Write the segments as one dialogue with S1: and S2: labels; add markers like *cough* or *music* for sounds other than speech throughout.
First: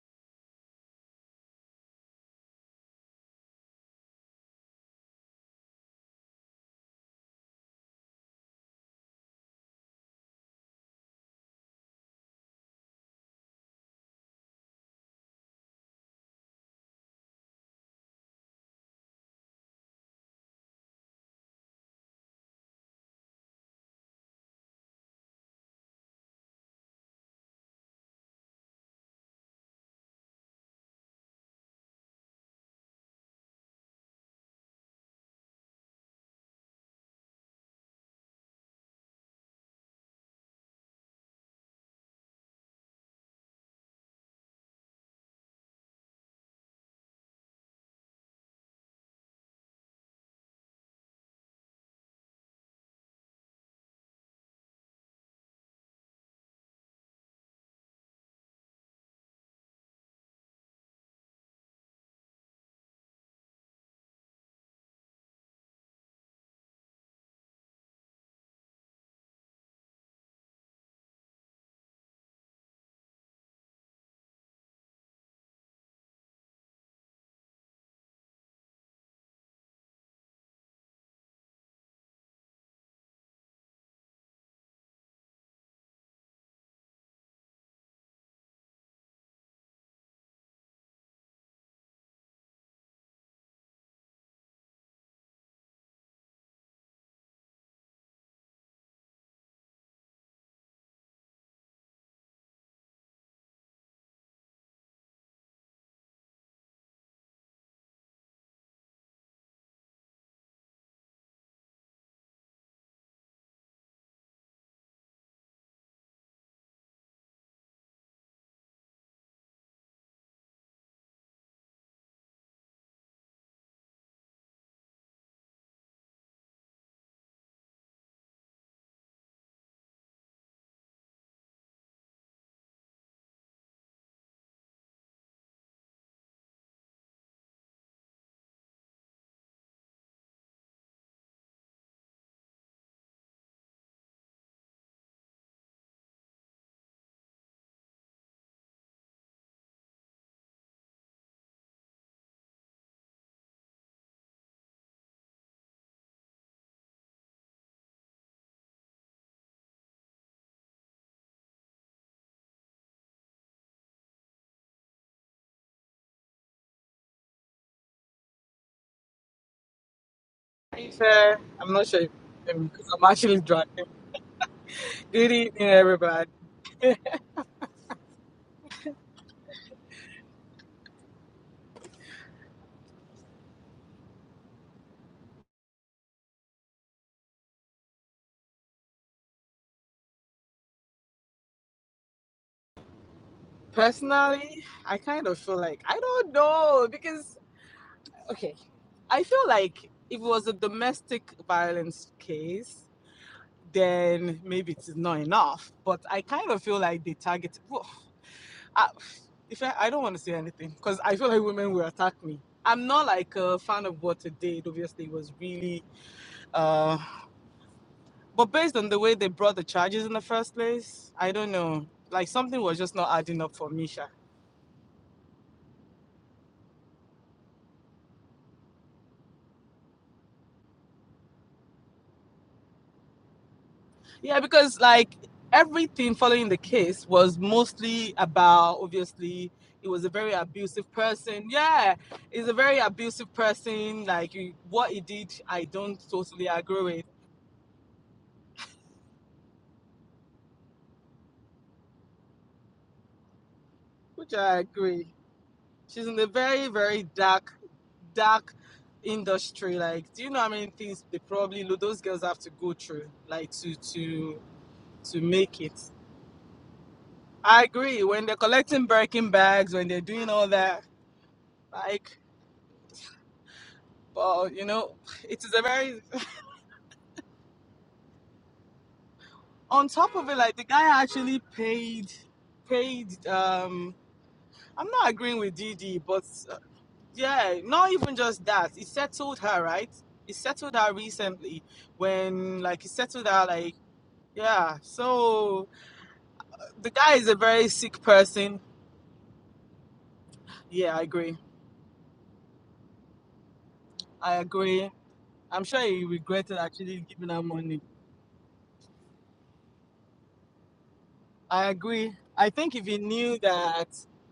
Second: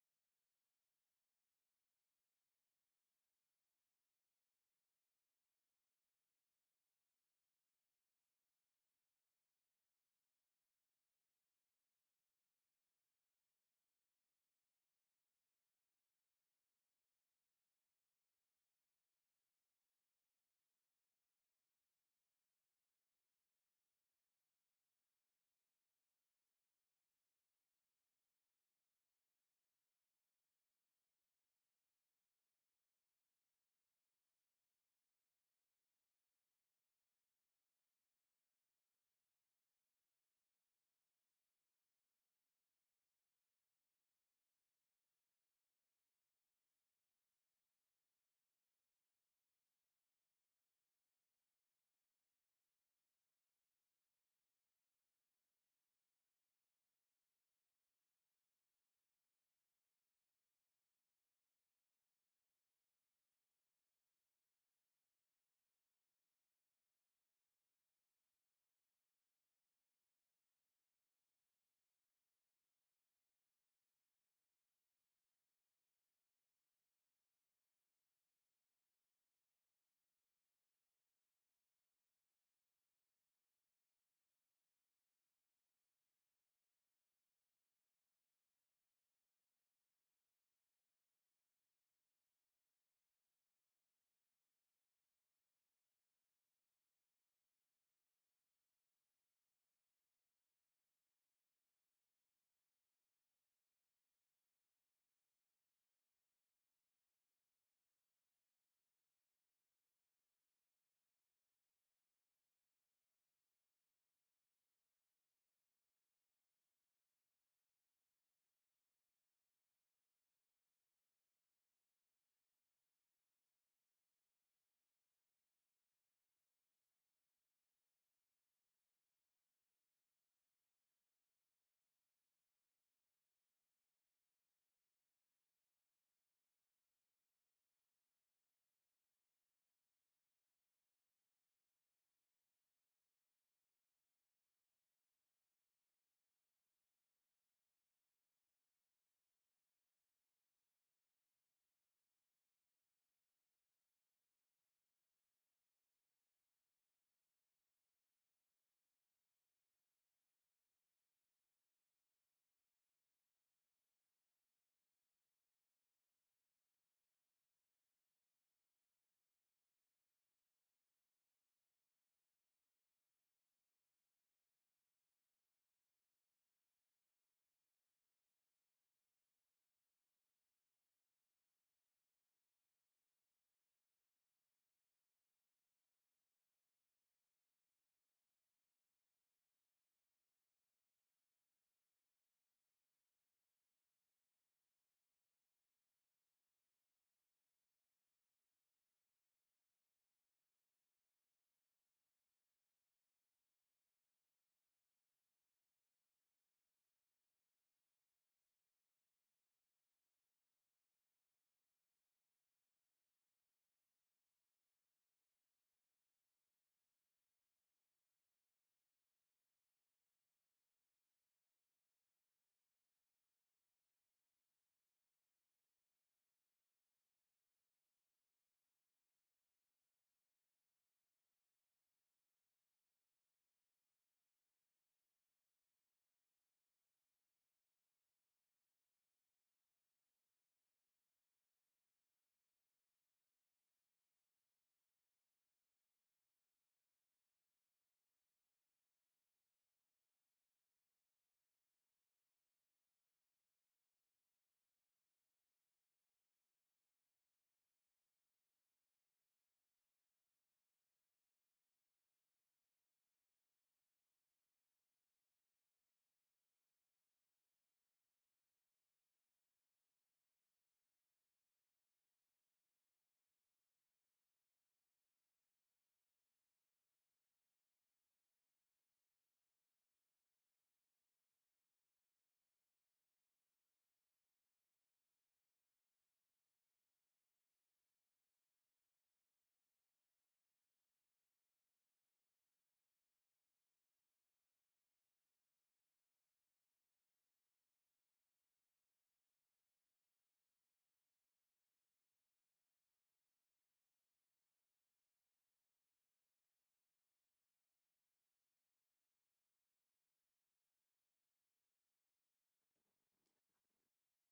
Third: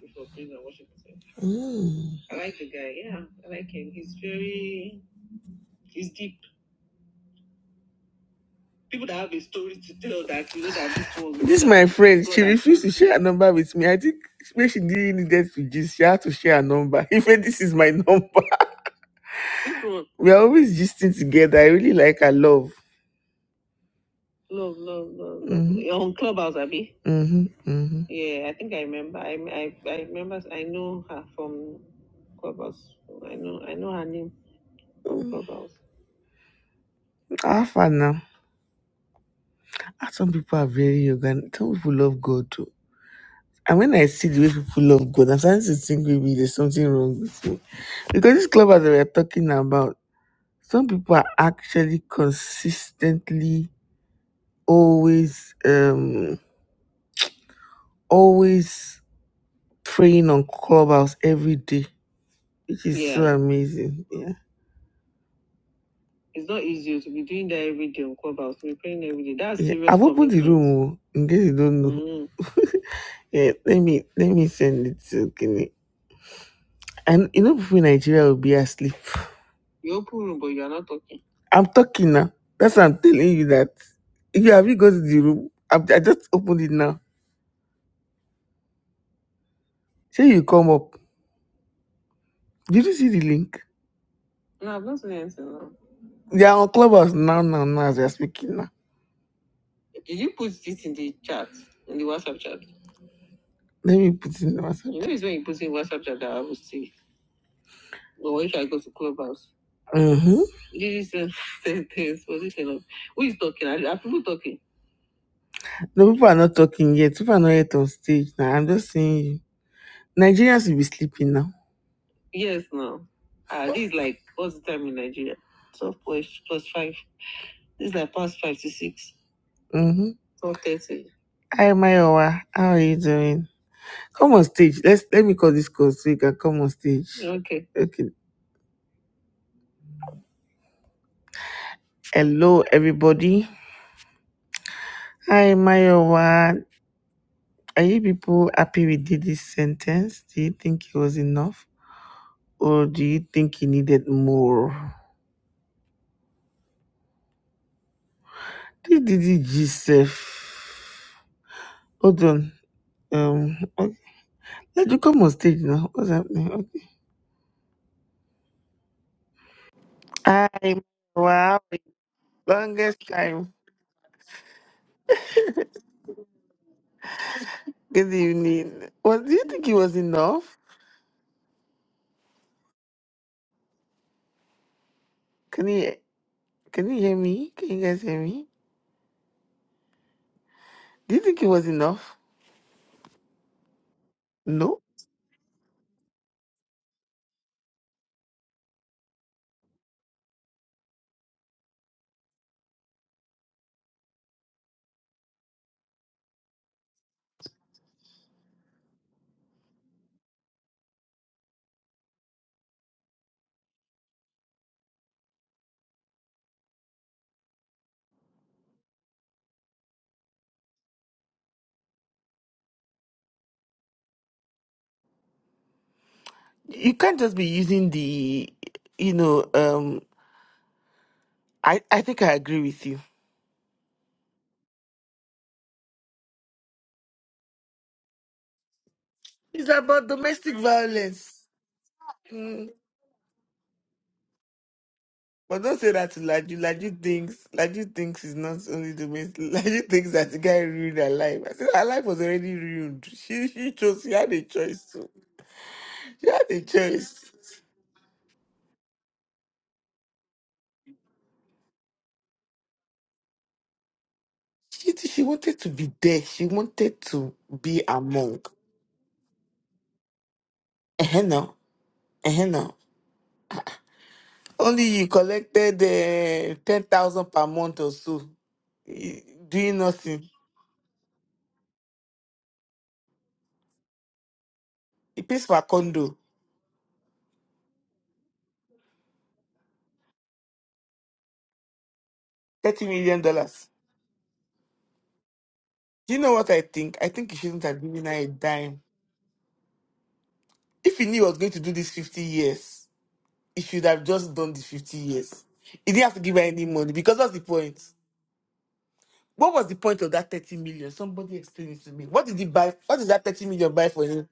S1: He's in Washington. Mm. I like the guy. Yeah, I like him. He's very, he's deep. People that have a story to tell that you know that this one This my friend, she refused to share a number with me. I think maybe she didn't needed to gist, she had to share a number. *laughs* Even this is my number. this We are always gisting together. I really like her love. Love, love, love, love. hmm You're on Clubhouse, Abby. Mm-hmm. Mm-hmm. Yeah, I think I remember. I, I, I remember. I know her from Clubhouse. I know, I know her name from Mm. Clubhouse. Half and now. how Some people are very organic. Some people love God too. And when I see the way people love God, I'm starting to think maybe there's something wrong with me. Because this club that we're talking about, some people are actually consistently always um always praying on clubhouse every day, which is so Yeah. amazing. Yeah. It's not easy to be doing that every day on clubhouse. We're praying every day. That's yeah. serious I've opened the commitment. room oh, in case you don't know. Yeah, let me let me send it to Kenny. And you know, before Nigeria will be asleep. You open room, but you are not talking. I'm talking now. That's why I'm telling you that. If you have you go to the room, I, I just opened it now. Say you come up. Did you see the link? No, I've not seen anything. Now. They are on Clubhouse now, now, now. As we are speaking now. Did you put this in the chat in the WhatsApp chat? Let me put it in the WhatsApp. You know, it's when you put it in WhatsApp chat that I will see. Well, if I go to clubhouse, Mm-hmm. this is sentence position of *laughs* who is talking? Are, are people talking? No, people are not talking yet. People are not yet on stage now. I'm just saying you. Nigerians will be sleeping now. Yes, now. Ah, this is like what's the time in Nigeria? Twelve plus plus five. This is like past five to six. Mm-hmm. Twelve thirty. Hi, Mayowa. How are you doing? Come on stage. Let's let me call this call so you can come on stage. Okay. Okay. Hello, everybody. Hi, Mayowa. Are you people happy with this sentence? Do you think it was enough? Or do you think he needed more? This Didi Gisef. Hold on. Um, okay. let you come on stage now. What's happening? Okay. Hi,
S2: Hey, sir.
S1: wow.
S2: I'm not sure if, um, because
S1: Longest
S2: I'm actually
S1: time.
S2: driving. Good evening, everybody.
S1: Good evening. Was do you think it was enough? Can you can you hear me? Can you guys hear me? Do you think it was enough?
S2: Personally,
S1: No.
S2: I kind of feel like I don't know because okay, I feel like if it was a domestic violence case, then maybe it's not enough. But I kind of feel like they target. Well, I, if I, I don't want to say anything because I feel like women will attack me. I'm not like a fan of what they did. Obviously, it was really uh, But based on the way they brought the charges in the first place, I don't know. Like something was just not adding up for Misha.
S1: You can't just be using the you know, um I, I think I agree with you.
S2: Yeah, because like everything following the case was mostly about obviously
S1: It's
S2: he was
S1: about
S2: a very
S1: domestic
S2: abusive
S1: violence.
S2: person. Yeah, he's a
S1: Mm.
S2: very abusive person. Like what he did,
S1: But
S2: I
S1: don't say
S2: don't
S1: that to
S2: totally
S1: Laju.
S2: agree
S1: Laju
S2: with,
S1: thinks Laju thinks it's not only domestic. *laughs* Laju thinks that the guy ruined her life. I said her life was already ruined. She she chose. She had
S2: which
S1: a
S2: I
S1: choice too.
S2: agree. She's in a
S1: She had a
S2: very very
S1: choice.
S2: dark dark industry. Like, do you know how many things they probably those girls have to go through, like to to
S1: She
S2: to
S1: she
S2: make
S1: wanted to
S2: it.
S1: be there. She wanted to
S2: I
S1: be
S2: agree. When they're
S1: among.
S2: collecting Birkin bags, when they're doing all that,
S1: Eh no.
S2: like,
S1: Eh no.
S2: well, you
S1: Only
S2: know,
S1: you
S2: it is a
S1: collected
S2: very.
S1: uh, ten thousand per month or so, eh, doing
S2: On top
S1: nothing.
S2: of it, like the guy actually paid, paid. Um, I'm not
S1: He
S2: agreeing
S1: pays
S2: with
S1: for a
S2: Didi,
S1: condo,
S2: but uh, yeah, not even just that. He settled her, right? He settled her recently when, like,
S1: thirty
S2: he
S1: million
S2: settled her,
S1: dollars.
S2: like, yeah. So
S1: You know what I
S2: the
S1: think? I
S2: guy is
S1: think
S2: a
S1: he shouldn't
S2: very
S1: have
S2: sick
S1: given her a
S2: person.
S1: dime.
S2: Yeah,
S1: If
S2: I
S1: he knew he
S2: agree.
S1: was going to do this 50 years, he should have just
S2: I
S1: done the
S2: agree.
S1: 50 years.
S2: I'm sure
S1: He didn't
S2: he
S1: have to give her
S2: regretted
S1: any money
S2: actually
S1: because
S2: giving
S1: what's the
S2: her money.
S1: point? What was the point of that 30 million? Somebody
S2: I
S1: explain it to me.
S2: agree.
S1: What did he
S2: I
S1: buy?
S2: think if he
S1: What did that
S2: knew
S1: 30 million
S2: that,
S1: buy for him?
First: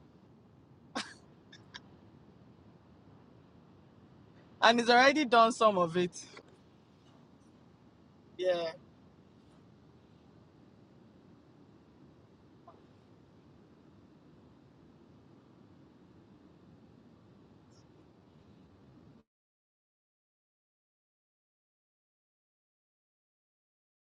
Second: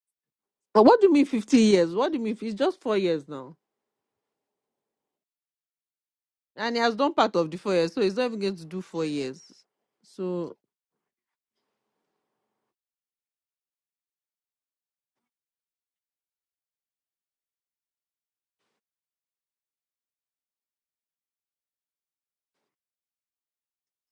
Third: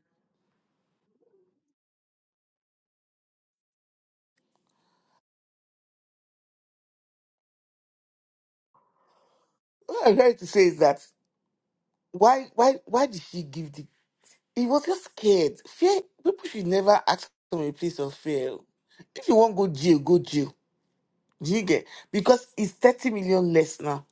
S3: But what do you mean 50 years? What do you mean? It's just four years now.
S2: and he's already done some of it.
S3: And he has done part of the four years, so he's not even going to
S2: Yeah.
S3: do four years.
S1: What I'm trying to
S3: So,
S1: say is that why why why did she give the he was just scared. Fear people should never act from a place of fear. If you want go jail, go jail. Do you get because it's 30 million less now.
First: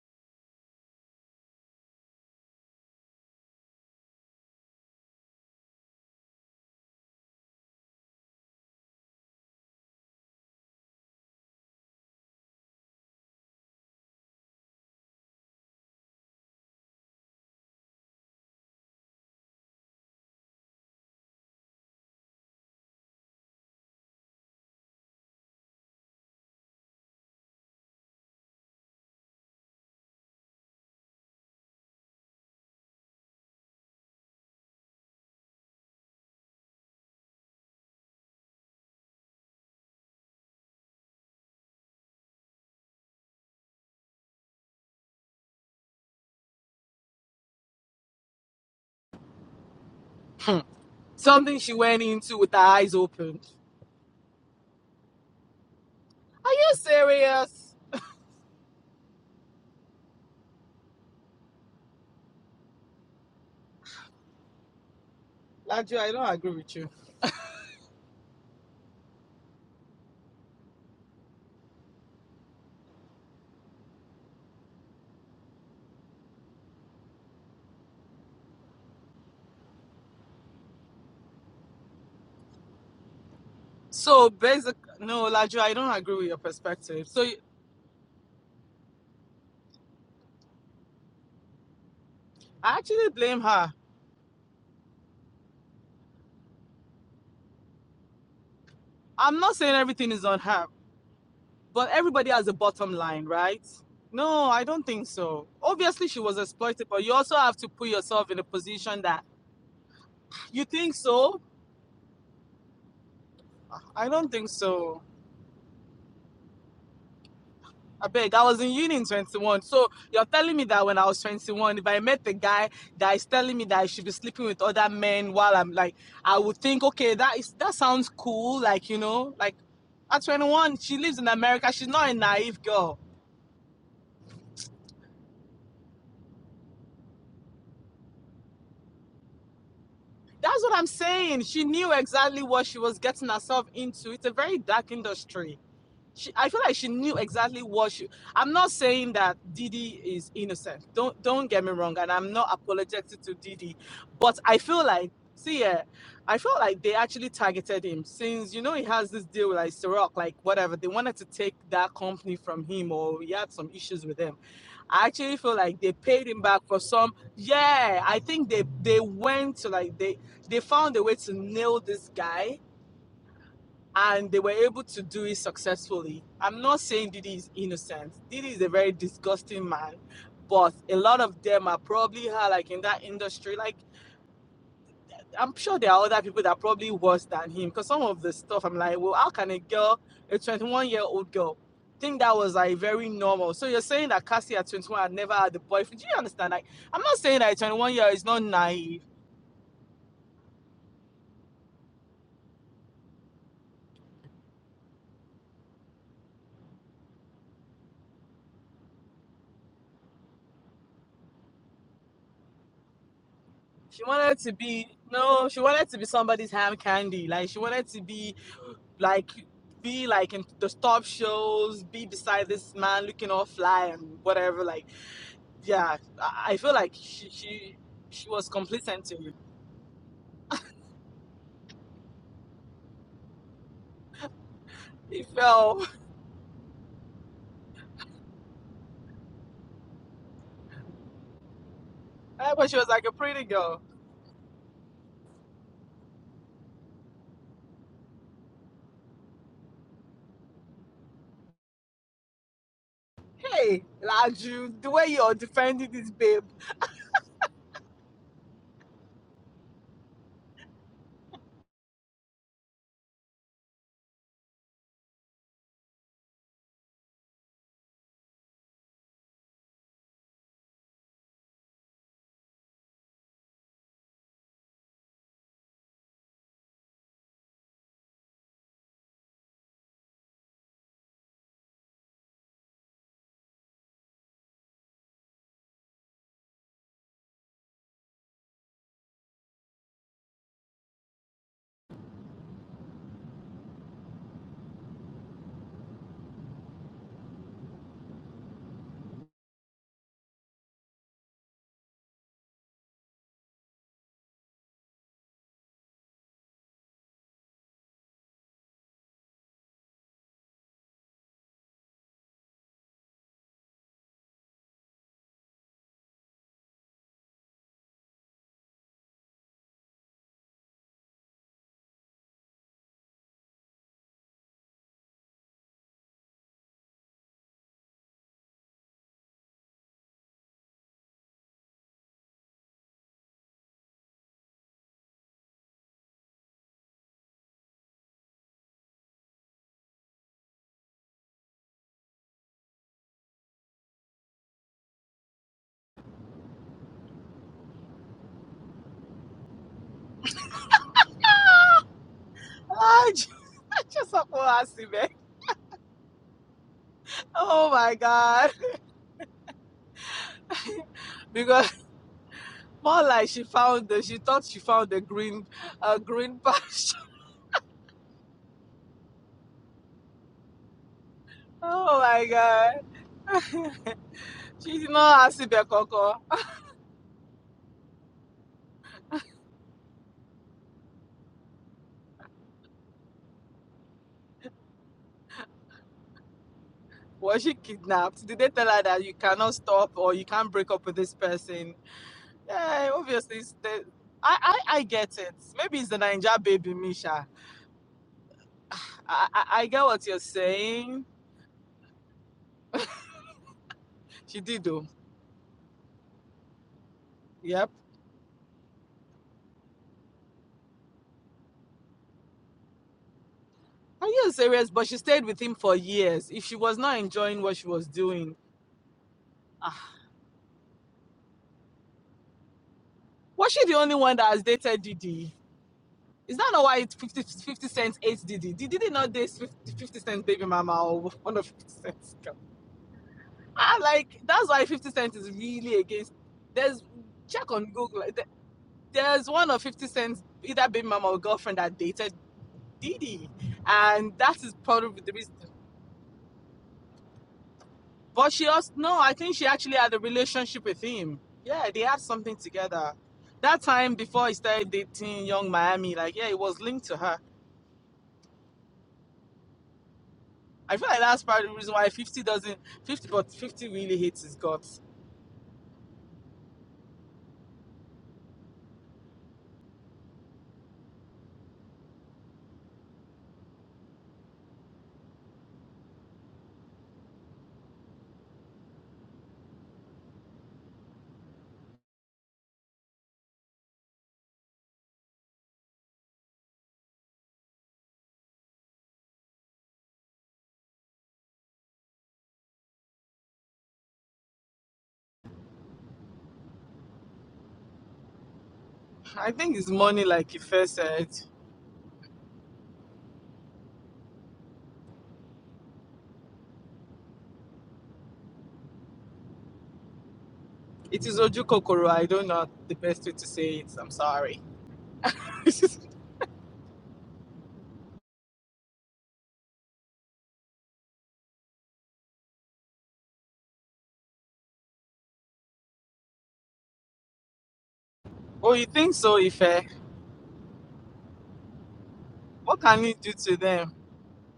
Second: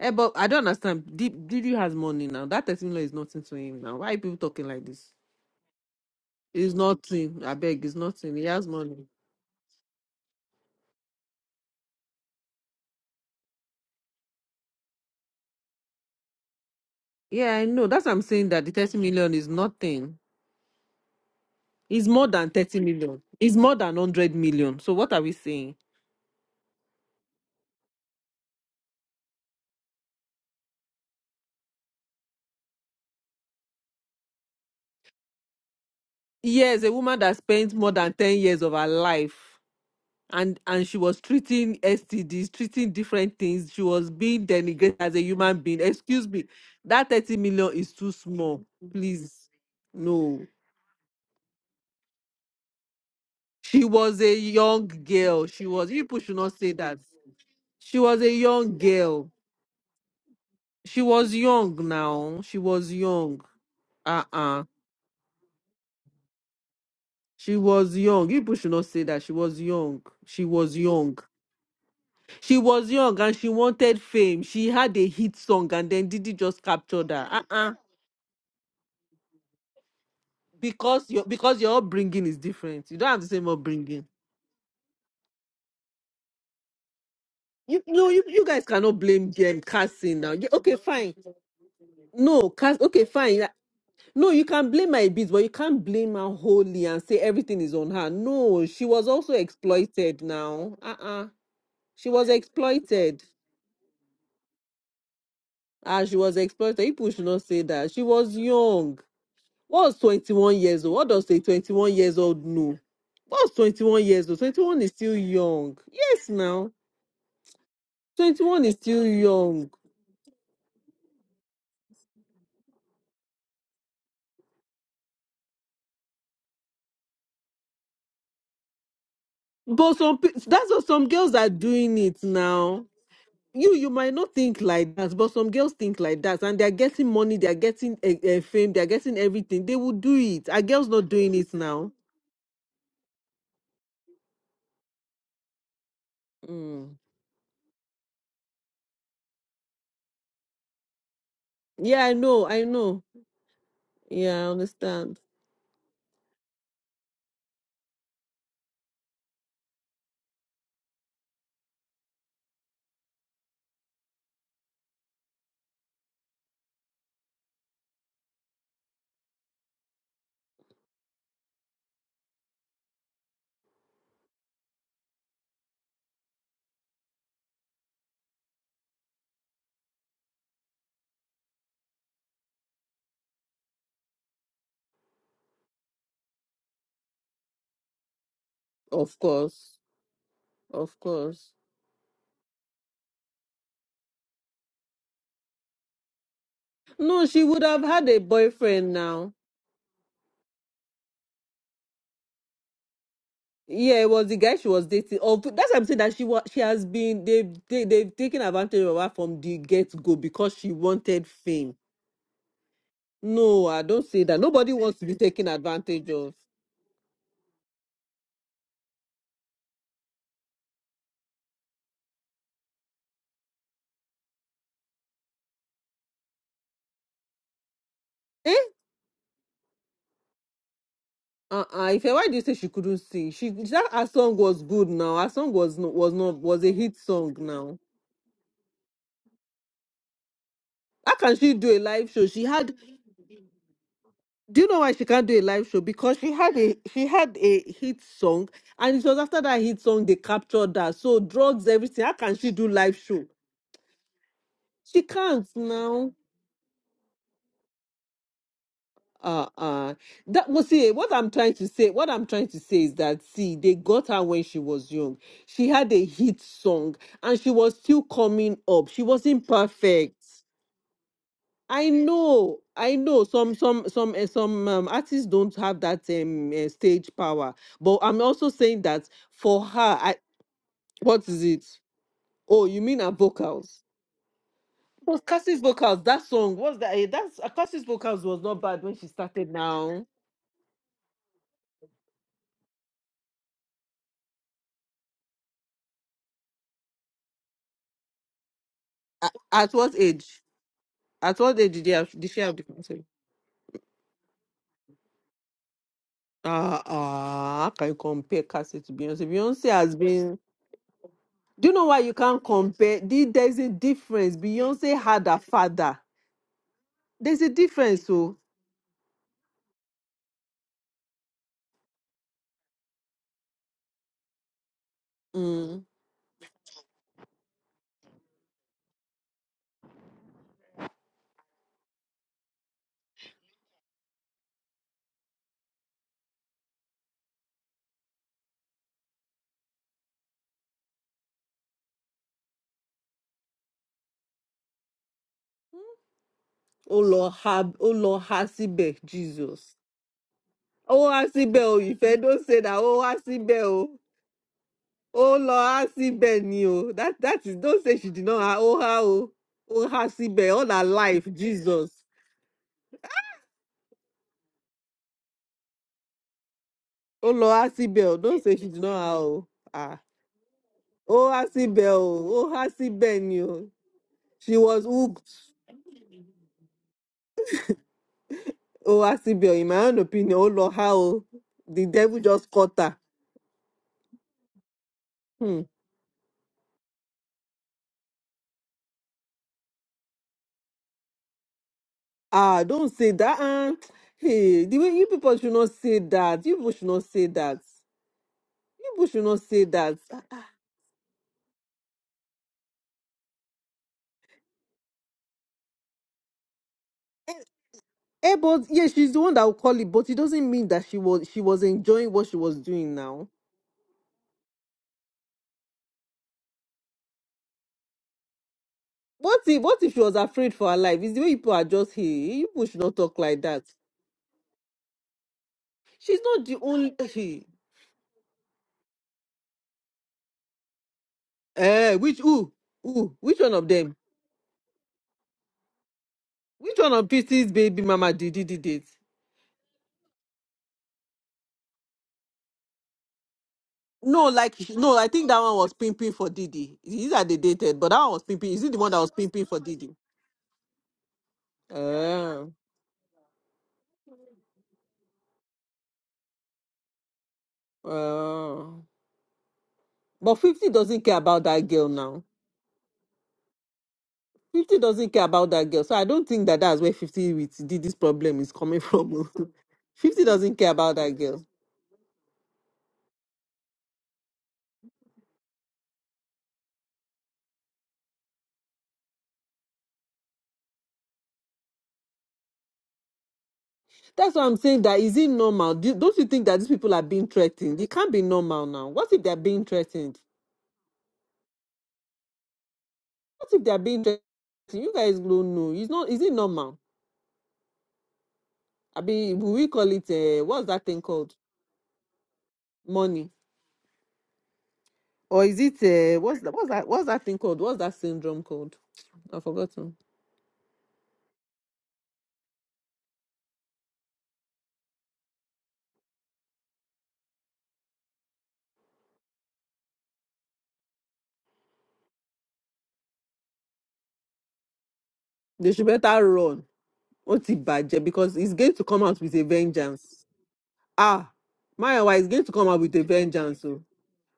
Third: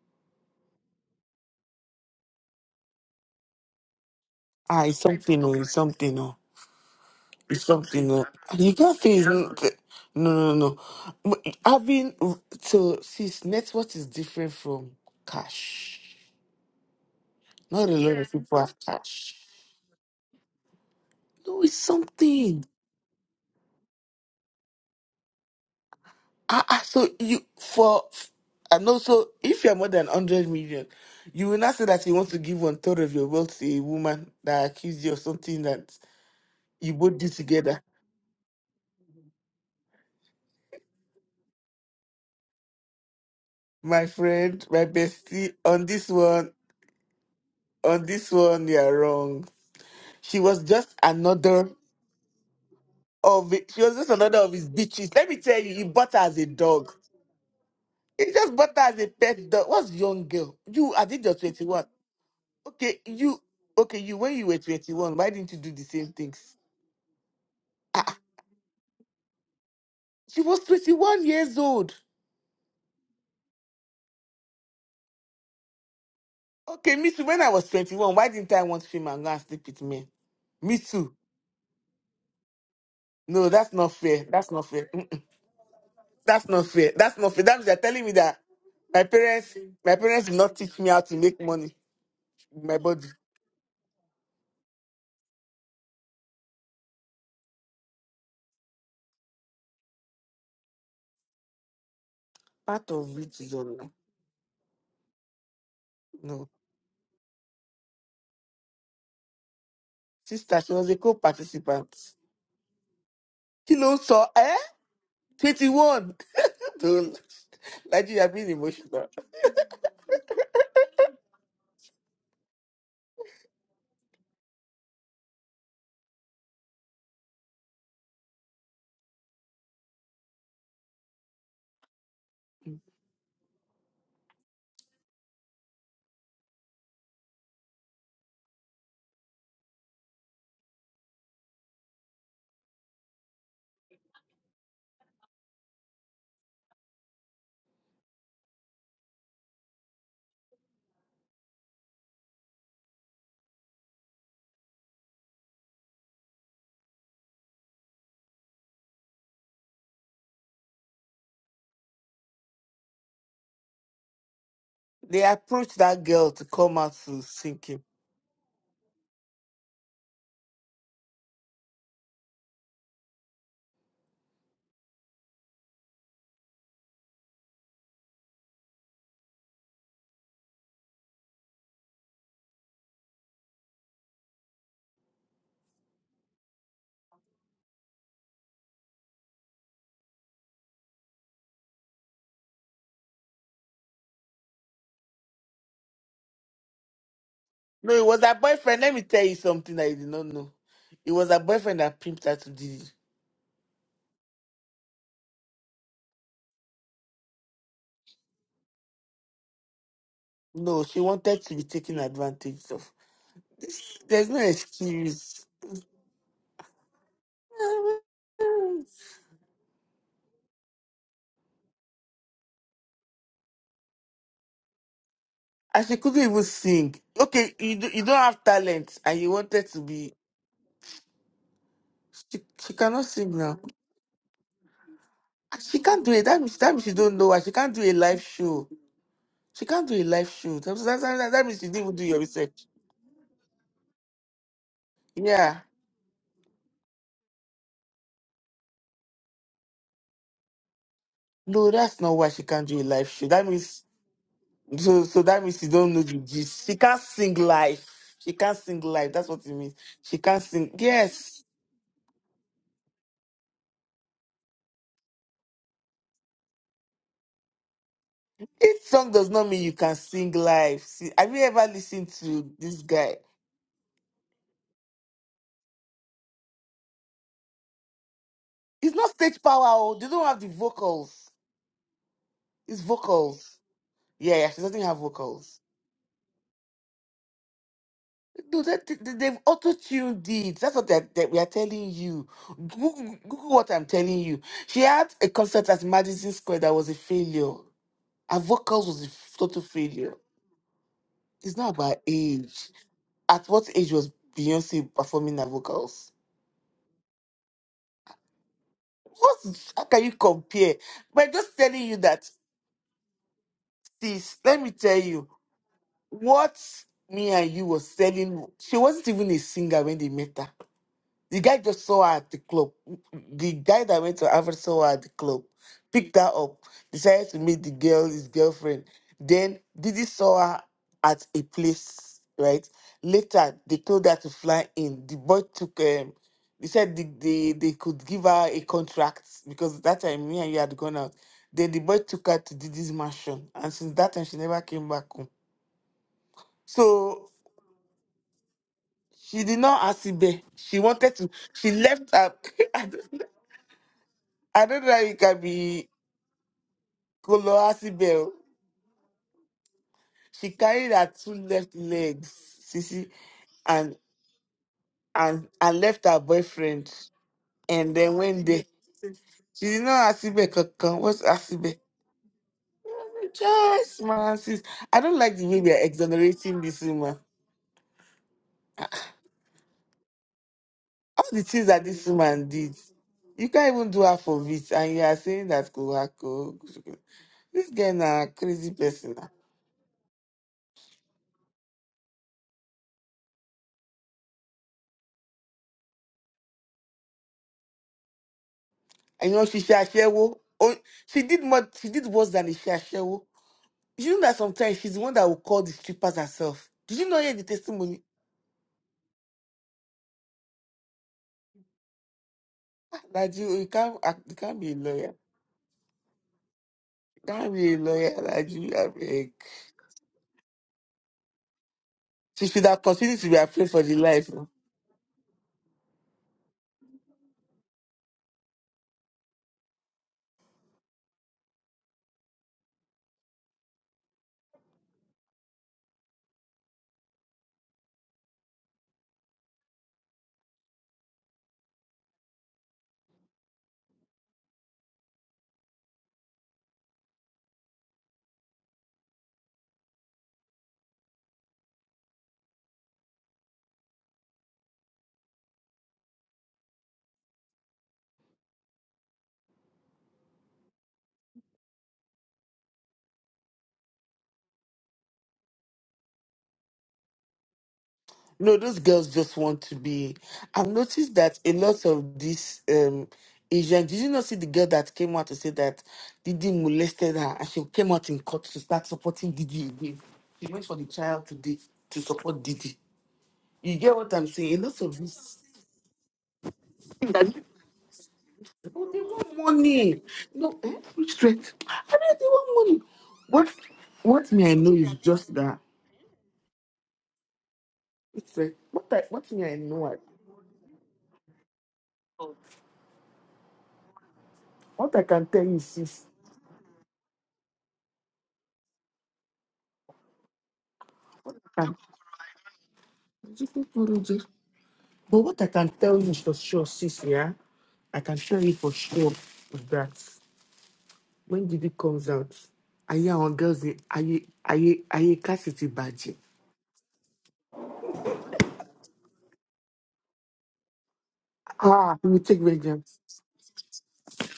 S3: eh, but I don't understand. Did Didi has money now. That 13 law is nothing to him now. Why are people talking like
S1: Ah, it's
S3: this?
S1: something Oh, it's something. oh.
S3: It's nothing. I
S1: It's
S3: beg, it's
S1: something that
S3: nothing. He has
S1: you
S3: money.
S1: can't say is n- no, no, no. M- Having so since network is different from cash.
S3: Yeah, I know.
S1: Not a
S3: That's what
S1: lot
S3: I'm
S1: of
S3: saying
S1: people
S3: that the
S1: have
S3: 30 million
S1: cash.
S3: is nothing.
S1: No, it's
S3: It's more than
S1: something.
S3: 30 million. It's more than 100 million. So what are we saying?
S1: Ah, ah, so you for and also if you're more than hundred million, you will not say that you want to give one third of your wealth to a woman that accused you of something that
S3: Yes, a
S1: you both
S3: woman
S1: did
S3: that spends
S1: together.
S3: more than 10 years of her life and and she was treating STDs, treating different things. She
S1: My
S3: was being
S1: friend, my
S3: denigrated as a
S1: bestie,
S3: human being.
S1: on this
S3: Excuse me,
S1: one,
S3: that thirty million is
S1: on
S3: too
S1: this
S3: small.
S1: one, you are wrong.
S3: Please,
S1: She
S3: no.
S1: was just
S2: Something
S1: another
S2: she went into with her eyes open.
S1: of it. She
S3: She
S1: was just
S3: was a
S1: another of his
S3: young
S1: bitches. Let me
S3: girl.
S1: tell
S3: She
S1: you, he
S3: was.
S1: bought her
S3: people should
S1: as a
S2: Are
S3: not
S2: you
S3: say
S1: dog.
S3: that.
S2: serious?
S3: She was
S1: He
S3: a
S1: just bought
S3: young
S1: her as a
S3: girl.
S1: pet dog. What's young girl? You,
S3: She
S1: I think you're
S3: was
S1: 21.
S3: young now. She was
S1: Okay, you,
S3: young.
S1: okay, you,
S3: Uh
S1: when you were
S3: uh
S1: 21, why didn't you do the
S2: Laju,
S1: same
S2: I don't agree
S1: things?
S2: with you.
S3: She was young. people should not say that. She was young.
S1: She
S3: She
S1: was
S3: was young.
S1: 21 years old.
S3: She was young and she wanted fame. She had a hit song and then Diddy just
S1: Okay,
S3: captured
S1: me too.
S3: her.
S1: When
S3: Uh
S1: I was
S3: uh
S1: 21, why didn't I want film and go and sleep with men? Me
S3: because
S1: too.
S3: your because your upbringing is different. You don't have the same
S1: No, that's not
S3: upbringing.
S1: fair.
S2: So
S1: That's not
S2: basic,
S1: fair. Mm-mm.
S2: no, Laju, I don't agree with your
S1: That's not fair.
S2: perspective.
S1: That's
S2: So
S1: not
S2: you-
S1: fair. That means they're
S3: You
S1: telling
S3: no,
S1: me
S3: you,
S1: that
S3: you guys cannot
S1: my
S3: blame
S1: parents,
S3: them
S1: my
S3: casting
S1: parents
S3: now.
S1: did
S3: You-
S1: not
S3: Okay,
S1: teach me how
S3: fine.
S1: to make money
S3: No,
S1: with my
S2: I
S3: cast okay,
S1: body.
S2: actually
S3: fine.
S2: blame
S3: Like,
S2: her.
S3: No, you can blame my beats, but you can't blame her wholly and say everything is on her. No, she was also
S2: I'm not saying everything
S3: exploited
S2: is on her,
S3: now. Uh-uh.
S2: but
S3: She was
S2: everybody has a
S1: Part
S2: bottom
S1: of
S3: exploited.
S2: line,
S1: it is
S2: right?
S1: on.
S2: No, I don't think so.
S3: Ah,
S2: Obviously,
S3: she
S2: she was
S3: was
S1: No.
S3: exploited.
S2: exploited, but
S3: People
S2: you
S3: should
S2: also
S3: not
S2: have
S3: say
S2: to put
S3: that. She
S2: yourself
S3: was
S2: in a
S3: young.
S2: position that
S3: What's 21
S1: Sister,
S2: you
S1: she
S3: years
S1: was
S2: think
S3: old?
S1: a
S3: What
S1: co
S3: does a
S2: so.
S1: participant.
S3: 21 years old know? What's
S1: Kí ló
S3: 21
S2: I
S1: sọ?
S3: years
S2: don't
S3: old?
S2: think
S1: Eh?
S3: 21 is
S2: so.
S3: still young.
S1: 21.
S3: Yes, now.
S1: *laughs* Don't.
S2: I
S1: Like you
S2: beg.
S1: have
S2: I
S1: been
S2: was
S3: 21
S2: in
S3: is
S2: uni in
S3: still
S1: emotional.
S2: 21.
S3: young.
S2: So you're telling me that when I was 21, if I met a guy that is telling me that I should be sleeping with other men while I'm like, I would think, okay, that is that sounds cool. Like you know, like
S3: But some
S2: at
S3: pe- that's
S2: 21,
S3: what
S2: she
S3: some
S2: lives in
S3: girls are
S2: America. She's
S3: doing
S2: not a
S3: it
S2: naive
S3: now.
S2: girl.
S3: You you might not think like that, but some girls think like that, and they're getting money, they're getting uh, fame, they're getting everything. They will do it.
S2: That's
S3: Are
S2: what I'm
S3: girls not doing
S2: saying.
S3: it
S2: She
S3: now?
S2: knew exactly what she was getting herself into. It's a very dark industry she i feel like she
S3: Mm.
S2: knew exactly what she i'm not saying that didi is innocent don't don't get me wrong
S3: Yeah,
S2: and
S3: I
S2: i'm not
S3: know, I know.
S2: apologetic to didi but
S3: Yeah, I
S2: i feel like
S3: understand.
S2: see yeah i feel like they actually targeted him since you know he has this deal with like Ciroc, like whatever they wanted to take that company from him or he had some issues with them i
S1: They
S2: actually feel
S1: approached
S2: like they
S1: that
S2: paid
S1: girl
S2: him
S1: to
S2: back
S1: come
S2: for
S1: out
S2: some
S1: to sink him.
S2: yeah i think they they went to like they they found a way to nail this guy and they were able to do it successfully. I'm not saying Didi is innocent. Didi is a very disgusting man, but a lot of them are probably like in that industry. Like I'm sure there are other people that are probably worse than him. Because some of the stuff I'm like, well,
S3: Of
S2: how can a
S3: course,
S2: girl, a 21
S3: of
S2: year old
S3: course.
S2: girl, think that was like very normal? So you're saying that Cassie at 21 had never had a boyfriend? Do you understand? Like I'm not
S3: No,
S2: saying
S3: she
S2: that a
S3: would have
S2: 21
S1: No, it
S2: year
S3: had
S2: old
S3: a
S1: was
S2: is
S1: her
S2: not
S1: boyfriend.
S3: boyfriend
S1: Let
S2: naive.
S1: me
S3: now.
S1: tell you something that you did not know. It was her boyfriend that pimped her to do it.
S3: Yeah, it was the guy she was dating. Of that's why I'm saying that she was she has been they've they, they've taken advantage of her from the get go because she
S1: No, she
S3: wanted
S1: wanted to be
S3: fame.
S1: taken advantage of.
S3: No, I
S1: This,
S2: She
S3: don't say
S1: there's
S2: wanted
S1: no
S3: that.
S2: to
S3: Nobody
S2: be
S3: wants to be
S1: excuse.
S3: taken
S2: no, she wanted to be
S3: advantage of.
S2: somebody's hand candy. Like she wanted
S1: *laughs*
S2: to be like be like in the top shows, be beside this man looking all fly and whatever. Like,
S1: And she
S2: yeah,
S1: couldn't even
S2: I, I feel like
S1: sing.
S2: she
S1: Okay, you,
S2: she
S1: do, you don't
S2: she
S1: have
S2: was
S3: Eh?
S1: talent
S2: complacent
S1: and
S2: to
S1: you
S2: me.
S1: wanted to be
S3: Uh uh If why did
S1: She
S3: you say she
S1: she
S3: couldn't
S1: cannot
S3: sing?
S1: sing
S3: She
S1: now.
S3: that her song was good now.
S2: It
S3: Her song was
S1: She
S2: felt,
S3: no,
S1: can't do
S3: was
S1: it.
S3: not
S1: That means
S3: was a
S1: that means she
S3: hit
S1: don't know.
S3: song
S1: her. She can't
S3: now.
S1: do a live show. She can't do a live show. That, that,
S3: How
S1: that,
S3: can
S1: that
S3: she
S1: means you
S3: do a
S1: didn't even do
S3: live
S1: your
S3: show?
S2: *laughs*
S3: She
S2: eh,
S1: research.
S3: had
S2: but she was like a pretty girl.
S3: Do you know why she can't do a
S1: Yeah.
S3: live show? Because she had a she had a hit song, and it was after that hit song they captured that. So drugs,
S1: No, that's
S3: everything.
S1: not
S3: How
S1: why
S3: can
S1: she
S3: she do
S1: can't do a
S3: live
S1: live
S3: show?
S1: show. That means
S2: Hey, Laju, the
S3: She
S1: so
S2: way
S1: so
S2: you're
S1: that
S3: can't
S1: means you
S2: defending
S1: don't know
S2: this
S3: now.
S1: the
S2: babe,
S1: gist. She can't sing live. She can't sing live. That's what
S3: Uh
S1: it means.
S3: uh.
S1: She can't
S3: That was
S1: sing.
S3: see what I'm
S1: Yes.
S3: trying to say. What I'm trying to say is that see, they got her when she was young. She had a hit song and she was still coming
S1: Each
S3: up. She
S1: song does
S3: wasn't
S1: not mean you can
S3: perfect.
S1: sing live. See, have you ever
S3: I
S1: listened to
S3: know,
S1: this
S3: I
S1: guy?
S3: know. Some some some eh, some um, artists don't have that um eh, stage power. But I'm also saying
S1: It's
S3: that
S1: not stage power.
S3: for
S1: Oh,
S3: her,
S1: they
S3: I
S1: don't have the
S3: what
S1: vocals.
S3: is it? Oh,
S1: It's
S3: you mean her
S1: vocals.
S3: vocals?
S1: Yeah, yeah, she doesn't have
S3: It was
S1: vocals.
S3: Cassie's vocals. That song was that? eh, That's uh, Cassie's vocals was
S1: No,
S3: not bad
S1: that
S3: when
S1: th-
S3: she
S1: th- they've
S3: started.
S1: auto
S3: Now,
S1: tuned it. That's what that, that we are telling you. Google, Google what I'm telling you. She had a concert at Madison Square that was a failure. Her vocals was a f- total
S3: at what
S1: failure.
S3: age? At
S1: It's
S3: what age
S1: not
S3: did she
S1: about
S3: have? Did she
S1: age.
S3: have the concert?
S1: At what age was Beyonce performing her vocals?
S3: Ah ah, how can you compare Cassie to Beyonce?
S1: What?
S3: Beyonce
S1: How
S3: has
S1: can you
S3: been.
S1: compare? But just
S3: Do you
S1: telling
S3: know
S1: you
S3: why you
S1: that,
S3: can't compare? The- There's a difference.
S1: sis. Let me tell
S3: Beyonce had
S1: you
S3: a father.
S1: what me
S3: There's a
S1: and you was
S3: difference, oh.
S1: telling. She wasn't even a singer when they met her. The guy just saw her at the club. The guy that went to Harvard saw her at the club,
S3: Mm.
S1: picked her up, decided to meet the girl, his girlfriend. Then Didi saw her at a place, right? Later, they told her to fly in. The boy took, um, they said they, they, they could give her a contract because that time me and you had gone out. Then the boy took her to Didi's mansion. And since that time, she never came back home.
S3: Oh
S1: So
S3: Lord, have oh Lord, Hasibe,
S1: she did
S3: Jesus.
S1: not ask Ibe. She
S3: Oh
S1: wanted to,
S3: Hasibe,
S1: she
S3: oh, if
S1: left
S3: I
S1: her.
S3: don't say that, oh
S1: *laughs*
S2: Laju,
S3: Hasibe,
S2: *laughs* I
S3: oh,
S2: just want to
S1: I
S2: ask
S1: don't
S2: him,
S1: know how
S2: eh?
S1: you
S3: oh
S1: can be
S3: Lord, Hasibe, ni oh. That that is
S2: Oh
S3: don't
S2: my
S1: Koloasi
S3: say she did
S1: Bell.
S3: not
S2: god,
S3: have oh ha oh, oh
S1: She
S3: Hasibe, all
S2: *laughs*
S3: her
S1: carried her
S3: life,
S1: two
S2: because
S1: left
S3: Jesus.
S1: legs,
S2: more
S1: Sissy,
S2: like she found
S1: and
S2: the she thought she found the green,
S1: and and
S2: a uh,
S1: left her
S2: green
S1: boyfriend.
S2: pasture.
S3: Oh Lord,
S1: And
S3: Hasibe,
S1: then
S3: oh, don't
S1: when
S3: say
S1: they
S3: she did not have oh
S1: she did
S3: ah.
S1: not Asibe Kakan, what's
S3: Oh
S2: *laughs*
S1: Asibe?
S3: Hasibe,
S2: Oh my
S3: oh, oh
S2: god,
S3: Hasibe, ni oh.
S2: *laughs*
S1: Just man,
S3: She
S1: sis.
S3: was
S2: she's
S1: I don't
S2: not
S3: hooked.
S1: like the way
S2: Asibe
S1: we are
S2: Coco.
S1: exonerating this woman.
S3: Oh Hasibe, oh, in my own opinion, oh Lord, how
S1: All
S3: oh.
S1: the things that
S3: the
S1: this
S3: devil
S1: woman
S3: just caught
S1: did,
S3: her.
S1: you can't even do her for it. And you are saying
S3: Hmm.
S1: that Kowako.
S2: Was she
S1: This girl na
S2: kidnapped? Did they tell
S1: crazy
S2: her that
S1: person.
S2: you
S1: na.
S2: cannot stop or you can't break up with this person?
S3: Ah,
S2: Yeah,
S3: don't say
S2: obviously.
S3: that.
S2: It's
S3: Um,
S2: the, I,
S3: hey,
S2: I
S3: the
S2: I
S3: way you
S2: get it.
S3: people should not
S2: Maybe it's the
S3: say
S2: Naija
S3: that. You people
S2: baby
S3: should not say
S2: Misha.
S3: that. You people
S2: *sighs*
S3: should
S2: I,
S1: And you
S3: not
S1: know
S2: I
S1: she
S3: say
S2: I get
S3: that.
S2: what you're
S1: shashewo. Oh,
S2: saying.
S1: she did more. She did worse than a shashewo You know that
S2: She did
S1: sometimes
S2: though.
S1: she's the one that will call the strippers herself. Did you not
S3: Eh,
S1: hear the
S2: Yep.
S1: testimony?
S3: eh, but yeah, she's the one that will call it, but it doesn't mean that she was she was enjoying what she was doing
S1: Ah,
S3: now.
S1: Laju, you can't,
S2: Are
S1: act-
S2: you
S1: you can't
S2: serious?
S1: be a
S2: But she
S1: lawyer.
S2: stayed with him for years. If she was not
S1: You
S2: enjoying
S1: can't
S2: what she
S1: be a
S2: was
S1: lawyer,
S2: doing,
S1: Laju. I beg.
S3: What
S2: *sighs*
S3: if what
S2: ah,
S3: if she was afraid for her life? Is the way people are just hey,
S1: She
S3: you
S1: should
S3: people should
S1: have
S3: not talk
S1: continued to be
S3: like
S2: was
S3: that.
S2: she
S1: afraid
S2: the
S1: for the
S2: only one that
S1: life.
S2: has dated Didi?
S3: She's
S2: Is
S3: not
S2: that
S3: the
S2: not why it's
S3: only
S2: 50, fifty
S3: hey.
S2: Cent hates Didi? Did Didi not date 50, 50 Cent baby mama or one of 50
S3: Eh,
S2: Cent's
S3: which
S2: girl?
S3: who? Who? Which one of
S2: I'm
S3: them?
S2: like, that's why 50 Cent is really against.
S3: Which
S2: There's
S3: one of
S2: check
S3: PC's
S2: on
S3: baby
S2: Google.
S3: mama
S2: like, th-
S3: did did it?
S2: There's one of 50 Cent's either baby mama or girlfriend that dated Didi, and
S3: No,
S2: that is
S3: like she-
S2: part of
S3: no, I
S2: the
S3: think
S2: reason.
S3: that one was pimping for Didi. These are they dated, but that one was
S2: But she
S3: pimping. Is
S2: also
S3: it the one
S2: no,
S3: that was
S2: I think she
S3: pimping for
S2: actually had
S3: Didi?
S2: a relationship with him. Yeah, they had something
S3: Oh,
S2: together. That time before he started dating Young Miami, like yeah, it was linked to her.
S3: oh. But Fifty
S2: I feel like
S3: doesn't care
S2: that's part
S3: about
S2: of the
S3: that
S2: reason why
S3: girl
S2: 50
S3: now.
S2: doesn't 50, but 50 really hates his
S3: Fifty
S2: guts.
S3: doesn't care about that girl, so I don't think that that's where Fifty with Didi's problem is
S1: No, those
S3: coming
S1: girls
S3: from.
S1: just
S3: *laughs*
S1: want to be.
S3: Fifty doesn't
S1: I've
S3: care about that
S1: noticed that
S3: girl.
S1: a lot of these um, Asian. Did you not see the girl that came out to say that Didi molested her, and she came out in court to start supporting Didi again? She went for the trial today to support Didi. You get what I'm
S3: That's why
S1: saying?
S3: I'm
S1: A lot
S3: saying
S1: of
S3: that is it normal? Do, don't you think that these people are being
S1: this.
S3: threatened? It can't be normal now.
S1: But they
S3: What if they're
S1: want
S3: being
S1: money.
S3: threatened?
S1: No, eh? Which threat? I mean, they want money. What?
S3: What if they're being threatened?
S1: What me I know
S3: You
S1: is
S3: guys
S1: just
S3: don't
S1: that.
S3: know. It's not. Is it normal?
S1: It's like what I what
S2: I
S3: Abi,
S1: me
S3: will
S1: I
S2: think
S3: we
S2: his
S1: know.
S3: call
S2: money,
S3: it
S1: I,
S2: like he
S3: uh, what's
S2: first
S3: that thing
S2: said.
S3: called? Money.
S1: what I can tell
S3: Or
S1: you,
S3: is it
S1: sis.
S3: uh, what's that what's that what's that thing called? What's that syndrome called? I've forgotten.
S2: It is Oju
S1: I can-
S2: Kokoro. I don't know the best way to say it. I'm sorry.
S1: But what I can
S2: *laughs*
S1: tell you for sure, sis, yeah, I can tell you for sure is that when Diddy comes out, I hear on girls, I hear Cassidy
S3: They should
S1: Baji.
S3: better run. What is it budget? Because
S2: oh,
S3: it's
S2: you
S3: going to
S2: think
S3: come
S2: so,
S3: out with a
S2: Ife?
S3: vengeance. Ah,
S1: Ah,
S3: my
S1: he will
S3: wife is
S1: take
S3: going to
S2: What
S3: come out
S2: can you
S3: with
S1: vengeance.
S3: a
S2: do to
S3: vengeance.
S2: them?
S3: Oh,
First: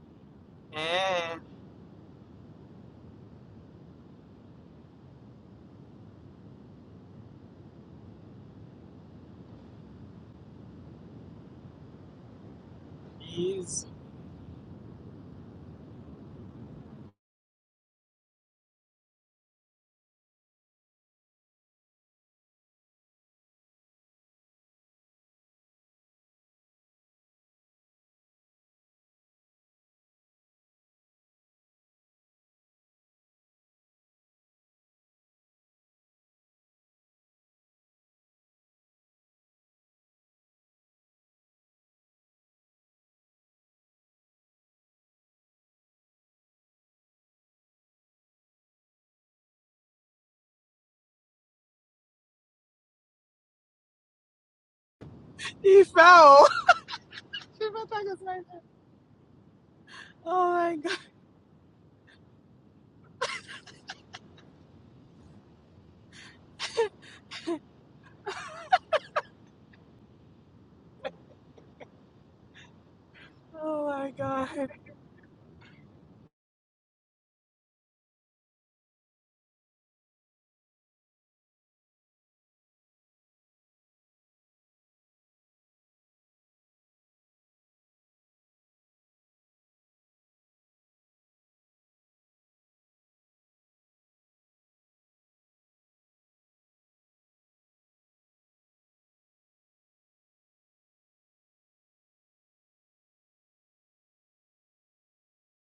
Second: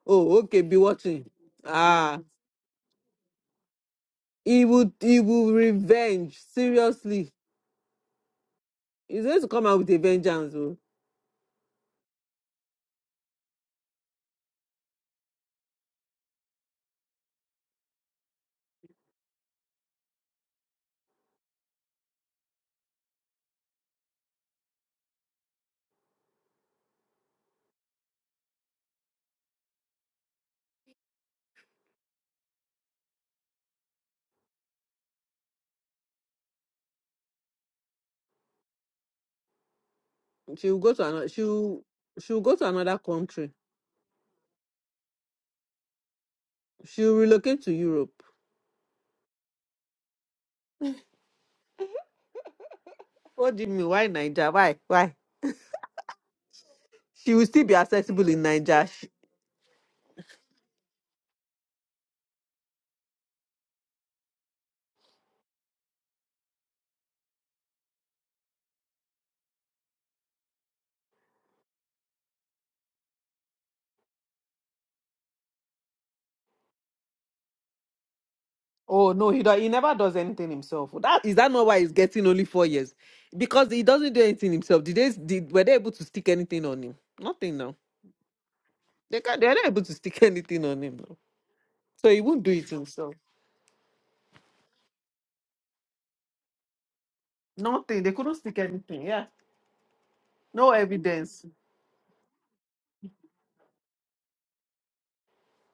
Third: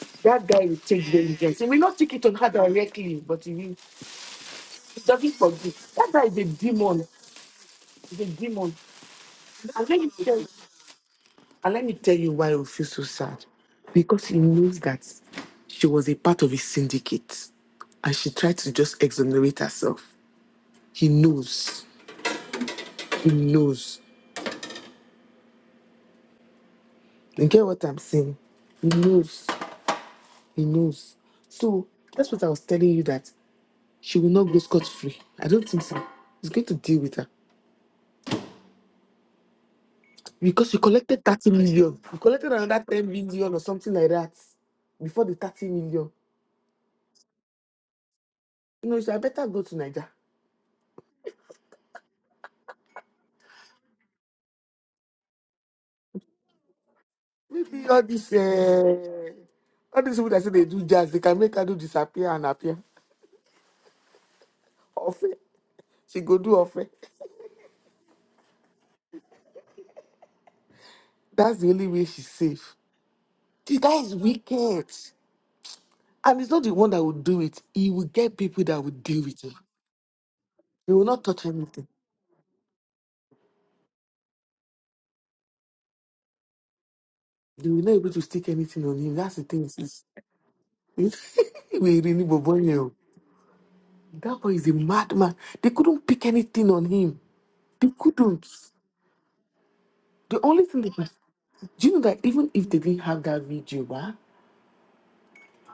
S3: oh
S1: That
S3: okay,
S1: guy will
S3: be
S1: take
S3: watching.
S2: Eh,
S1: vengeance. He will not take
S3: Ah,
S1: it on her directly, but he will.
S3: he would.
S1: It
S3: he
S1: doesn't
S3: will
S1: forgive. That guy is
S3: revenge.
S1: a demon.
S3: Seriously.
S1: He's a demon.
S3: He's going to come out
S1: And
S3: with a
S1: let me tell
S3: vengeance. Oh.
S1: and let me tell you why we feel so sad.
S2: he's
S1: Because he knows that she was a part of his syndicate and she tried to just exonerate herself. He knows. He knows. You get what I'm saying? He knows. He knows. So that's what I was telling you that she will not go scot free. I don't think so. He's going to deal with her. Because
S3: She'll
S1: you
S3: go to
S1: collected
S3: another
S1: 30
S3: she'll
S1: million. You
S3: she'll
S1: collected
S3: go to
S1: another
S3: another
S1: 10
S3: country.
S1: million or something like that before the 30 million.
S3: She'll relocate to Europe
S1: You know, you should have better go to Niger.
S3: What do you mean? Why Niger? Why? Why?
S2: Ife. Oh,
S3: She will still be
S1: Maybe all
S2: *laughs*
S3: accessible
S1: this,
S2: my
S3: in Niger.
S1: uh,
S3: She-
S1: all these people that
S2: Oh
S1: say they
S2: my
S1: do
S2: god.
S1: jazz, they can make her do disappear and appear. Offer. She go do offer. That's the only way she's safe. The
S2: Oh
S1: guy
S2: my
S1: is
S2: god.
S1: wicked. And it's not the one that will do it. He will get people that will
S3: oh
S1: deal
S3: no,
S1: with
S3: he do,
S1: him.
S3: he never does anything himself.
S1: They will not
S3: That is
S1: touch
S3: that not why
S1: anything.
S3: he's getting only four years? Because he doesn't do anything himself. Did they did were they able to stick anything on him? Nothing
S1: They
S3: now.
S1: will not be able to stick anything on him.
S3: They
S1: That's
S3: can
S1: the
S3: they're
S1: thing.
S3: not able to
S1: It's,
S3: stick *laughs* anything on
S1: *laughs*
S3: him now.
S1: we
S3: So he
S1: really
S3: won't do
S1: bobo
S3: it
S1: here. *laughs*
S3: himself.
S1: That boy is a madman. They couldn't pick anything on him. They
S3: Nothing. They couldn't
S1: couldn't.
S3: stick anything. Yeah.
S1: The only
S3: No
S1: thing they could
S3: evidence.
S1: do you know that even if they didn't have that video, bah,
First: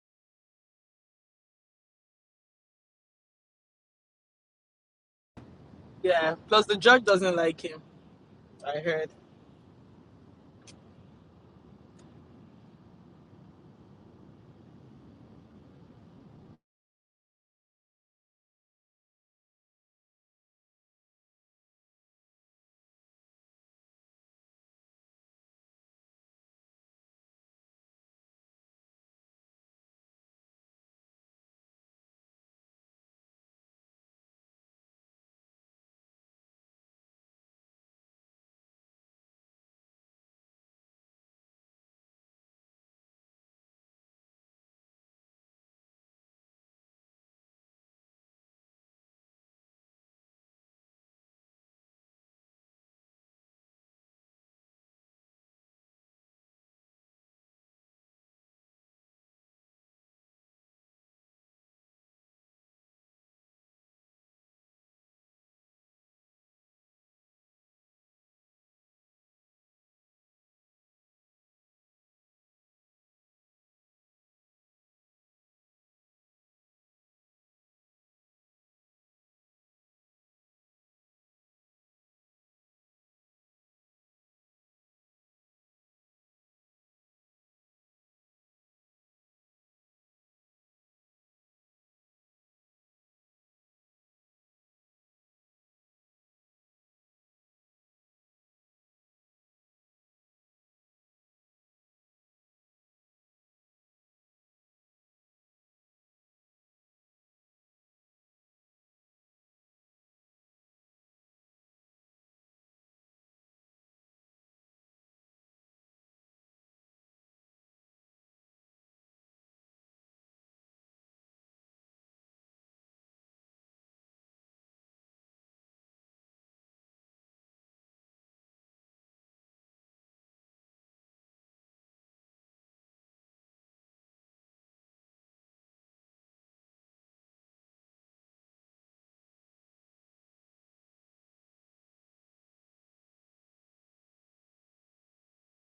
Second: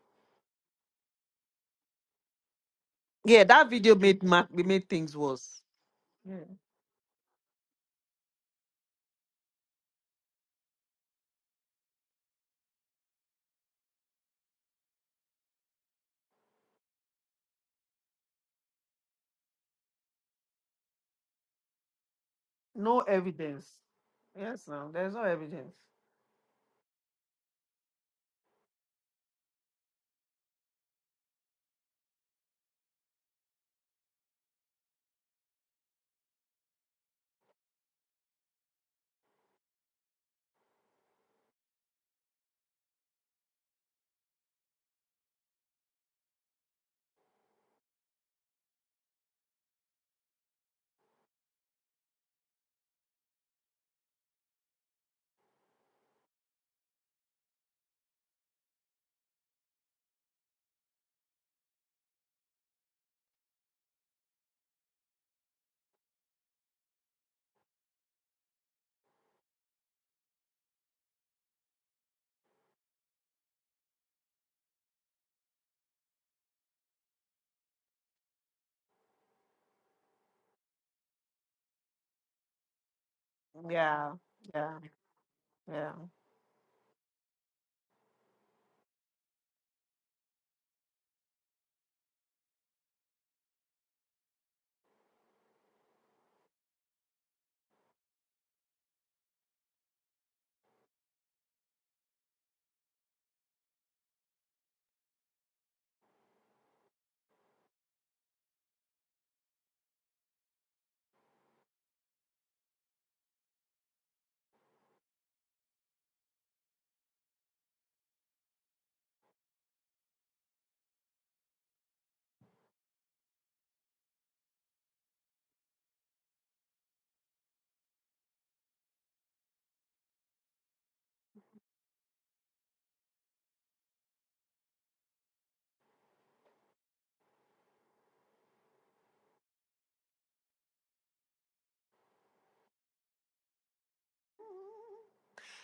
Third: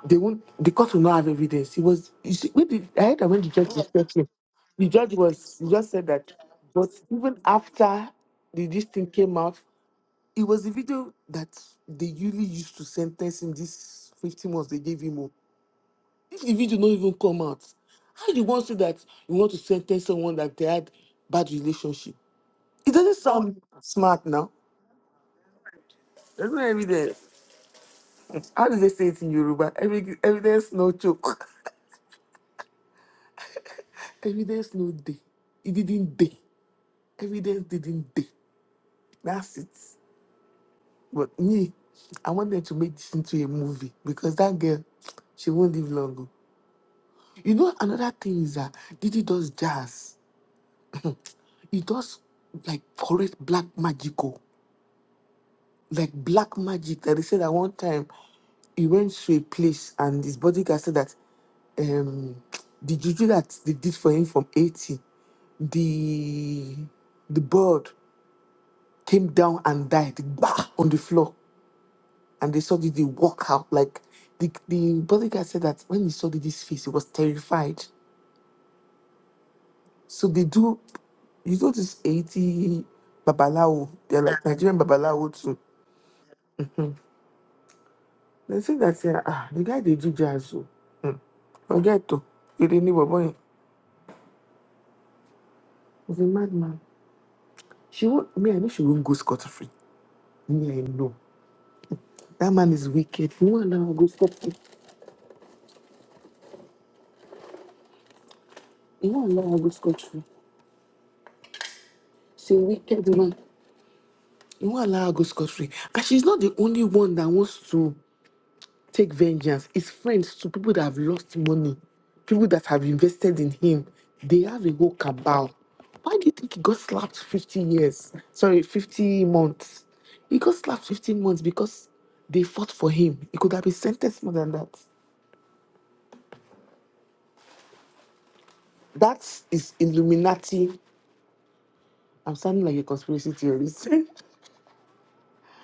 S1: they won't the court will not have evidence. It was you see, when the, I heard that when
S3: Yeah,
S1: the
S3: that
S1: judge was
S3: video made
S1: talking,
S3: ma-
S1: the
S3: made
S1: judge
S3: things
S1: was
S3: worse.
S1: he just said that
S3: Yeah.
S2: Yeah. Plus the
S1: but
S2: judge doesn't
S1: even
S2: like him.
S1: after the
S2: I
S1: this thing
S2: heard.
S1: came out, it was the video that they usually used to sentence him this 15 months they gave him. oh. If the video not even come out, how do you want to say that you want to sentence someone that they had bad relationship? It
S3: No
S1: doesn't sound
S3: evidence.
S1: smart now.
S3: Yes, no. There's no evidence.
S1: That's not evidence. How do they say it in Yoruba? Evi- Evidence no choke. *laughs* Evidence no day. It didn't day. Evidence didn't day. That's it. But me, I want them to make this into a movie because that girl, she won't live long. oh. You know, another thing is that Didi does jazz. He does like correct black magical. Like black magic that they said at one time he went to a place and his bodyguard said that um the juju that they did for him from 80 the the bird came down and died bah, on the floor and they saw did they walk out like the, the bodyguard said that when he saw this face he was terrified so they do you go to 80 babalawo
S3: Yeah.
S1: they're like nigerian
S3: Yeah.
S1: babalawo too
S3: Yeah.
S1: they say that yeah, ah, the guy they do jazz oh. forget to you didn't know boy he's a madman she won't me i know she won't go scot-free me i know That man is wicked. You won't allow her go scot-free. You won't allow her go scot-free. She's a wicked man. You won't allow her go scot-free. And she's not the only one that wants to take vengeance. It's friends to people that have lost money, people that have invested in him. They have a whole cabal. Why do you think he got slapped 50 years? Sorry, 50 months. He got slapped 15 months because they fought for him. He could have been sentenced more than that. That is Illuminati. I'm sounding like a conspiracy theorist. *laughs*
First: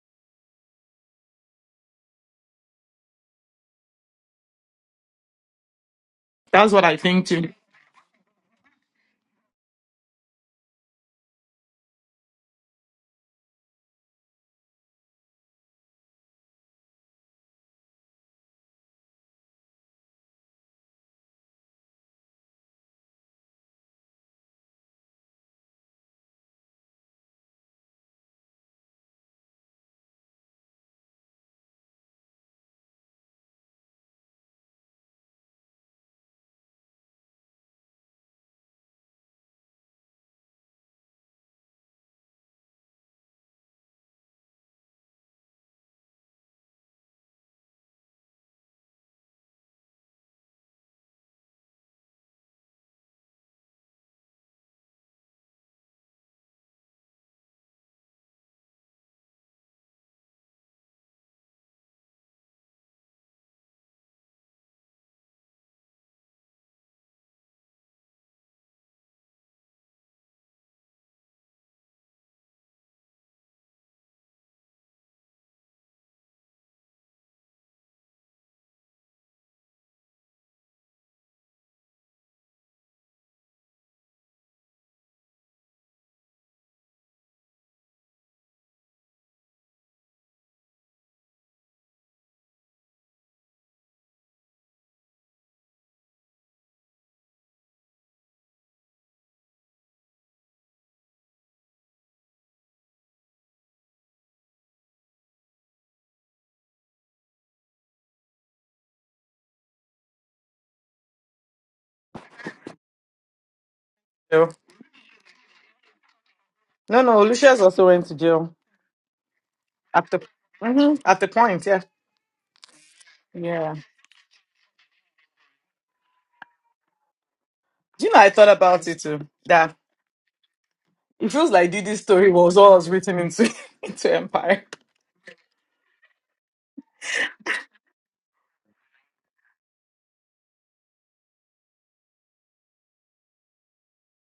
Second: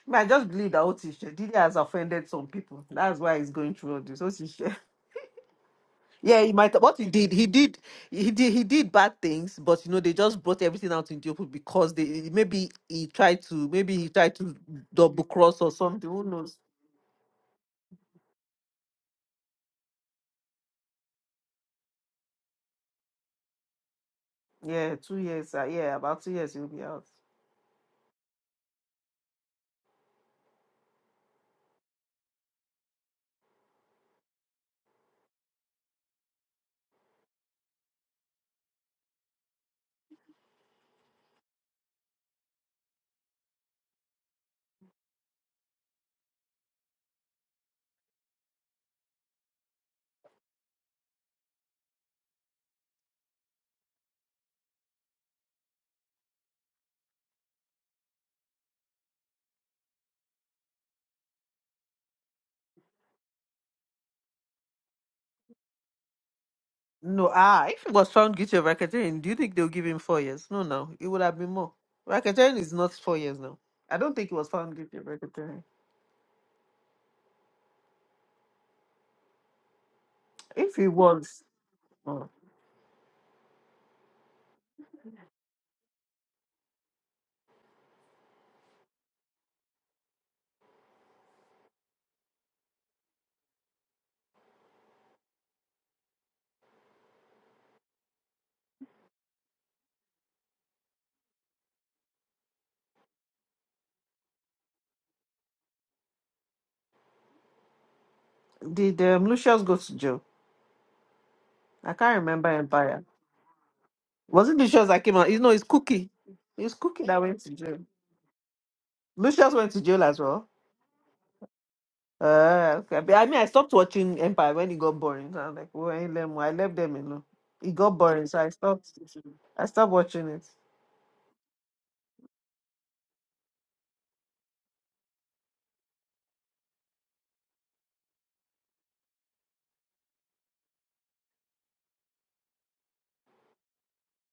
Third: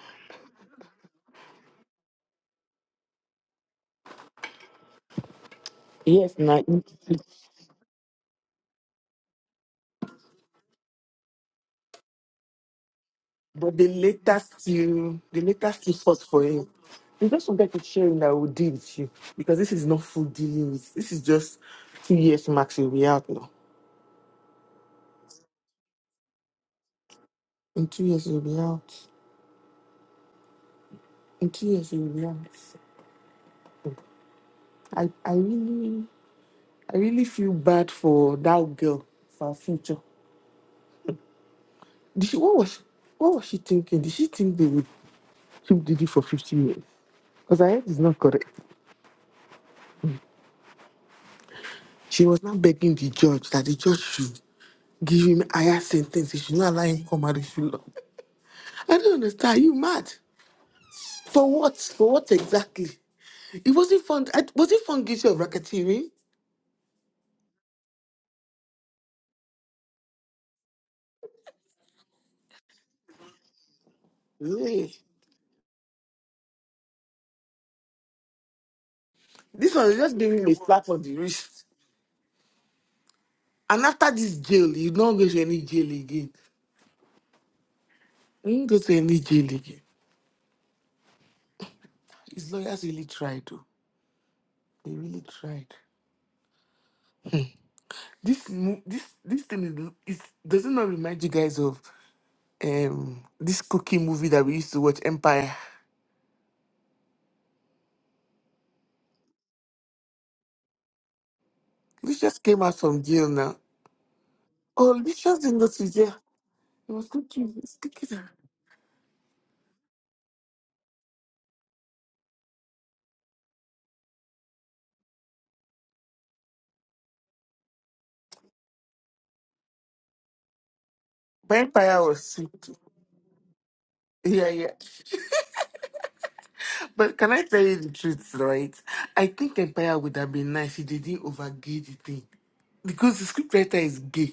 S3: Me, I just believe that Otisha Didi has offended some people. That's why he's going through all this. Otisha. *laughs*
S1: Yes,
S3: Yeah, he
S1: now,
S2: That's
S3: might
S2: what I
S3: what he
S2: think
S3: did, he
S2: too.
S3: did he did he did bad things, but you know, they just brought everything out in the open because they maybe he tried to
S1: but the
S3: maybe he tried to
S1: latest you,
S3: double
S1: the
S3: cross or
S1: latest you
S3: something.
S1: fought
S3: Who
S1: for
S3: knows?
S1: him. You just forget to share him that will deal with you because this is not full dealing with. This is just two years max. You'll be out now.
S3: Yeah, two years. Uh, yeah, about two years he'll be out.
S1: In two years you'll be out. In two years you'll be out. I, I really, I really feel bad for that girl for her future. Did she, what was, what was she thinking? Did she think they would keep Didi for 15 years? Because I heard it's not correct. She was now begging the judge that the judge should. give him higher sentence. You should not allow him come out if you love. I don't understand. Are you mad? For what? For what exactly? It wasn't fun. I- Was it fun guilty of racketeering?
S3: No, ah, if he was found guilty of racketeering, do you think they'll give him four years? No, no, it would have been more. Racketeering is not four years now. I don't think he was found
S1: Eh.
S3: guilty of racketeering.
S1: This one is just giving him a
S3: If he
S1: slap on the
S3: was,
S1: wrist.
S3: oh.
S1: And after this jail, you don't go to any jail again. You don't go to any jail again. His lawyers really tried, though. They really tried. This mo- this this thing is, is does it not remind you guys of um this cooking movie that we used to watch, Empire?
S3: Did um, Lucius go to jail? I
S1: This
S3: can't
S1: just
S3: remember
S1: came out from
S3: Empire.
S1: jail now.
S3: Was it Lucius
S1: Oh,
S3: that came out?
S1: Bishop
S3: You know, it's
S1: Zingosi,
S3: Cookie.
S1: yeah.
S3: It's
S1: He
S2: No,
S3: Cookie
S1: was
S3: that
S2: no,
S3: went to
S1: cooking,
S2: Lucius
S1: he was
S3: jail.
S2: also went to
S1: cooking.
S2: jail
S3: Lucius went to jail
S2: at the
S3: as well.
S2: Mhm. at the point. Yeah,
S3: Uh, okay. But I mean, I stopped
S2: yeah.
S3: watching Empire when it got boring. So I was like, well, I, ain't them, I left them alone. It got
S2: Do you know?
S3: boring,
S2: I
S3: so
S2: thought
S3: I
S2: about
S3: stopped.
S2: it too.
S3: I
S2: That
S3: stopped watching it.
S2: it feels like Didi's
S1: Empire was
S2: story was
S1: sweet.
S2: all was written into *laughs* into
S1: Yeah,
S2: Empire.
S1: yeah. But can I tell you the truth, right? I think Empire would have been nice if they didn't overgay the thing. Because the scriptwriter is gay.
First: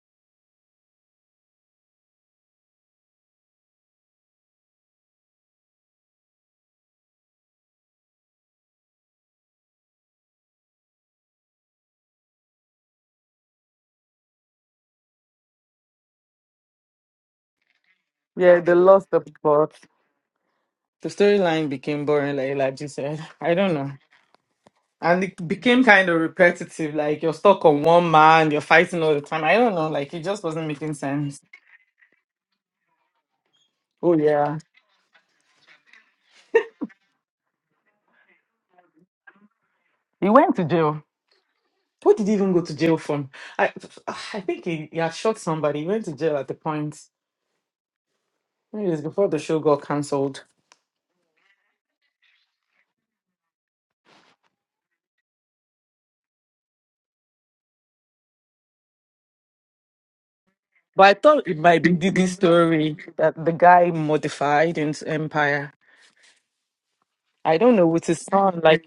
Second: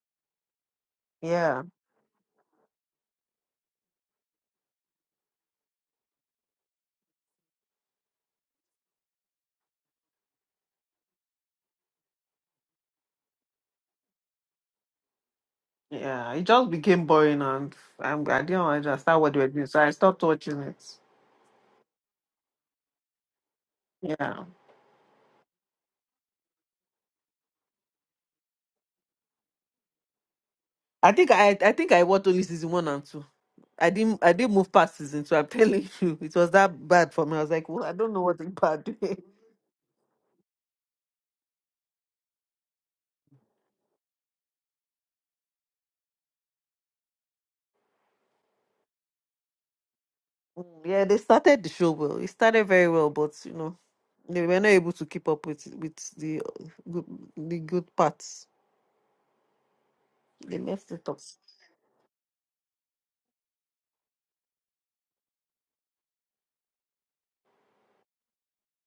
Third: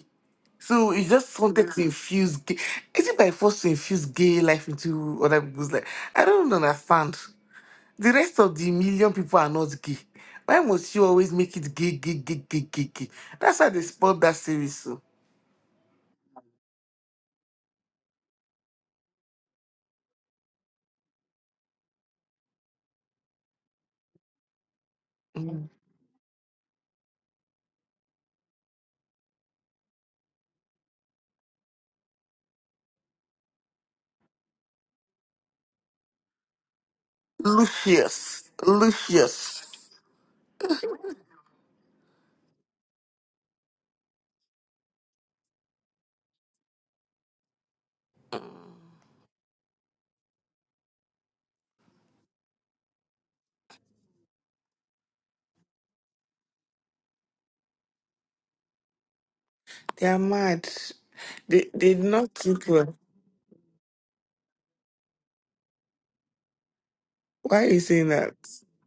S1: So he just
S3: Yeah,
S1: wanted to infuse gay. Is it by force to infuse gay life into other people's life? I don't understand. The rest of the million people are not gay. Why must you always make it gay, gay, gay, gay, gay, gay? That's how they spoiled that series. So.
S3: yeah. It just became boring, and I'm, I
S2: Yeah,
S3: didn't
S2: they
S3: want to
S2: lost the
S3: start what they were doing,
S2: plot.
S3: so I stopped watching it.
S2: The storyline became boring, like Elijah said. I don't know.
S3: Yeah.
S2: And it became kind of repetitive. Like you're stuck on one man, you're fighting all the time. I don't know. Like it just wasn't making
S3: I think
S2: sense.
S3: I I think I watched only season one and two. I
S2: Oh
S3: didn't I didn't
S2: yeah,
S3: move past season two. I'm telling *laughs* you, it was that bad for me. I was like, well, I don't know what the
S1: Lucius.
S3: bad. *laughs*
S1: Lucius.
S2: he went to jail. What did he even go to jail for? I, I think he, he had shot somebody. He went to jail at the point. Maybe it was before the show got cancelled.
S3: Mm, yeah, they started the show well. It started very well, but you know, they were not able to keep up with with the uh, good, the good parts.
S1: They are
S3: They
S1: mad.
S3: left
S2: But
S3: it
S2: I
S3: up.
S2: thought it
S1: They
S2: might be
S1: they did
S2: Diddy's
S1: not keep her.
S2: story that the guy modified into Empire. I
S1: Why are
S2: don't
S1: you
S2: know with
S1: saying
S2: his
S1: that?
S2: son, like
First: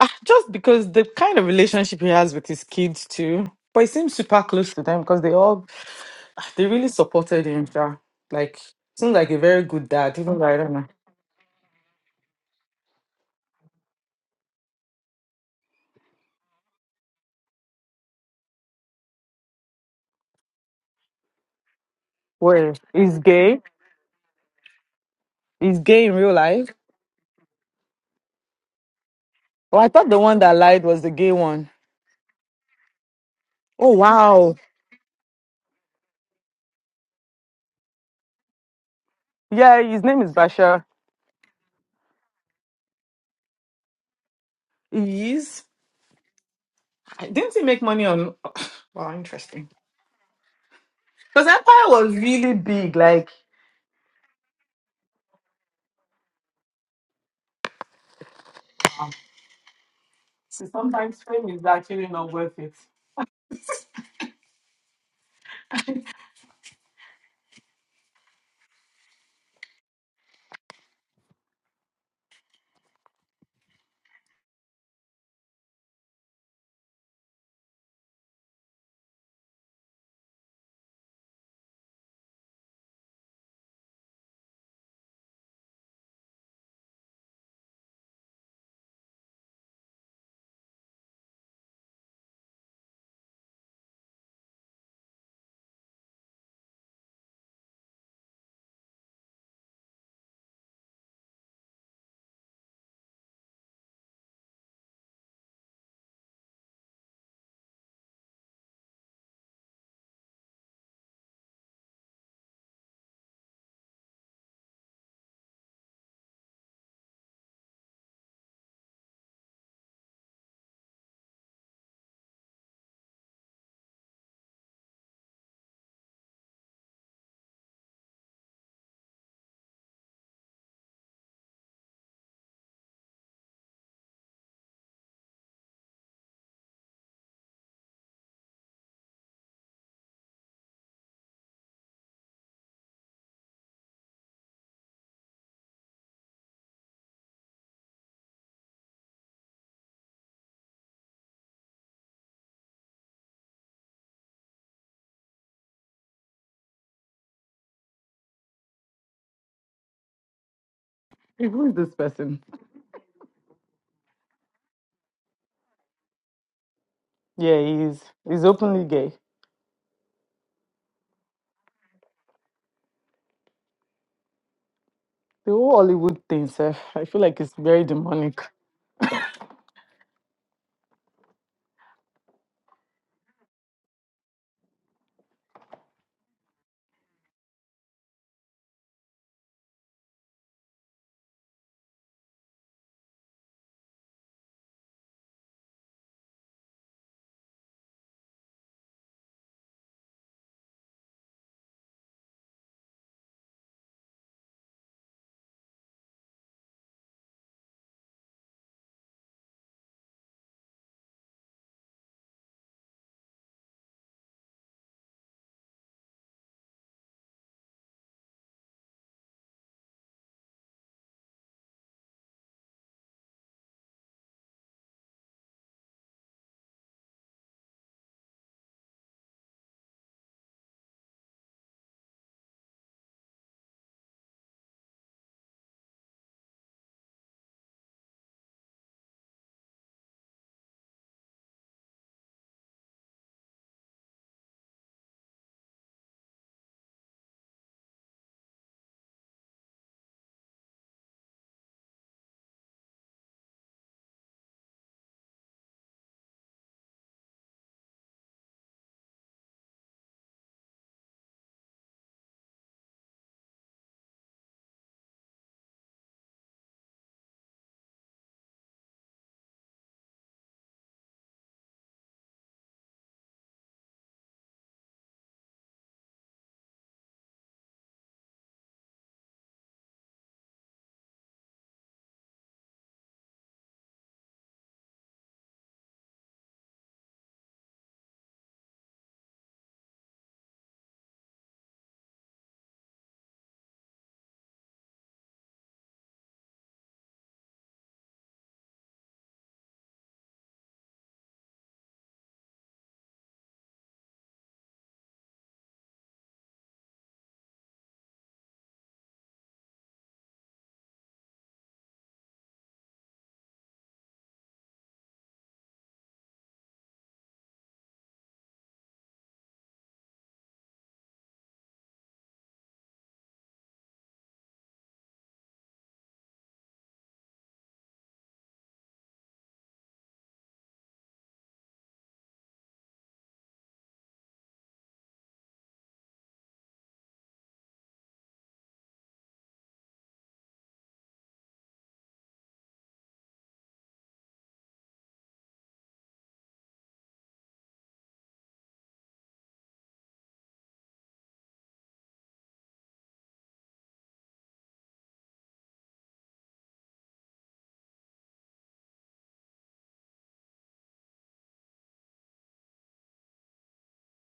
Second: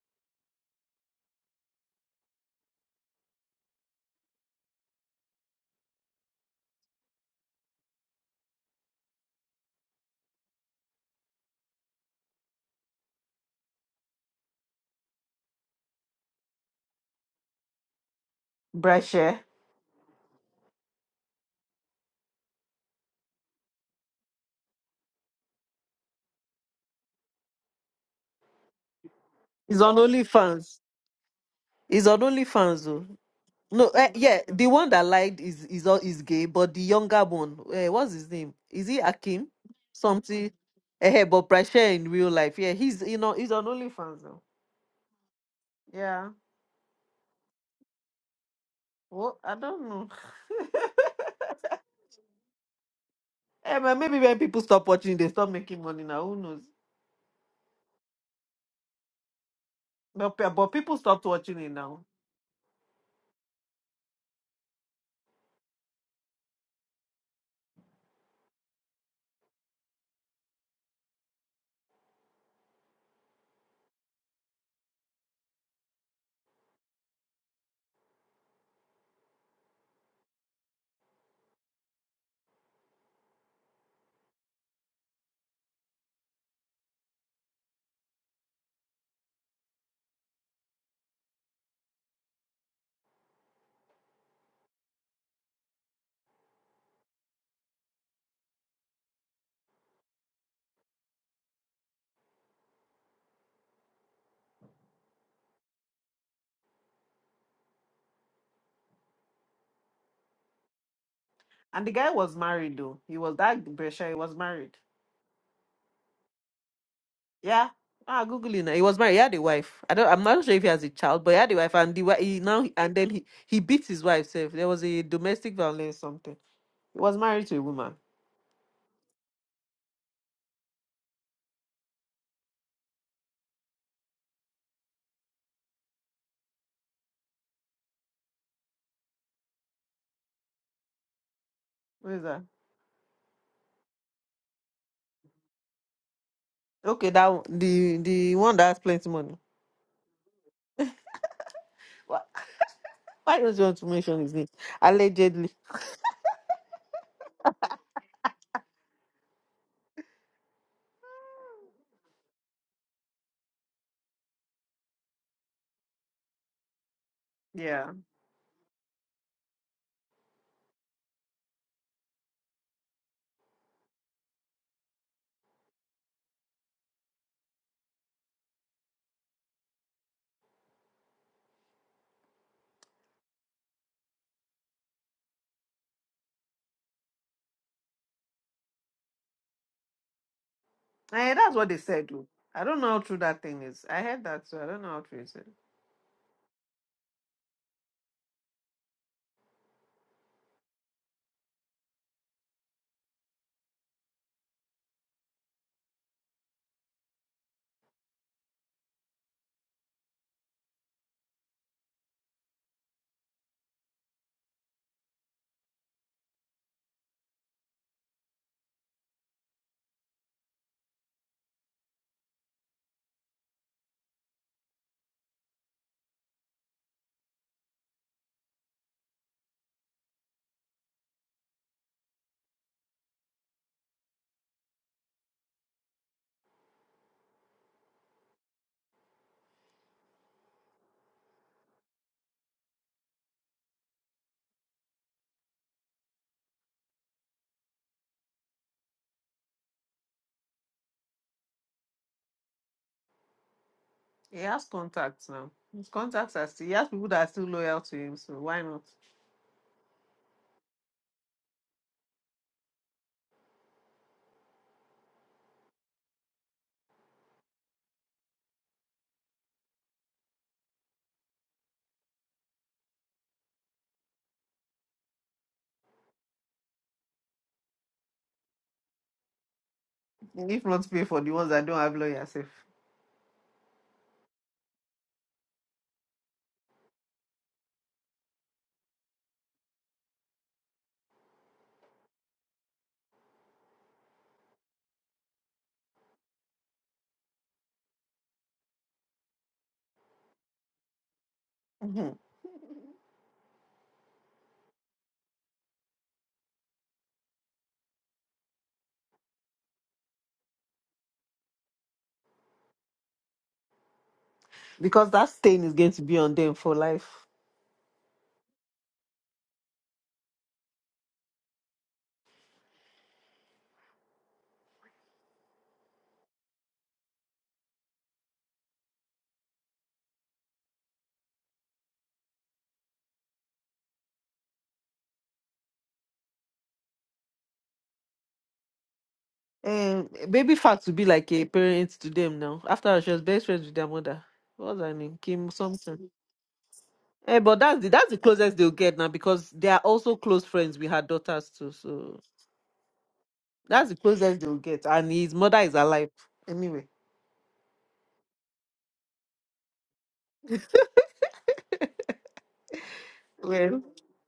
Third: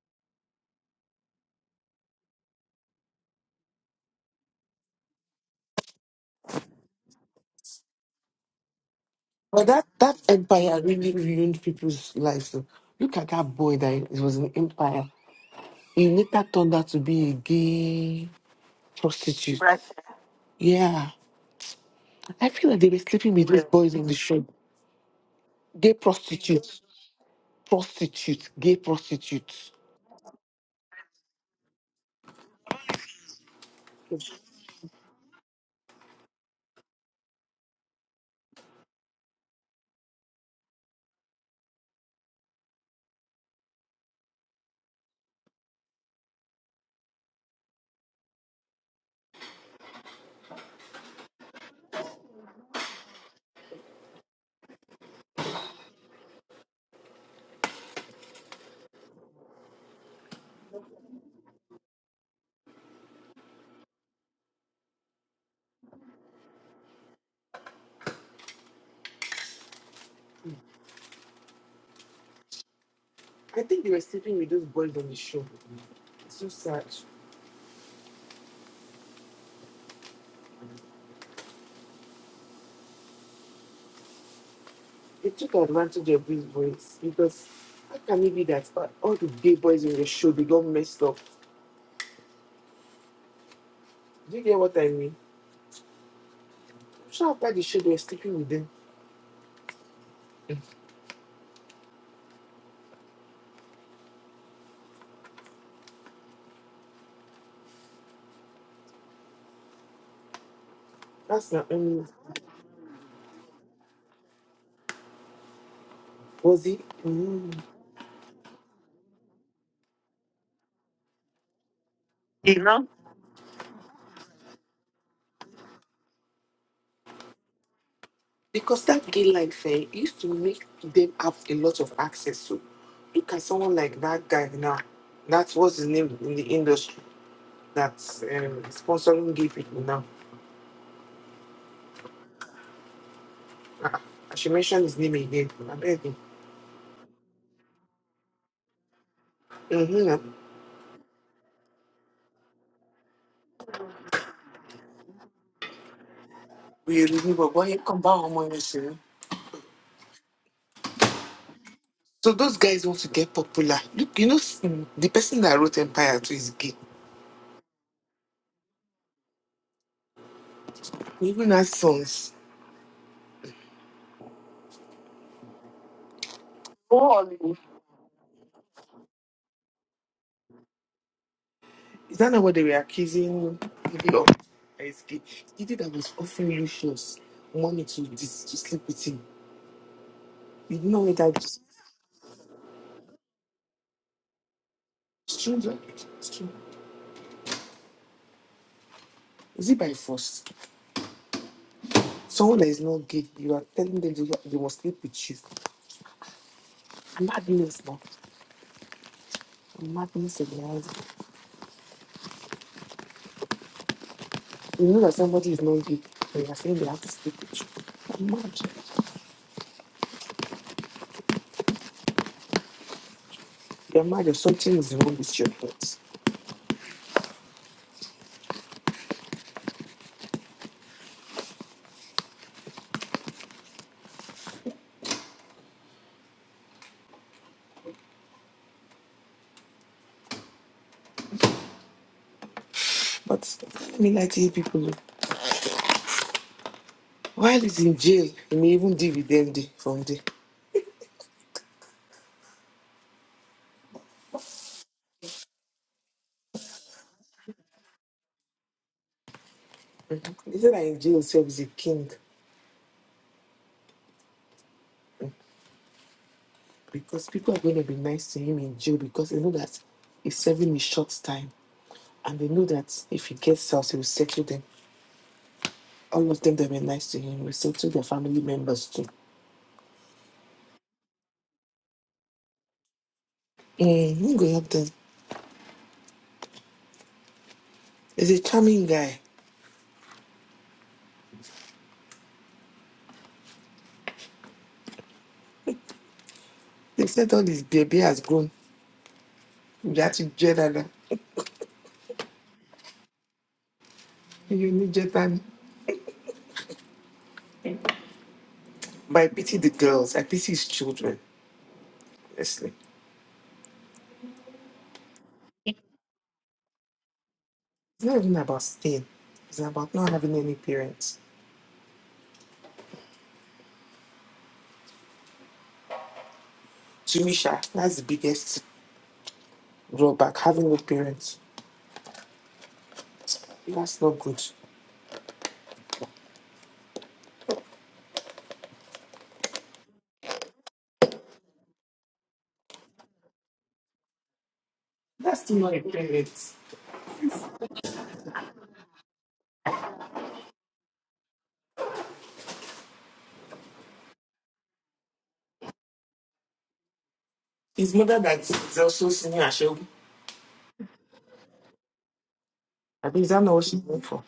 S2: ah, just because the kind of relationship he has with his kids too. But he seems super close to them because they all ah, they really supported him. sha. Like seems like a very
S1: But that,
S2: good
S1: that
S2: dad, even though I don't
S1: empire
S2: know.
S1: really ruined people's lives. Though. Look at that boy that it was an empire. He later turned out to be a gay
S3: Brasher
S1: prostitute. Right. Yeah. I feel
S2: Well,
S1: like they were
S2: he's
S1: sleeping with
S2: gay.
S1: these boys in the shop.
S2: He's
S1: Gay
S2: gay in real life.
S1: prostitutes. Prostitutes. Gay prostitutes.
S2: Oh,
S3: is
S2: I
S3: on
S2: thought the one that
S3: OnlyFans.
S2: lied was the gay one.
S3: He's on OnlyFans though. No,
S2: Oh
S3: uh, yeah,
S2: wow.
S3: the one that lied is is all is gay, but the younger one, uh, what's his name? Is he Akim?
S2: Yeah, his name is
S3: Something.
S2: Bashar.
S3: Uh, but Prasha in real life, yeah, he's you know he's on OnlyFans now.
S2: He is.
S3: Yeah.
S2: I- Didn't he make money on? *sighs* Wow,
S3: Well, I
S2: interesting.
S3: don't know. *laughs*
S2: Because Empire was really big. Like
S3: Eh, but maybe when people stop watching, they stop making money now. Who knows? But, pe-
S2: so
S3: but people
S2: sometimes
S3: stopped
S2: fame
S3: watching
S2: is
S3: it now.
S2: actually not worth it.
S1: I think they were sleeping with those boys on the show. It's so sad. they took advantage of these boys because how can it be that all all the gay boys in the show they got messed up? Do you get what I mean? I'm sure after the show they were sleeping with them. That's not
S3: And the
S1: only
S3: guy was married though. He was that Brescia. He was married.
S1: was it mm.
S3: Yeah. Ah, googling it. He was married. He had a wife. I don't. I'm not sure if he has a child, but he had a wife, and the wi- he
S1: you
S3: now
S1: know
S3: and then he he beat his wife. Self. There was a domestic violence something. He was married to a woman.
S1: because that gay life eh, used to make them have a lot of access to. Look at someone like that guy now. That's what's his name in the industry that's um, sponsoring gay people now.
S3: Where is that?
S1: Ah, I should mention his name again. I beg you.
S3: Okay, that one- the the one that has plenty money.
S1: Mm-hmm.
S3: Wha- Why don't you want to mention his name? Allegedly.
S1: We remember boy come back home when you see.
S2: Who is this
S1: So
S2: person?
S1: those guys want to get popular. Look, you know, s- the person that wrote Empire 2 is gay.
S2: Yeah,
S3: Yeah.
S2: he's he's openly gay.
S1: He even has sons.
S2: The whole Hollywood thing, sir.
S1: Oh,
S2: I feel like it's
S1: Olive.
S2: very demonic.
S1: is that not what they were accusing him of? That he's gay. He did that was offering Lucius, shows, money to this, to sleep with him. You know what
S3: Eh,
S1: that
S3: that's
S1: is?
S3: what they said. though. I don't know how true that thing is. I heard that too. I don't know how true it is.
S1: It's true. though. It's true. Is it by force? Someone that is not gay, you are telling them they, they must sleep with you. Madness, man. Madness in the eyes. You know that somebody is not gay, and you are saying they have to sleep with you. Mad. Your mind, something is wrong with your thoughts. But let me lie to you people. oh. While he's in jail, he may even dividend from the.
S3: He has contacts now. His contacts are still. He has people that are still loyal to him. So why not?
S1: He said that in jail himself is a king because people are going to be nice to him in jail because they know that he's serving a short time and they know that if he gets out, he will settle them. All of them that were nice to him will settle their family members too.
S3: If not pay for the ones that don't have lawyers. Self.
S1: Mm, he go help them. He's a charming guy. They said all his baby has grown. You have to jet and
S3: Mhm.
S1: you need jet and But I pity the girls. I pity his children, honestly.
S3: because that stain is going to be on them for life.
S1: It's not even about staying. It's about not having any parents. To me, Sha, that's the biggest drawback, having no parents. That's not good.
S3: Um, baby fat will be like a parent to them now. After all, she was best friends with their mother. What's her name?
S1: That's
S3: Kim
S1: still not a
S3: something.
S1: parent.
S3: Eh, but that's the that's the closest they'll get now because they are also close friends with her daughters too. So that's the closest they'll get. And his mother is alive anyway.
S1: His mother that is also singing Ashogu. I mean, is that not what she's
S3: Well,
S1: going for?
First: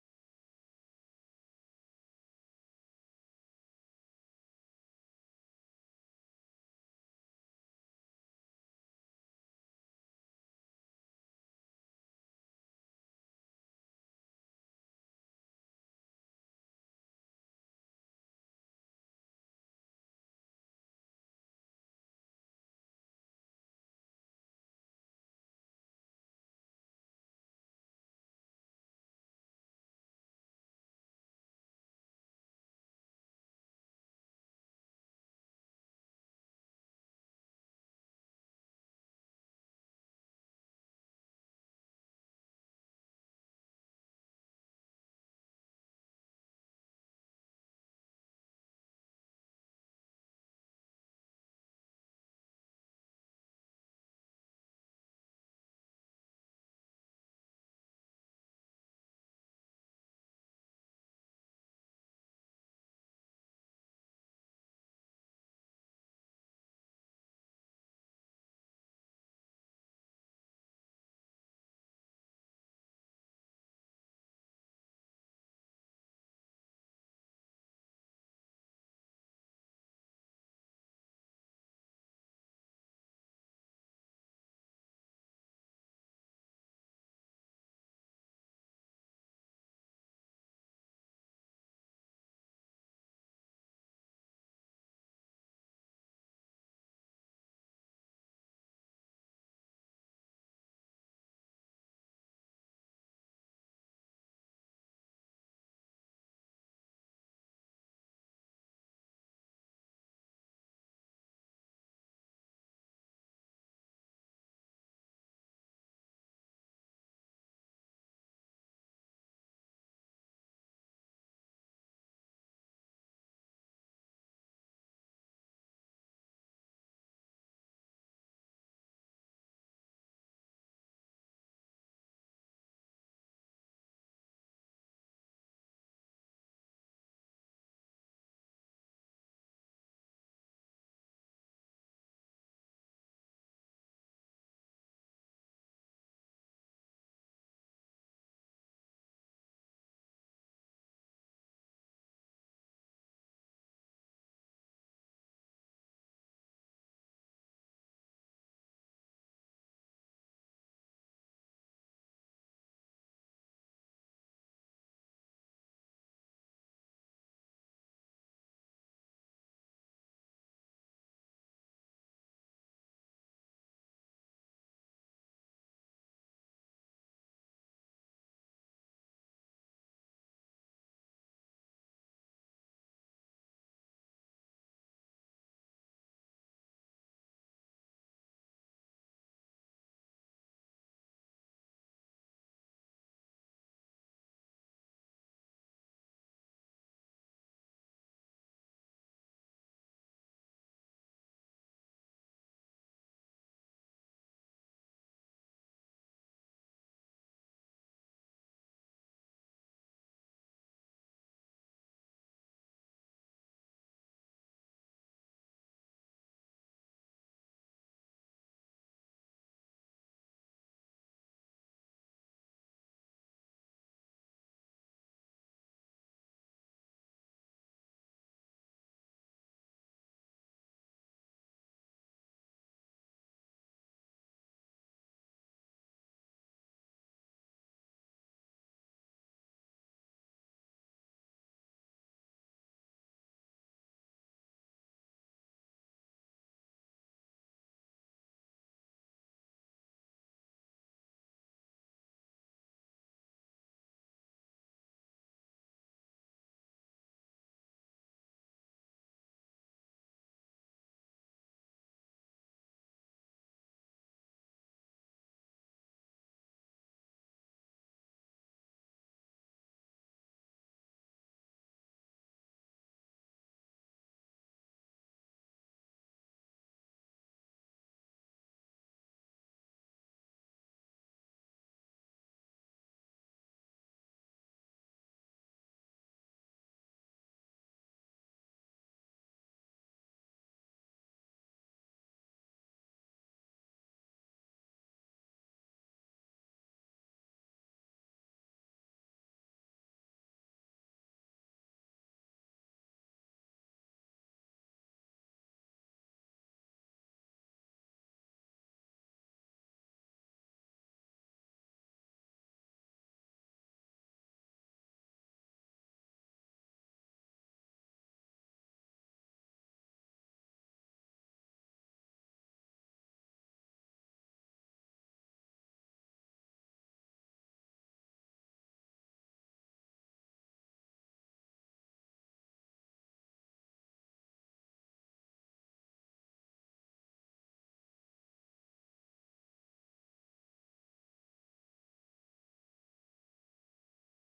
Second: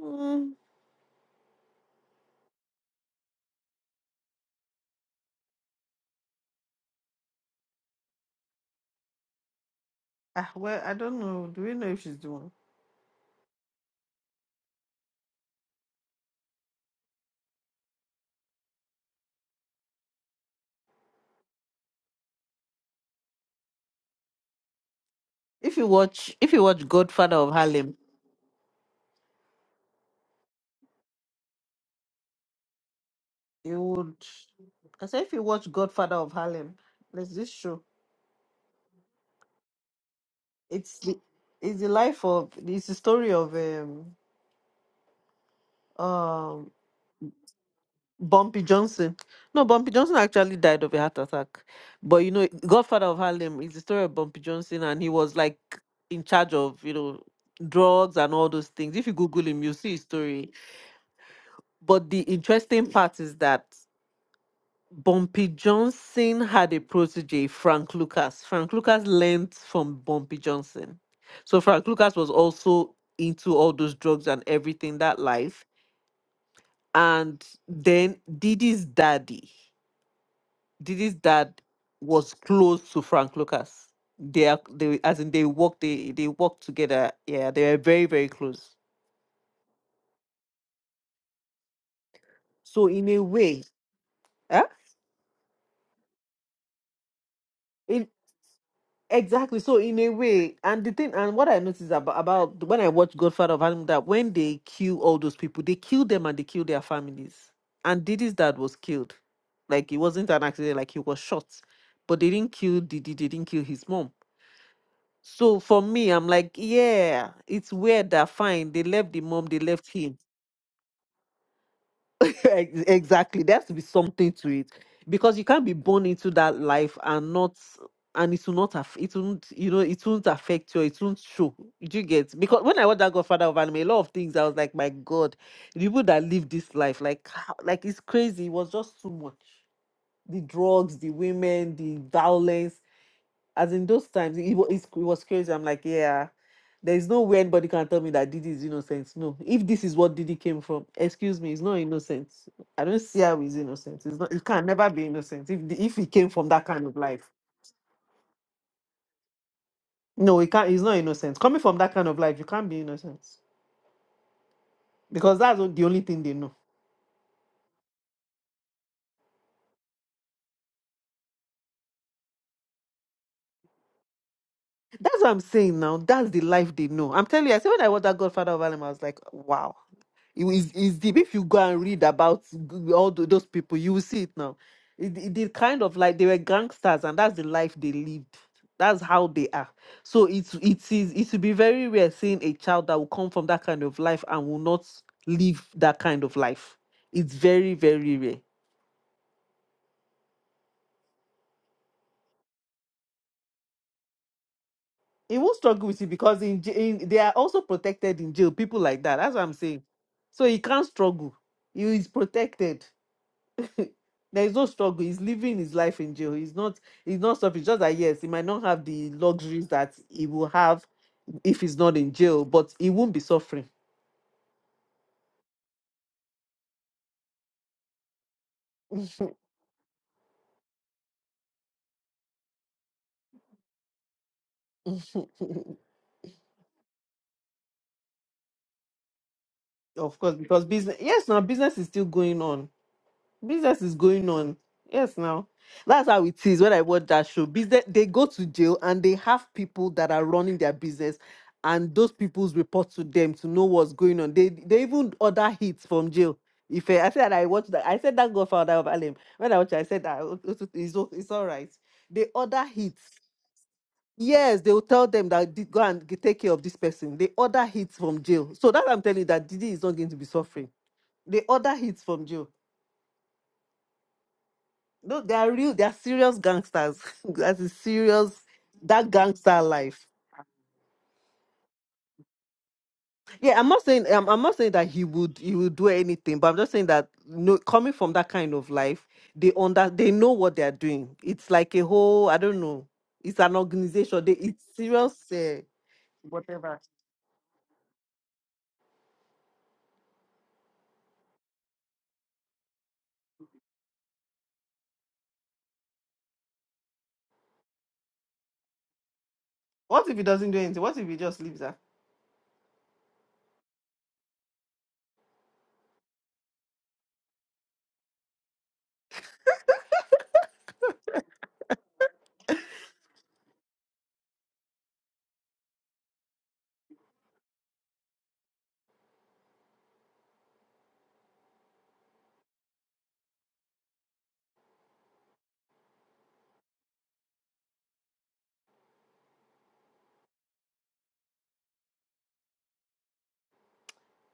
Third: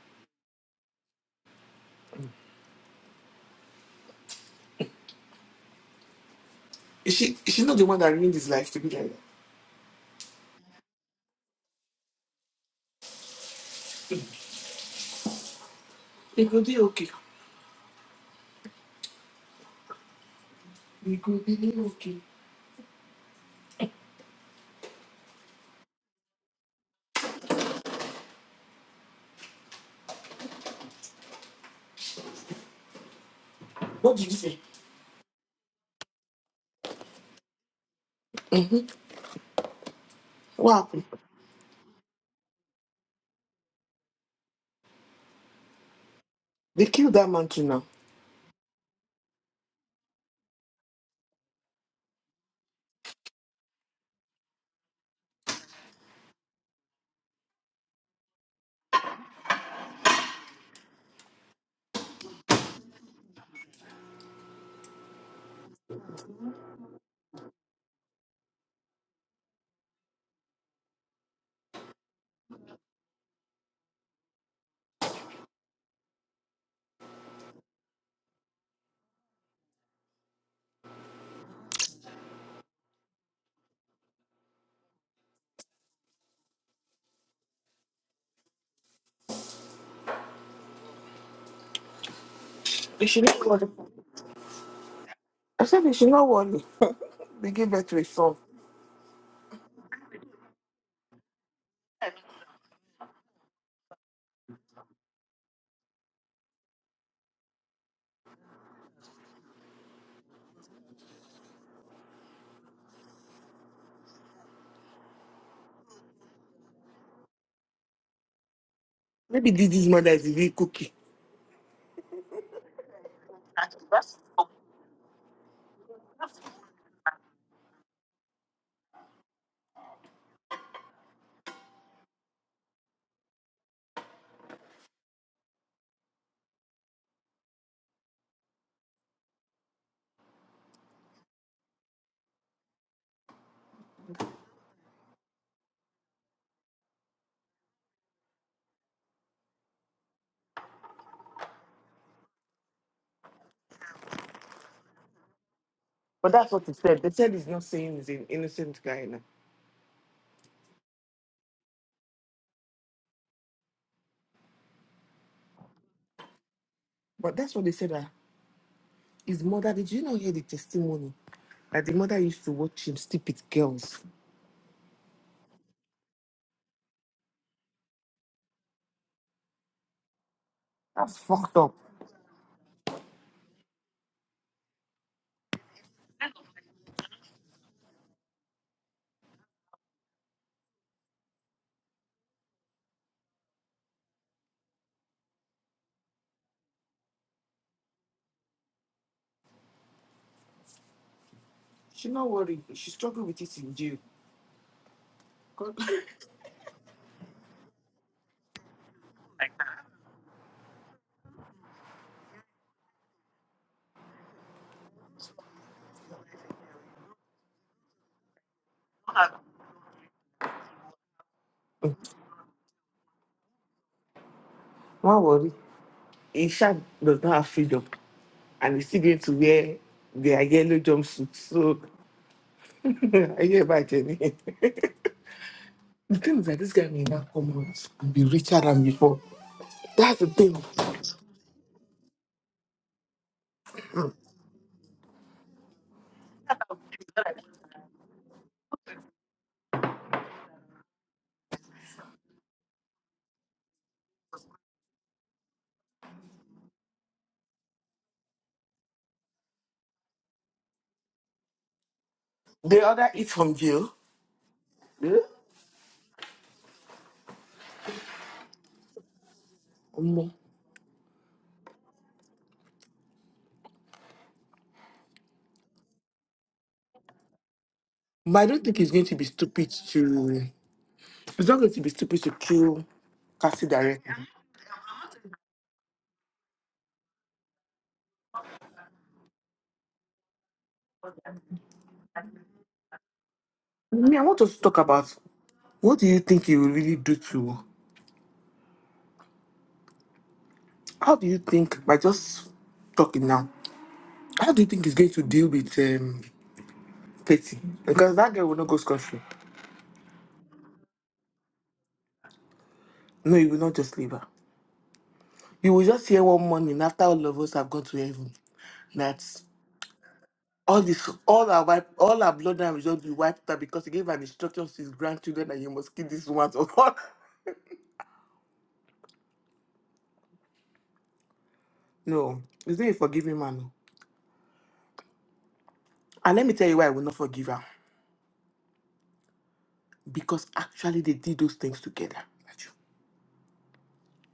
S3: mm,
S1: Is she, is she not the one that ruined his life to be like that?
S3: ah, well, I don't know. Do we know if she's the one?
S1: It could be okay. It could be okay.
S3: If you watch, if you watch Godfather of Harlem, you would.
S1: What did you say?
S3: I said if you watch Godfather of Harlem, there's this show.
S1: What
S3: It's
S1: happened?
S3: the it's the life of it's the story of um um
S1: They killed that man too now.
S3: Bumpy Johnson. No, Bumpy Johnson actually died of a heart attack. But you know, Godfather of Harlem is the story of Bumpy Johnson, and he was like in charge of you know drugs and all those things. If you Google him, you'll see his story. But the interesting part is that Bumpy Johnson had a protege, Frank Lucas. Frank Lucas learned from Bumpy Johnson. So Frank Lucas was also into all those drugs and everything that life. And then Didi's daddy, Didi's dad was close to Frank Lucas. They are they as in they worked they they worked together. Yeah, they were very, very close. So
S1: They
S3: in a
S1: should not
S3: way,
S1: worry.
S3: huh?
S1: I said they should not worry. *laughs* they gave birth to a
S3: in
S1: son.
S3: Exactly. So in a way, and the thing, and what I noticed about about when I watched Godfather of Harlem, that when they kill all those people, they kill them and they kill their families. And Didi's dad was killed, like it wasn't an accident, like he was shot, but they didn't kill Didi, they didn't kill his mom. So for me, I'm like, yeah, it's weird that fine. They left the mom,
S1: Maybe
S3: they
S1: this, this
S3: left
S1: mother
S3: him.
S1: is a real cookie.
S3: Ex- Exactly. There has to
S1: That's-
S3: be something to it because you can't be born into that life and not, and it will not, aff- it won't, you know, it won't affect you. It won't show. Did you get? Because when I watched that Godfather of Anime, a lot of things I was like, my God, the people that live this life, like, how- like it's crazy. It was just too much. The drugs, the women, the violence. As in those times, it, wa- it's- it was crazy. I'm like, yeah, there is no way anybody can tell me that Didi is innocent. No, if this is what Didi came from, excuse me, it's not innocent. I don't see how he's innocent. It's not. It can never be innocent. If the, if he came
S1: But
S3: from
S1: that's what
S3: that
S1: he
S3: kind of
S1: said. They
S3: life,
S1: said he's not saying he's an innocent guy now.
S3: no, he can't. He's not innocent. Coming from that kind of life, you can't be innocent because that's o- the only thing they know.
S1: But that's what they said. Uh, his mother, did you not hear the testimony? That the mother used to watch him sleep with girls.
S3: That's what I'm saying now. That's the life they know. I'm telling you, I said when I watched that Godfather of Harlem, I was like, wow. It is is
S1: That's
S3: deep. If you
S1: fucked
S3: go
S1: up.
S3: and read about g- all tho- those people, you will see it now. It, it did kind of like they were gangsters, and that's the life they lived. That's how they are. So it's it is it will be very rare seeing a child that will come from that kind of life and will not live that kind of life. It's very very rare.
S1: She not worry. She struggle with it in jail.
S3: He will not
S1: *laughs*
S3: struggle with it because in, j- in they are also protected in jail. People like that. That's what I'm saying. So he can't struggle. He is protected. *laughs* there is no struggle. He's living his life in jail. He's not. He's not suffering. Just that yes, he might not have the luxuries that he will have if he's not in jail, but he won't be suffering.
S1: Not worry. Isha does not have freedom. And he's still going to wear their yellow jumpsuit. So, *laughs* I hear about Jenny. *laughs* The thing is that this guy may not come out and be richer than before.
S3: Of
S1: That's the
S3: course,
S1: thing.
S3: because business. Yes, now business is still going on. Business is going on. Yes, now. That's how it is when I watch that show. Business they go to jail and they have people that are running their business and those people's report to them to know what's going on. They they even order hits from jail. If I, I said I watched that, I said that Godfather of Harlem. When I watched, it, I said that oh, oh, it's, o- it's all right. They order
S1: The
S3: hits.
S1: other is from jail.
S3: Yes, they will tell
S1: Yeah.
S3: them that "Di- go and g- take care of this person. They order hits from jail. So that I'm telling you that Didi is not going to be
S1: Um,
S3: suffering. They order hits from jail No, they are real. They are serious gangsters. *laughs* That's a
S1: but
S3: serious
S1: I don't think it's going
S3: that
S1: to be
S3: gangster
S1: stupid
S3: life.
S1: to. It's not going to be stupid to kill
S3: Yeah,
S1: Cassie
S3: I'm not saying
S1: directly.
S3: I'm, I'm not saying that he would he would do anything, but I'm just saying that no, coming from that kind of life, they under they know what they are doing. It's like a whole I don't know. It's an
S1: Me, I
S3: organization. They
S1: want us to
S3: it's
S1: talk about
S3: serious. eh.
S1: what do you think he will really do to. How do you think by just talking now? How do you think he's going to deal with um Petty? Because that girl will not go scot free.
S3: what if he doesn't do anything? What if he just leaves her?
S1: No, he will not just leave her. You will just hear one morning after all of us have gone to heaven. that All this, all our wipe, all our bloodline will just be wiped out because he gave an instruction to his grandchildren that you must kill this woman. So *laughs* no, he's not a forgiving man. oh. And let me tell you why I will not forgive her. Because actually they did those things together. Raju.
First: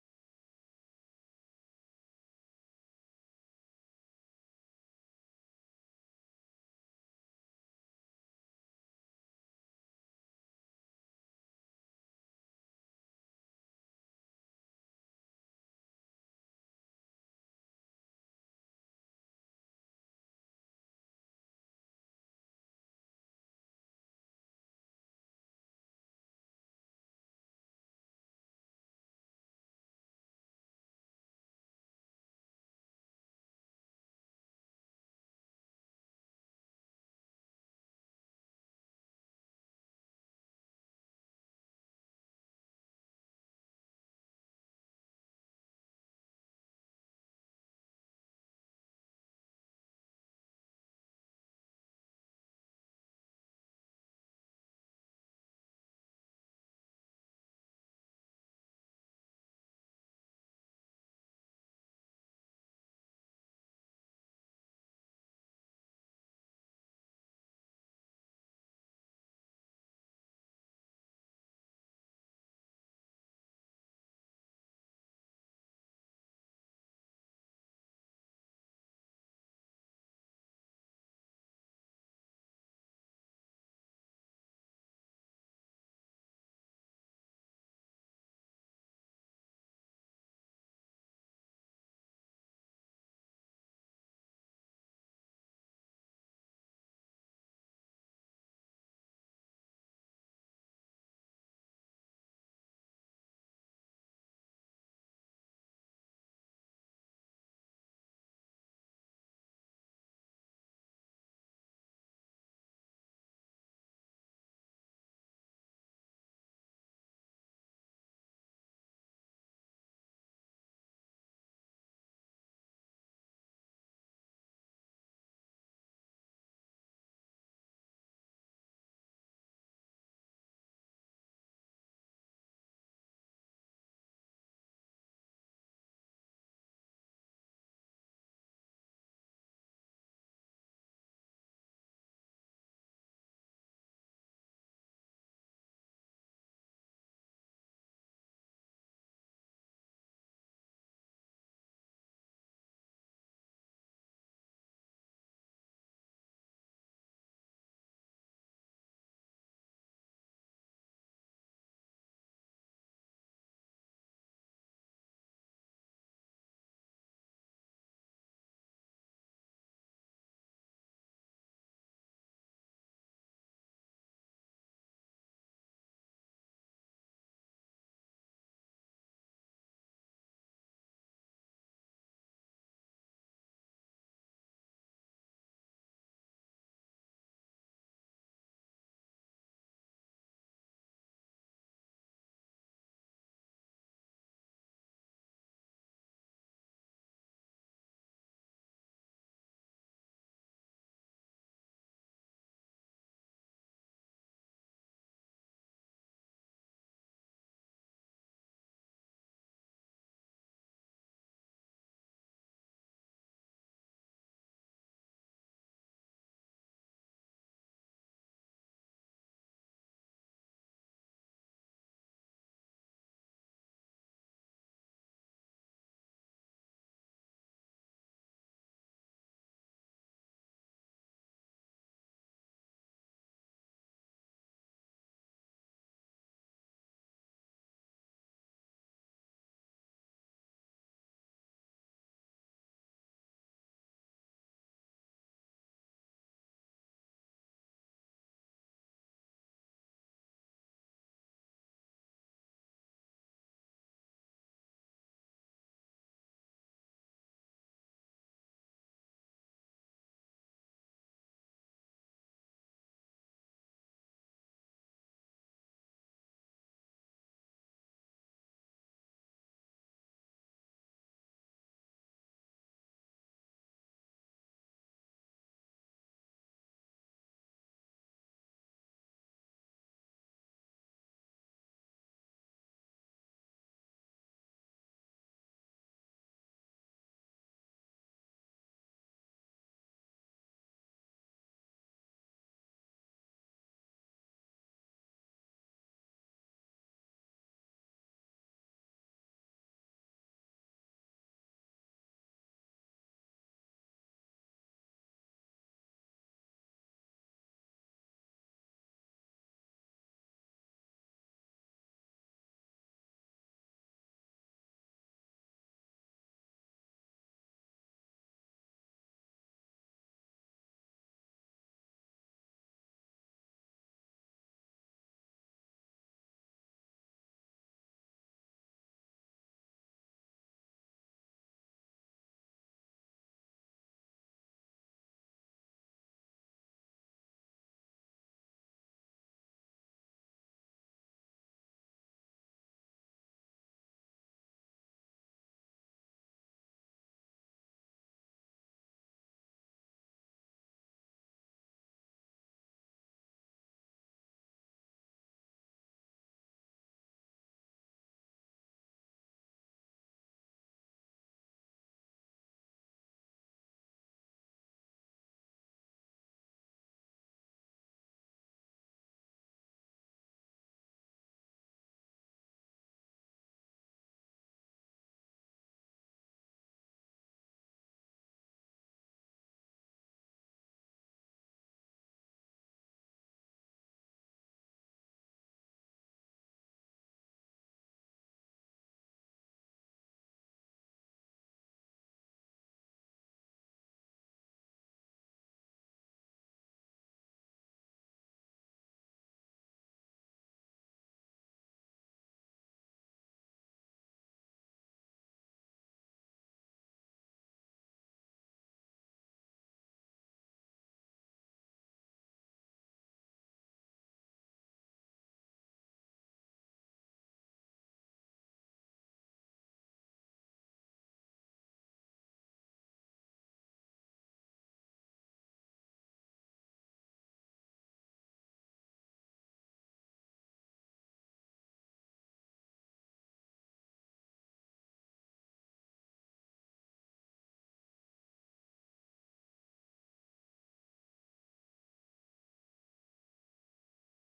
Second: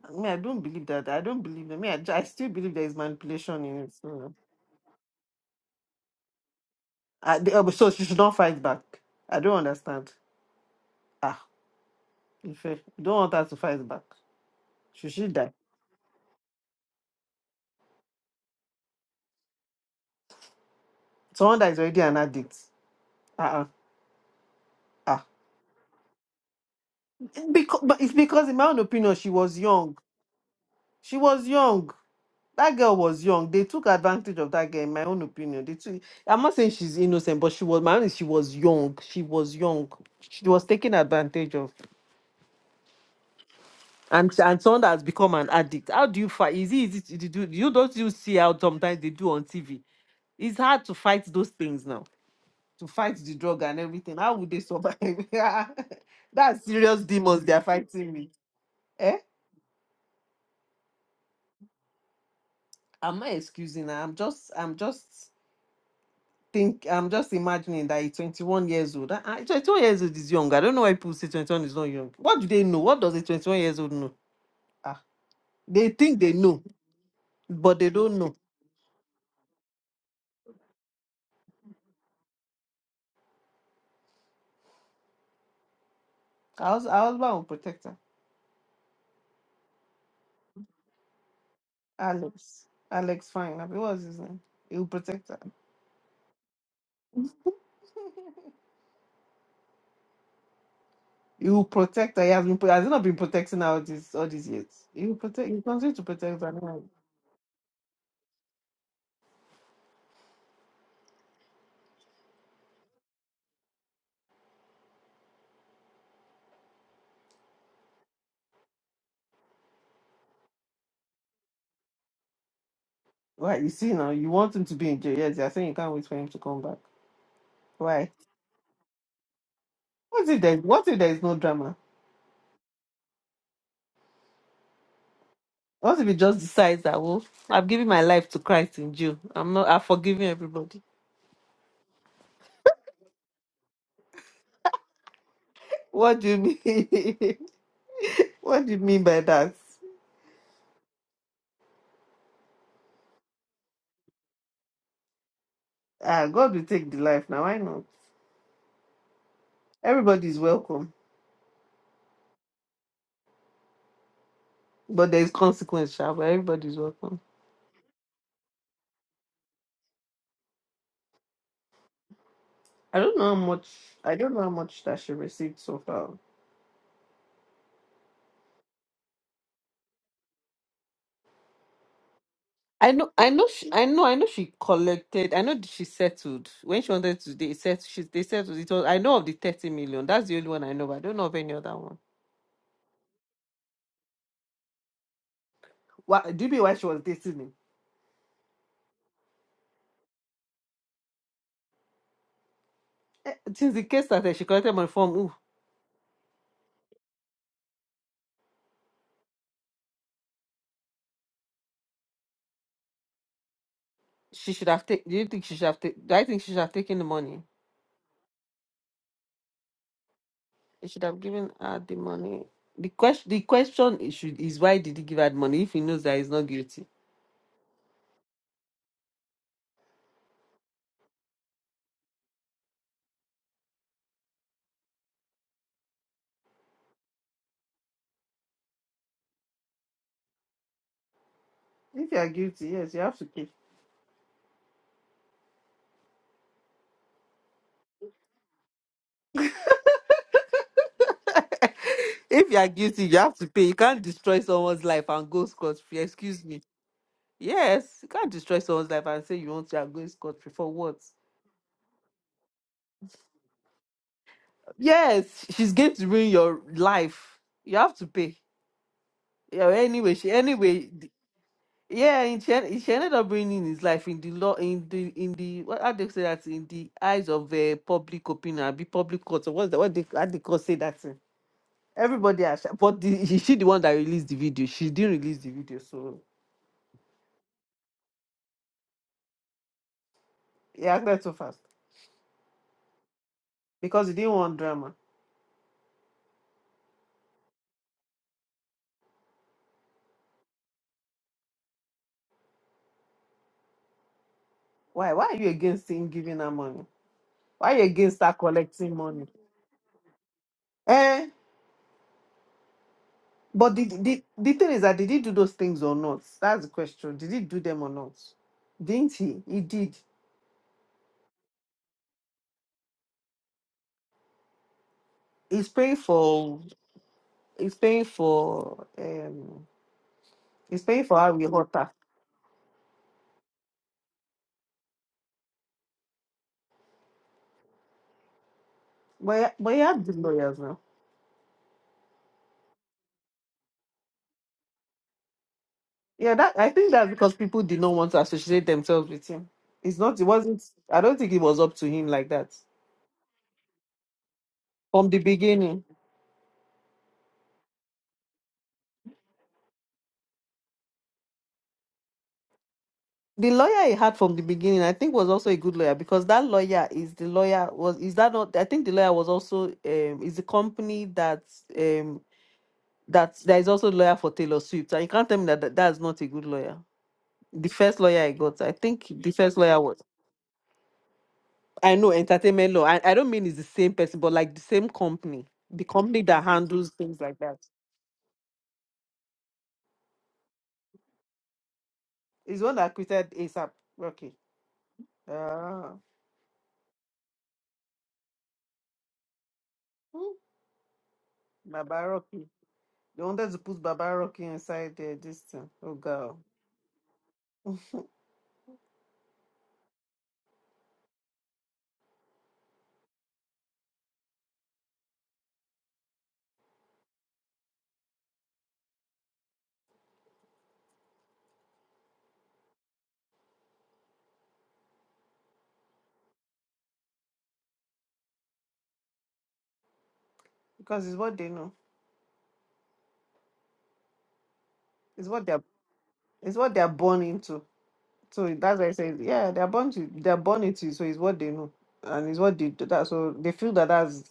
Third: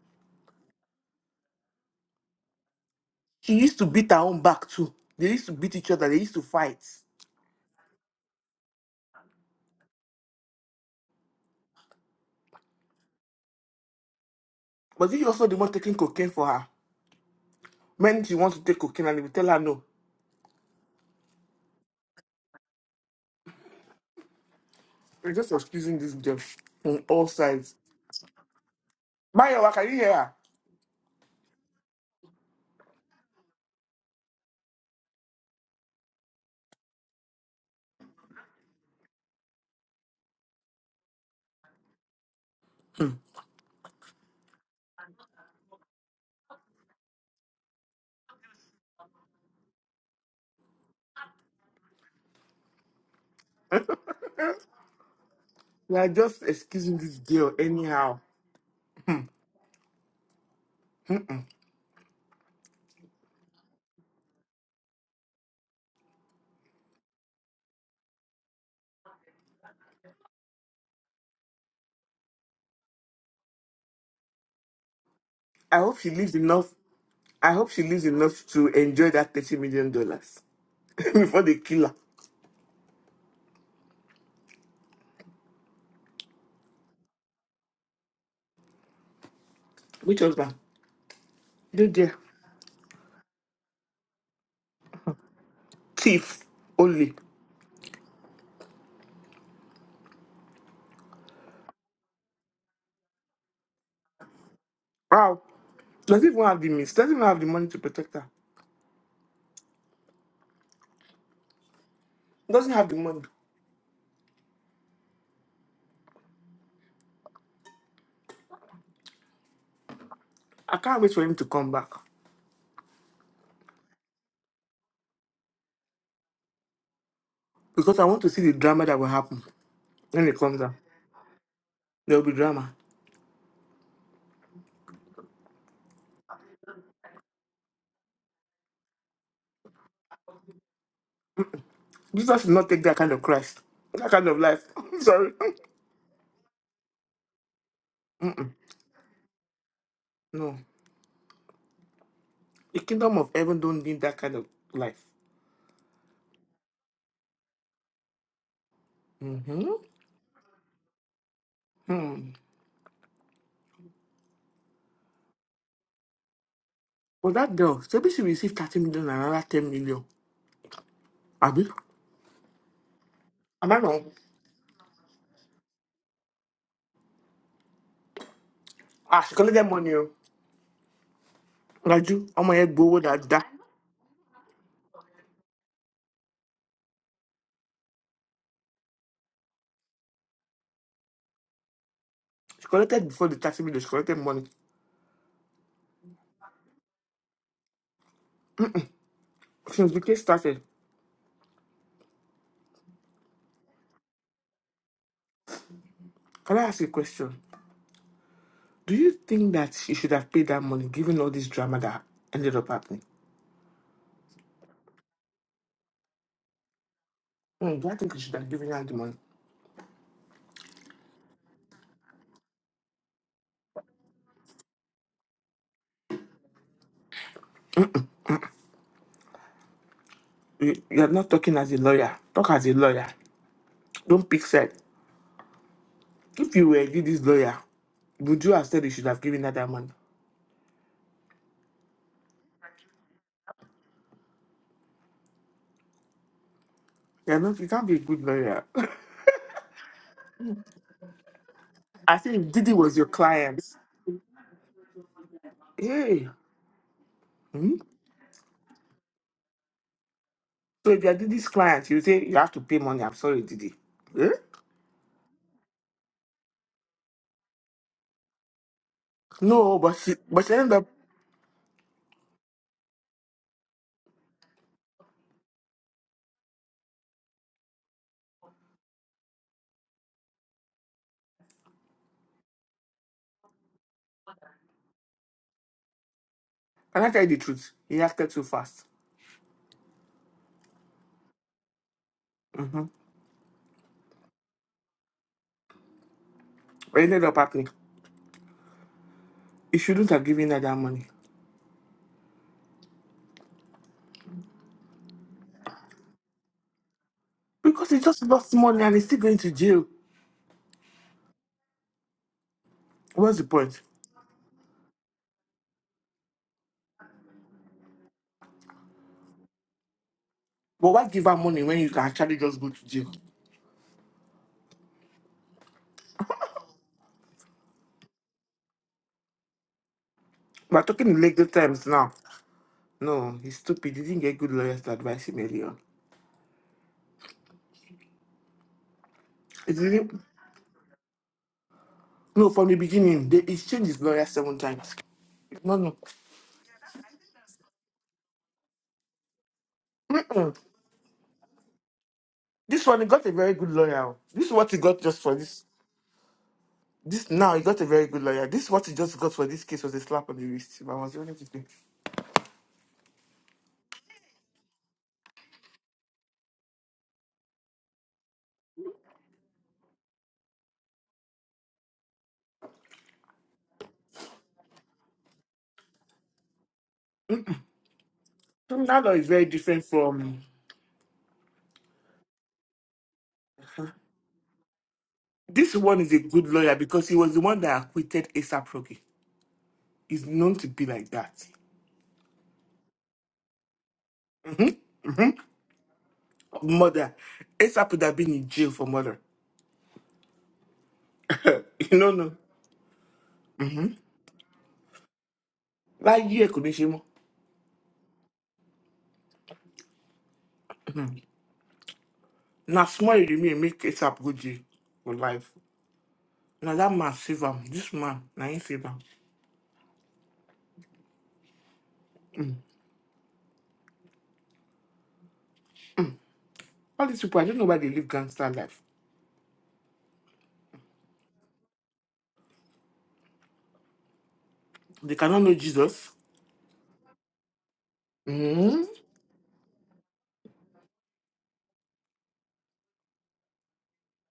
S3: I mean, I don't believe that. I don't believe that. I mean, I, ju- I still believe there is
S1: She
S3: manipulation
S1: used
S3: in
S1: to
S3: it.
S1: beat her
S3: So,
S1: own back too. They used to beat each other. They used to fight.
S3: I, they- uh, so she should not fight back. I don't understand. Ah. Ife, you don't want her to fight back. Should
S1: Was he
S3: she
S1: also
S3: die?
S1: the one taking cocaine for her? When she wants to take cocaine and he will tell her no.
S3: Someone that is already an addict. Uh-uh. Ah.
S1: We're just excusing this girl on all sides.
S3: Because, but it's because, in my own opinion, she was
S1: Mayowa, can you
S3: young.
S1: hear her?
S3: She was young. That girl was young. They took advantage of that girl, in my own opinion. They took, I'm not saying she's innocent, but she was, my own is she was young. She was young. She was taken advantage of. And and someone that has become an addict. How do you fight? Is it easy to do? You don't you see how sometimes they do on TV. It's hard to fight those things now to fight the drug and everything. How would they survive?
S1: We are
S3: *laughs*
S1: just
S3: That's
S1: excusing
S3: serious
S1: this
S3: demons
S1: girl
S3: they are fighting
S1: anyhow.
S3: me. Eh? I'm not excusing her. I'm just I'm just think I'm just imagining that he's 21 years old. Ah, ah, 21 years old is young. I don't know why people say 21 is not young. What do they know? What does a 21 years old know? Ah,
S1: I
S3: they
S1: hope she
S3: think they
S1: lives
S3: know,
S1: enough. I hope
S3: but
S1: she
S3: they
S1: lives
S3: don't know.
S1: enough to enjoy that thirty million *laughs* dollars before they kill her.
S3: Our hus- our husband will protect her.
S1: Which husband? Dead dear.
S3: Alex. Alex, fine. Abi, What's his name? He will protect her.
S1: Thief only.
S3: He will protect her. He has been pro- has he not been protecting her all these all these years? He will
S1: Wow.
S3: protect he continues to
S1: Doesn't
S3: protect
S1: even
S3: her.
S1: have the
S3: Now.
S1: means. Doesn't even have the money to protect her. Doesn't have the money. I can't wait for him to come back
S3: Right, you see now, you want him to be in jail. Yes, you're saying you can't wait for him to come back.
S1: because I
S3: Why?
S1: want to see the drama that will happen when
S3: What
S1: he
S3: if there
S1: comes out.
S3: what if there is no drama?
S1: There will be drama.
S3: What if he just decides that well, I've given my life to Christ in jail. I'm not I've forgiven everybody.
S1: Jesus should not take that kind of Christ, that kind of life. *laughs* I'm sorry. *laughs*
S3: What do you mean? *laughs*
S1: Mm-mm.
S3: what do you mean by that?
S1: No, the kingdom of heaven don't need that kind of life.
S3: Ah, God will take the life now. Why not?
S1: Mm-hmm.
S3: Everybody is welcome.
S1: Hmm.
S3: But there is consequence, sha, but everybody is welcome.
S1: Well, that girl, so maybe she received 30 million and another 10 million. àbí
S3: I don't know how much
S1: àbáná
S3: I don't know how much that she received so far.
S1: ah she collected money o lajú ọmọ yẹn
S3: I
S1: gbowó
S3: know, I
S1: dáadáa
S3: know, she, I know, I know. She collected. I know that she settled when she wanted to. They set. She they settled. It was. I know of the thirty million. That's the only one I know. But I don't know of any other one.
S1: she collected before the taxi. minutes she collected money
S3: Why? Do you mean why she was dating him?
S1: since the case started
S3: Eh, Since the case started, she collected money from who?
S1: can i ask you a question do you think that she should have paid that money given all this drama that ended up happening
S3: She should have taken. Do you think she should have taken? Do I think she should have taken the money?
S1: hmm do i think you should have given her the money
S3: He should have given her the money. The question. The question is should is why did he give her the money if he knows that he's not guilty?
S1: you you are not talking as a lawyer talk as a lawyer don't pick side if you were really this lawyer would you have said you should have given her that money?
S3: If you are guilty, yes, you have to pay.
S1: You are not. you can't be a good lawyer. *laughs* I
S3: *laughs* if
S1: think
S3: you are
S1: Didi was
S3: guilty,
S1: your
S3: you have to
S1: client.
S3: pay. You can't destroy someone's life and go scot free.
S1: Hey.
S3: Excuse me.
S1: Hmm.
S3: Yes, you can't destroy someone's life and say you want to are going scot free for
S1: So
S3: what?
S1: if you're Didi's client, you say you have to pay money. I'm sorry, Didi. Eh?
S3: Yes, she's going to ruin your life. You have to pay. Yeah.
S1: No, but
S3: Anyway,
S1: she
S3: she
S1: but she ended up
S3: anyway. th- Yeah, and she, en- she ended up ruining his life in the law, in the in the what how they say that in the eyes of uh, public opinion, be public court. Or what's the what they how they court say that thing? Everybody, has, but the, *laughs* is she the one that released the video? She didn't release the video, so
S1: and I tell you the truth, he acted too fast.
S3: He acted too fast
S1: Mm-hmm.
S3: because he didn't want drama.
S1: What ended up happening? He shouldn't have given her that money.
S3: Why? Why are you against him giving her money? Why are you
S1: Because he
S3: against
S1: just
S3: her
S1: lost money and
S3: collecting
S1: he's still
S3: money?
S1: going to jail.
S3: Eh?
S1: What's the
S3: But
S1: point?
S3: the, the, the thing is that did he do those things or not? That's the question. Did he do them or not? Didn't he? He did.
S1: But why give her money when you can actually just go to jail?
S3: He's paying for. He's paying for. Um.
S1: We're
S3: He's paying
S1: talking
S3: for
S1: in
S3: how we
S1: legal
S3: hurt
S1: terms
S3: her.
S1: now. No, he's stupid. He didn't get good lawyers to advise him earlier.
S3: But
S1: He
S3: but he had good
S1: didn't
S3: lawyers now.
S1: no, from the beginning, they, he's changed his lawyer seven times. No, no.
S3: Yeah. That I think that's because people did not want to associate themselves with him. It's not. It
S1: Mm-mm.
S3: wasn't. I don't think it was up to him like that
S1: This one, he got a very good lawyer. This is what he got
S3: from the
S1: just for this.
S3: beginning.
S1: This now he got a very good lawyer. This is what he just got for this case was a slap on the wrist. If I was only to say,
S3: the lawyer he had from the beginning, I think, was also a good lawyer because that lawyer is the lawyer was is that not? I think the lawyer was also um is the company that um that there is also a lawyer for Taylor Swift, and you can't tell me that that, that is not a good lawyer. The first lawyer I got, I
S1: criminal
S3: think
S1: law is
S3: the
S1: very
S3: first lawyer
S1: different
S3: was
S1: from
S3: I know entertainment law. I, I don't mean it's the same person, but like the same company,
S1: this
S3: the
S1: one. Is a
S3: company that
S1: good lawyer
S3: handles
S1: because he
S3: things
S1: was
S3: like
S1: the
S3: that
S1: one that acquitted ASAP Rocky. He's known to be like that.
S3: is one that created ASAP Rocky.
S1: hmm hmm
S3: Uh,
S1: Murder. ASAP would have been in jail for murder.
S3: hmm,
S1: *laughs* you
S3: Baba
S1: know no.
S3: Rocky. They wanted to put Baba Rocky inside their this thing. Oh
S1: Like
S3: God.
S1: year could be shame. Now small you mean make ASAP go jail for life. Now that man save him. This man, now he save him. All these people, I don't know why they live gangster life.
S3: Because it's what they know.
S1: They
S3: It's
S1: cannot
S3: what
S1: know
S3: they're
S1: Jesus.
S3: it's what they're born into. So that's
S1: hmm
S3: why I say, yeah, they're born to they're born into it, so it's what they know. And it's what they do that so they feel that that's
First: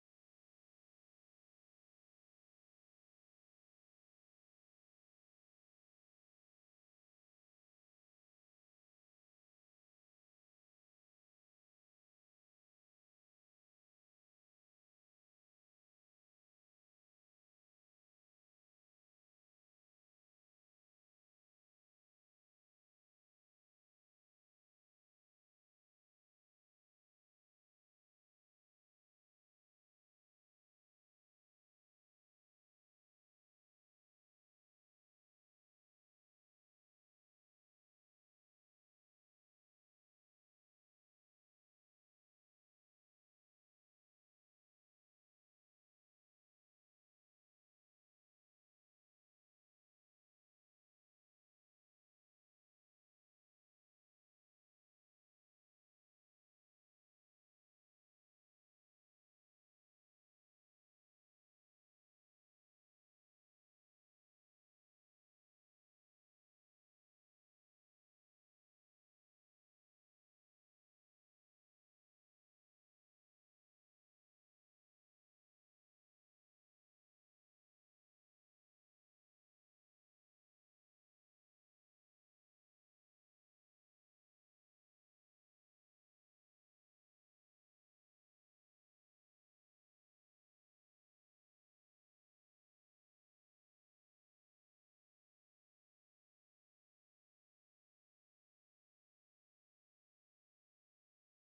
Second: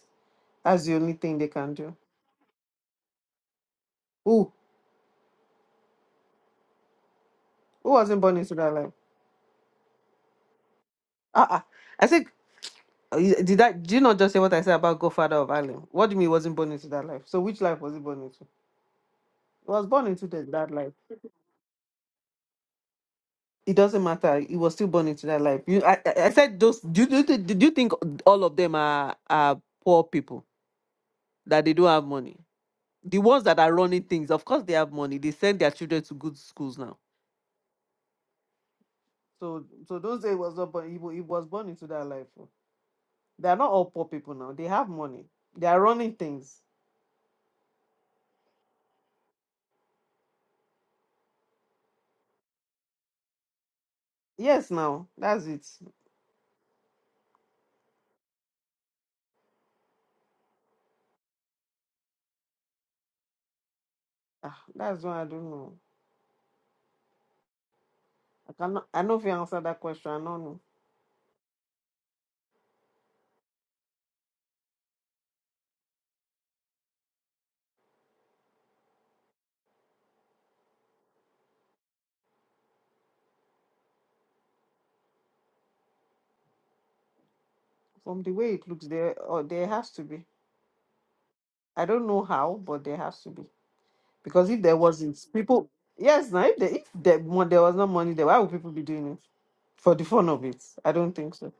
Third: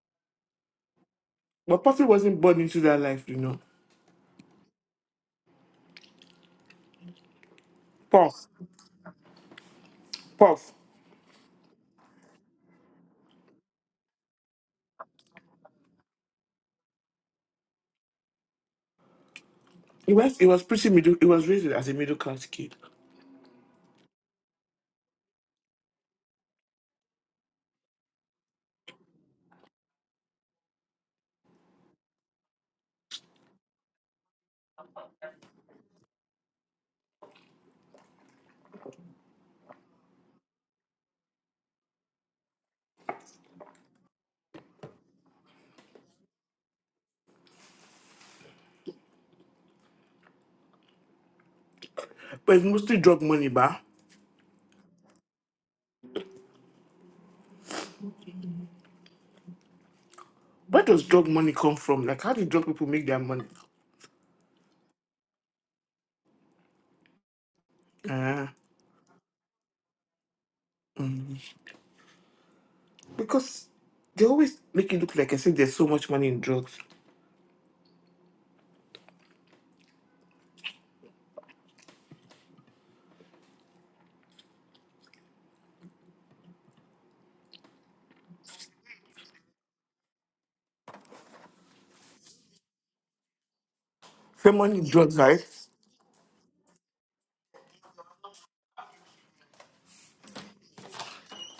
S3: that's the only thing they can
S1: But
S3: do.
S1: Puffy wasn't born into that life, you know.
S3: Who who wasn't born
S1: Puff,
S3: into that life?
S1: Puff.
S3: Uh uh I think uh, you- did I? do you not just say what I said about Godfather of Harlem? What do you mean he wasn't born into that life? So which life was he born into? He was born
S1: He
S3: into
S1: was,
S3: the,
S1: he was
S3: that life.
S1: pretty middle, he was raised as a middle class kid.
S3: it doesn't matter. He was still born into that life. You, I, I I said those. Do, do, do, do you think all of them are are poor people that they don't have money? The ones that are running things, of course, they have money. They send their children to good schools now. So, so those days was not born. He, wa- he was born into that life. oh. They are not all poor people now. They have money. They are running things.
S1: But it's mostly drug money, bah.
S3: Yes, now that's it.
S1: Where does drug money come from? Like, how do drug people make their money?
S3: Ah, that's why I don't know.
S1: Uh,
S3: I cannot. I know if you answer that question. I don't know.
S1: because they always make it look like I said there's so much money in drugs.
S3: From the way it looks, there, or there has to be. I don't know how, but there has to be. Because
S1: So
S3: if there
S1: money in drugs,
S3: wasn't
S1: right?
S3: people, yes, now if there, if there, mo- there was no money there, why would people be doing it for the fun of it? I don't think so.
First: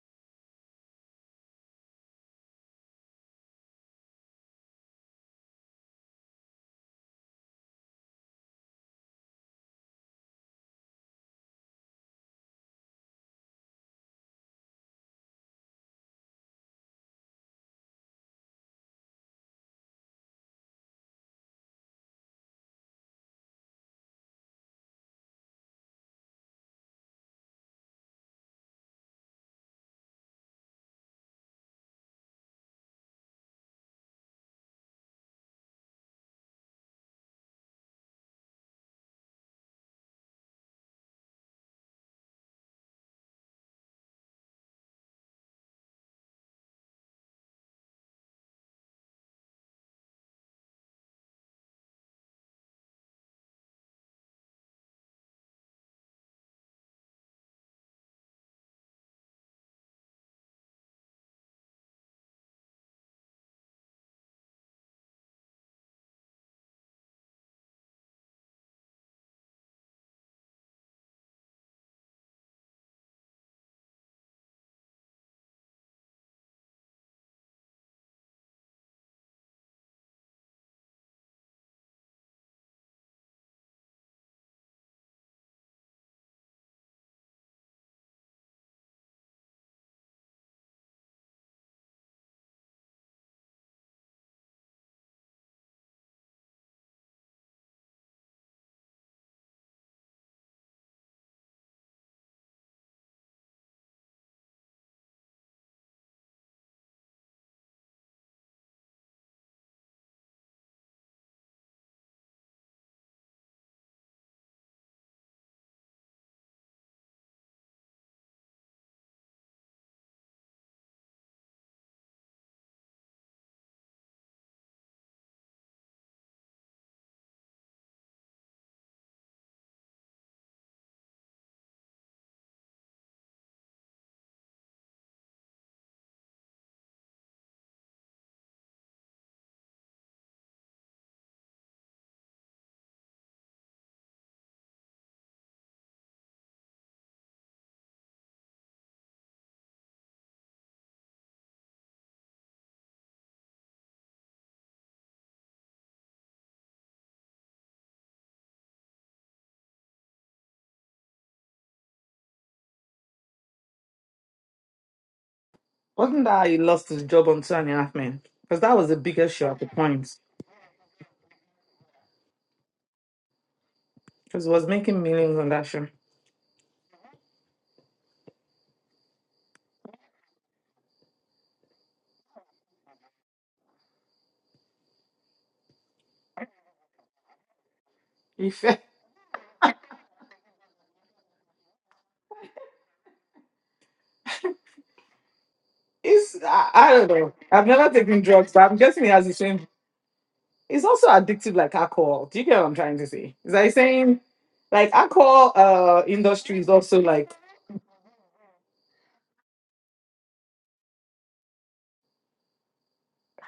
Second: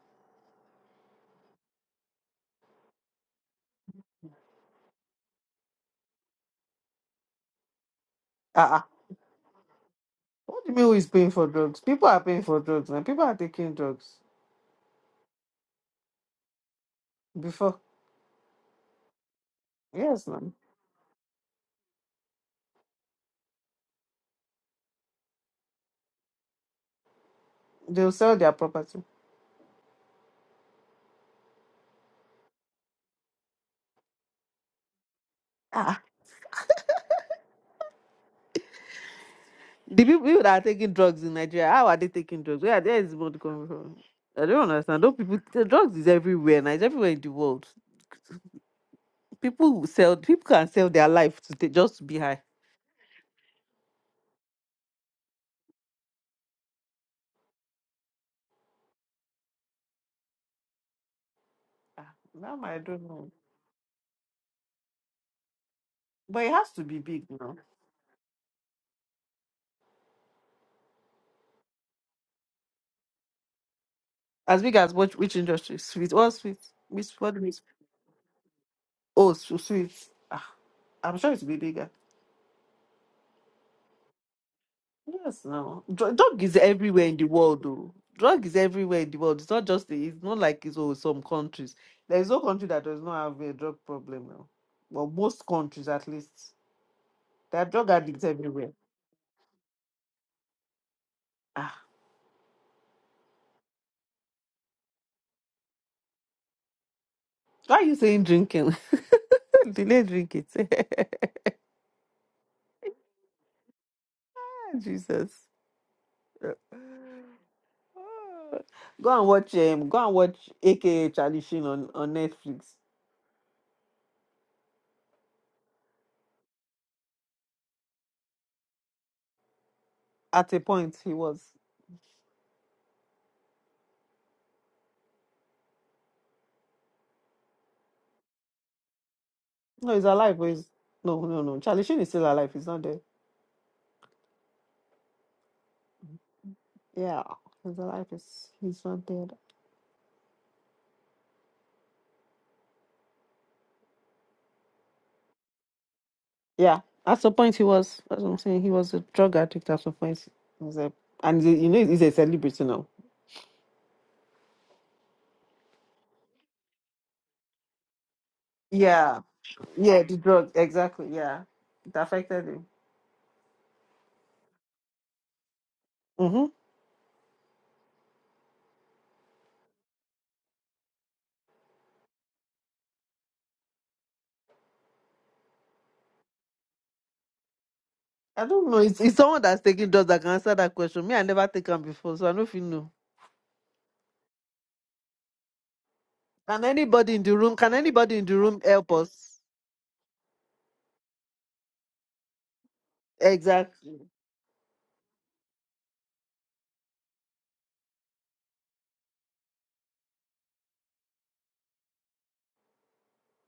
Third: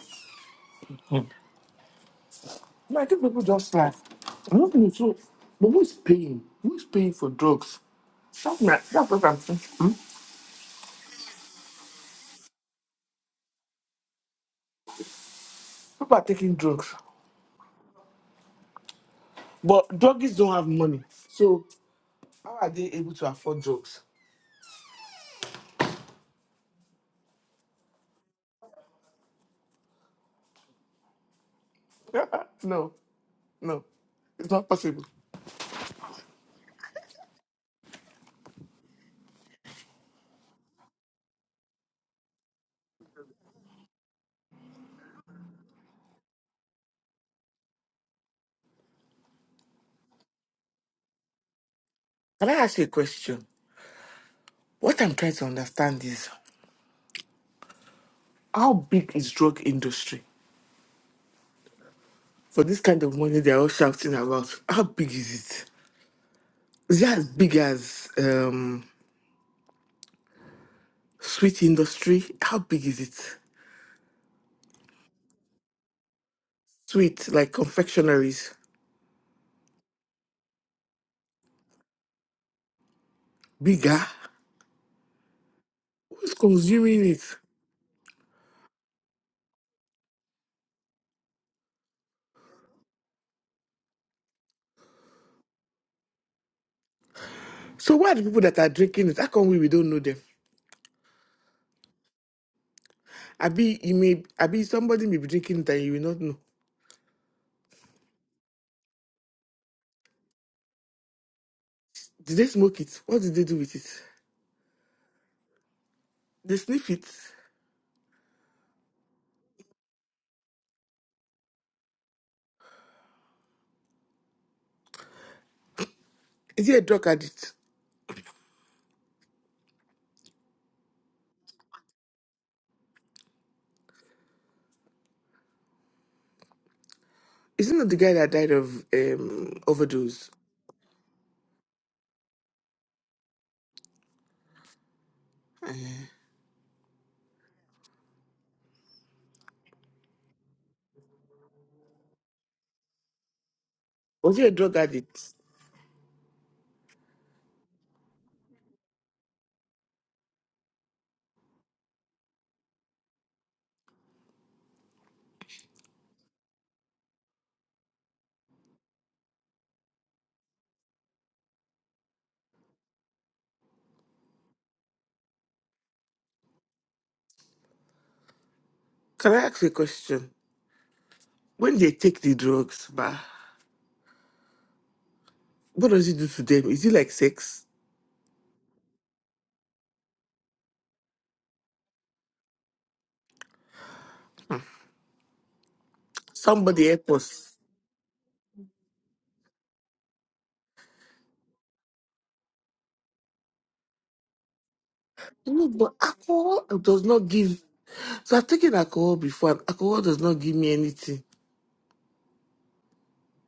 S1: No, I think people just like, I'm not going to so, but who's paying? Who's paying for drugs? That's,
S3: Ah,
S1: my,
S3: uh
S1: that's what I'm thinking.
S3: what do you mean who is paying for drugs? People are paying for drugs now. People are taking drugs
S1: People are taking drugs.
S3: before.
S1: But
S3: Yes,
S1: druggies don't
S3: ma'am.
S1: have money. So how are they able to afford drugs?
S3: They'll sell their property.
S1: *laughs* no, no, it's not possible.
S3: Ah, ah. the people that are taking drugs in Nigeria, how are they taking drugs? Where there is money coming from? I don't understand. Don't people the drugs is everywhere now. It's everywhere in the world. People sell. People can sell their life to ta- just to be high.
S1: Can I ask you a question? What I'm trying to understand is how big is drug industry?
S3: Ah, Now
S1: For
S3: I
S1: this kind
S3: don't
S1: of
S3: know.
S1: money they're all shouting about, how big is it?
S3: But it has to be
S1: Is it as
S3: big, you
S1: big
S3: know.
S1: as um, sweet industry? How big is it?
S3: As big as which which industry? Sweet. What sweet? Which
S1: Sweet,
S3: what do
S1: like
S3: we-
S1: confectionaries,
S3: Oh, so sweet. Ah, I'm sure it will be bigger.
S1: bigger?
S3: Yes, no. Dr-
S1: Who's
S3: drug is
S1: consuming
S3: everywhere in
S1: it?
S3: the world, though. Drug is everywhere in the world. It's not just the, it's not like it's all some countries. There is no country that does not have a drug problem now. Well, most countries at least. There are drug
S1: So why are the
S3: addicts
S1: people that are
S3: everywhere.
S1: drinking it? How come we, we don't know them?
S3: Ah,
S1: Abi, you may, Abi, somebody may be drinking it and you will not know.
S3: why are you saying drinking? *laughs* Delay drink it.
S1: Did they smoke it? What did they do with it?
S3: *laughs* Jesus.
S1: They sniff it.
S3: Go and watch um go and watch AKA Charlie Sheen on, on Netflix.
S1: Is he a drug addict?
S3: At a point he was
S1: Is he not the guy that died of um,
S3: no, he's
S1: overdose?
S3: alive, but he's no no no. Charlie Sheen is still alive, he's not dead. Yeah. He's alive, he's he's not dead.
S1: Was he a drug addict?
S3: Yeah. At some point he was that's what I'm saying, he was a drug addict at some point. He was a, and he- you know he's a celebrity now.
S2: Wasn't that how he lost his job on Two and a Half Men? Because that was the
S3: Yeah.
S2: biggest show at the
S3: Yeah,
S2: point.
S3: the drug, exactly, yeah. It affected him.
S2: Because he was making millions on that show.
S3: Mm-hmm.
S1: Can I ask you a question? When they take the drugs, bah, what does it do to them? Is it like sex?
S3: I
S2: He
S3: don't
S2: fe-
S3: know. It's, it's someone that's taking drugs that can answer that question. Me, I never take them before, so I don't feel no.
S2: It's,
S3: Can
S2: I,
S1: Somebody
S2: I don't
S1: help
S3: anybody in
S2: know.
S3: the
S1: us.
S3: room?
S2: I've
S3: Can
S2: never
S3: anybody
S2: taken
S3: in the
S2: drugs,
S3: room
S2: but I'm
S3: help
S2: guessing he has the
S3: us?
S2: same. It's also addictive like alcohol. Do you get what I'm trying to say? It's like
S3: Exactly.
S2: saying, like, alcohol
S1: No, but
S2: uh, industry
S1: alcohol
S2: is also
S1: does not
S2: like,
S1: give. So I've taken alcohol before, and alcohol does not give me anything.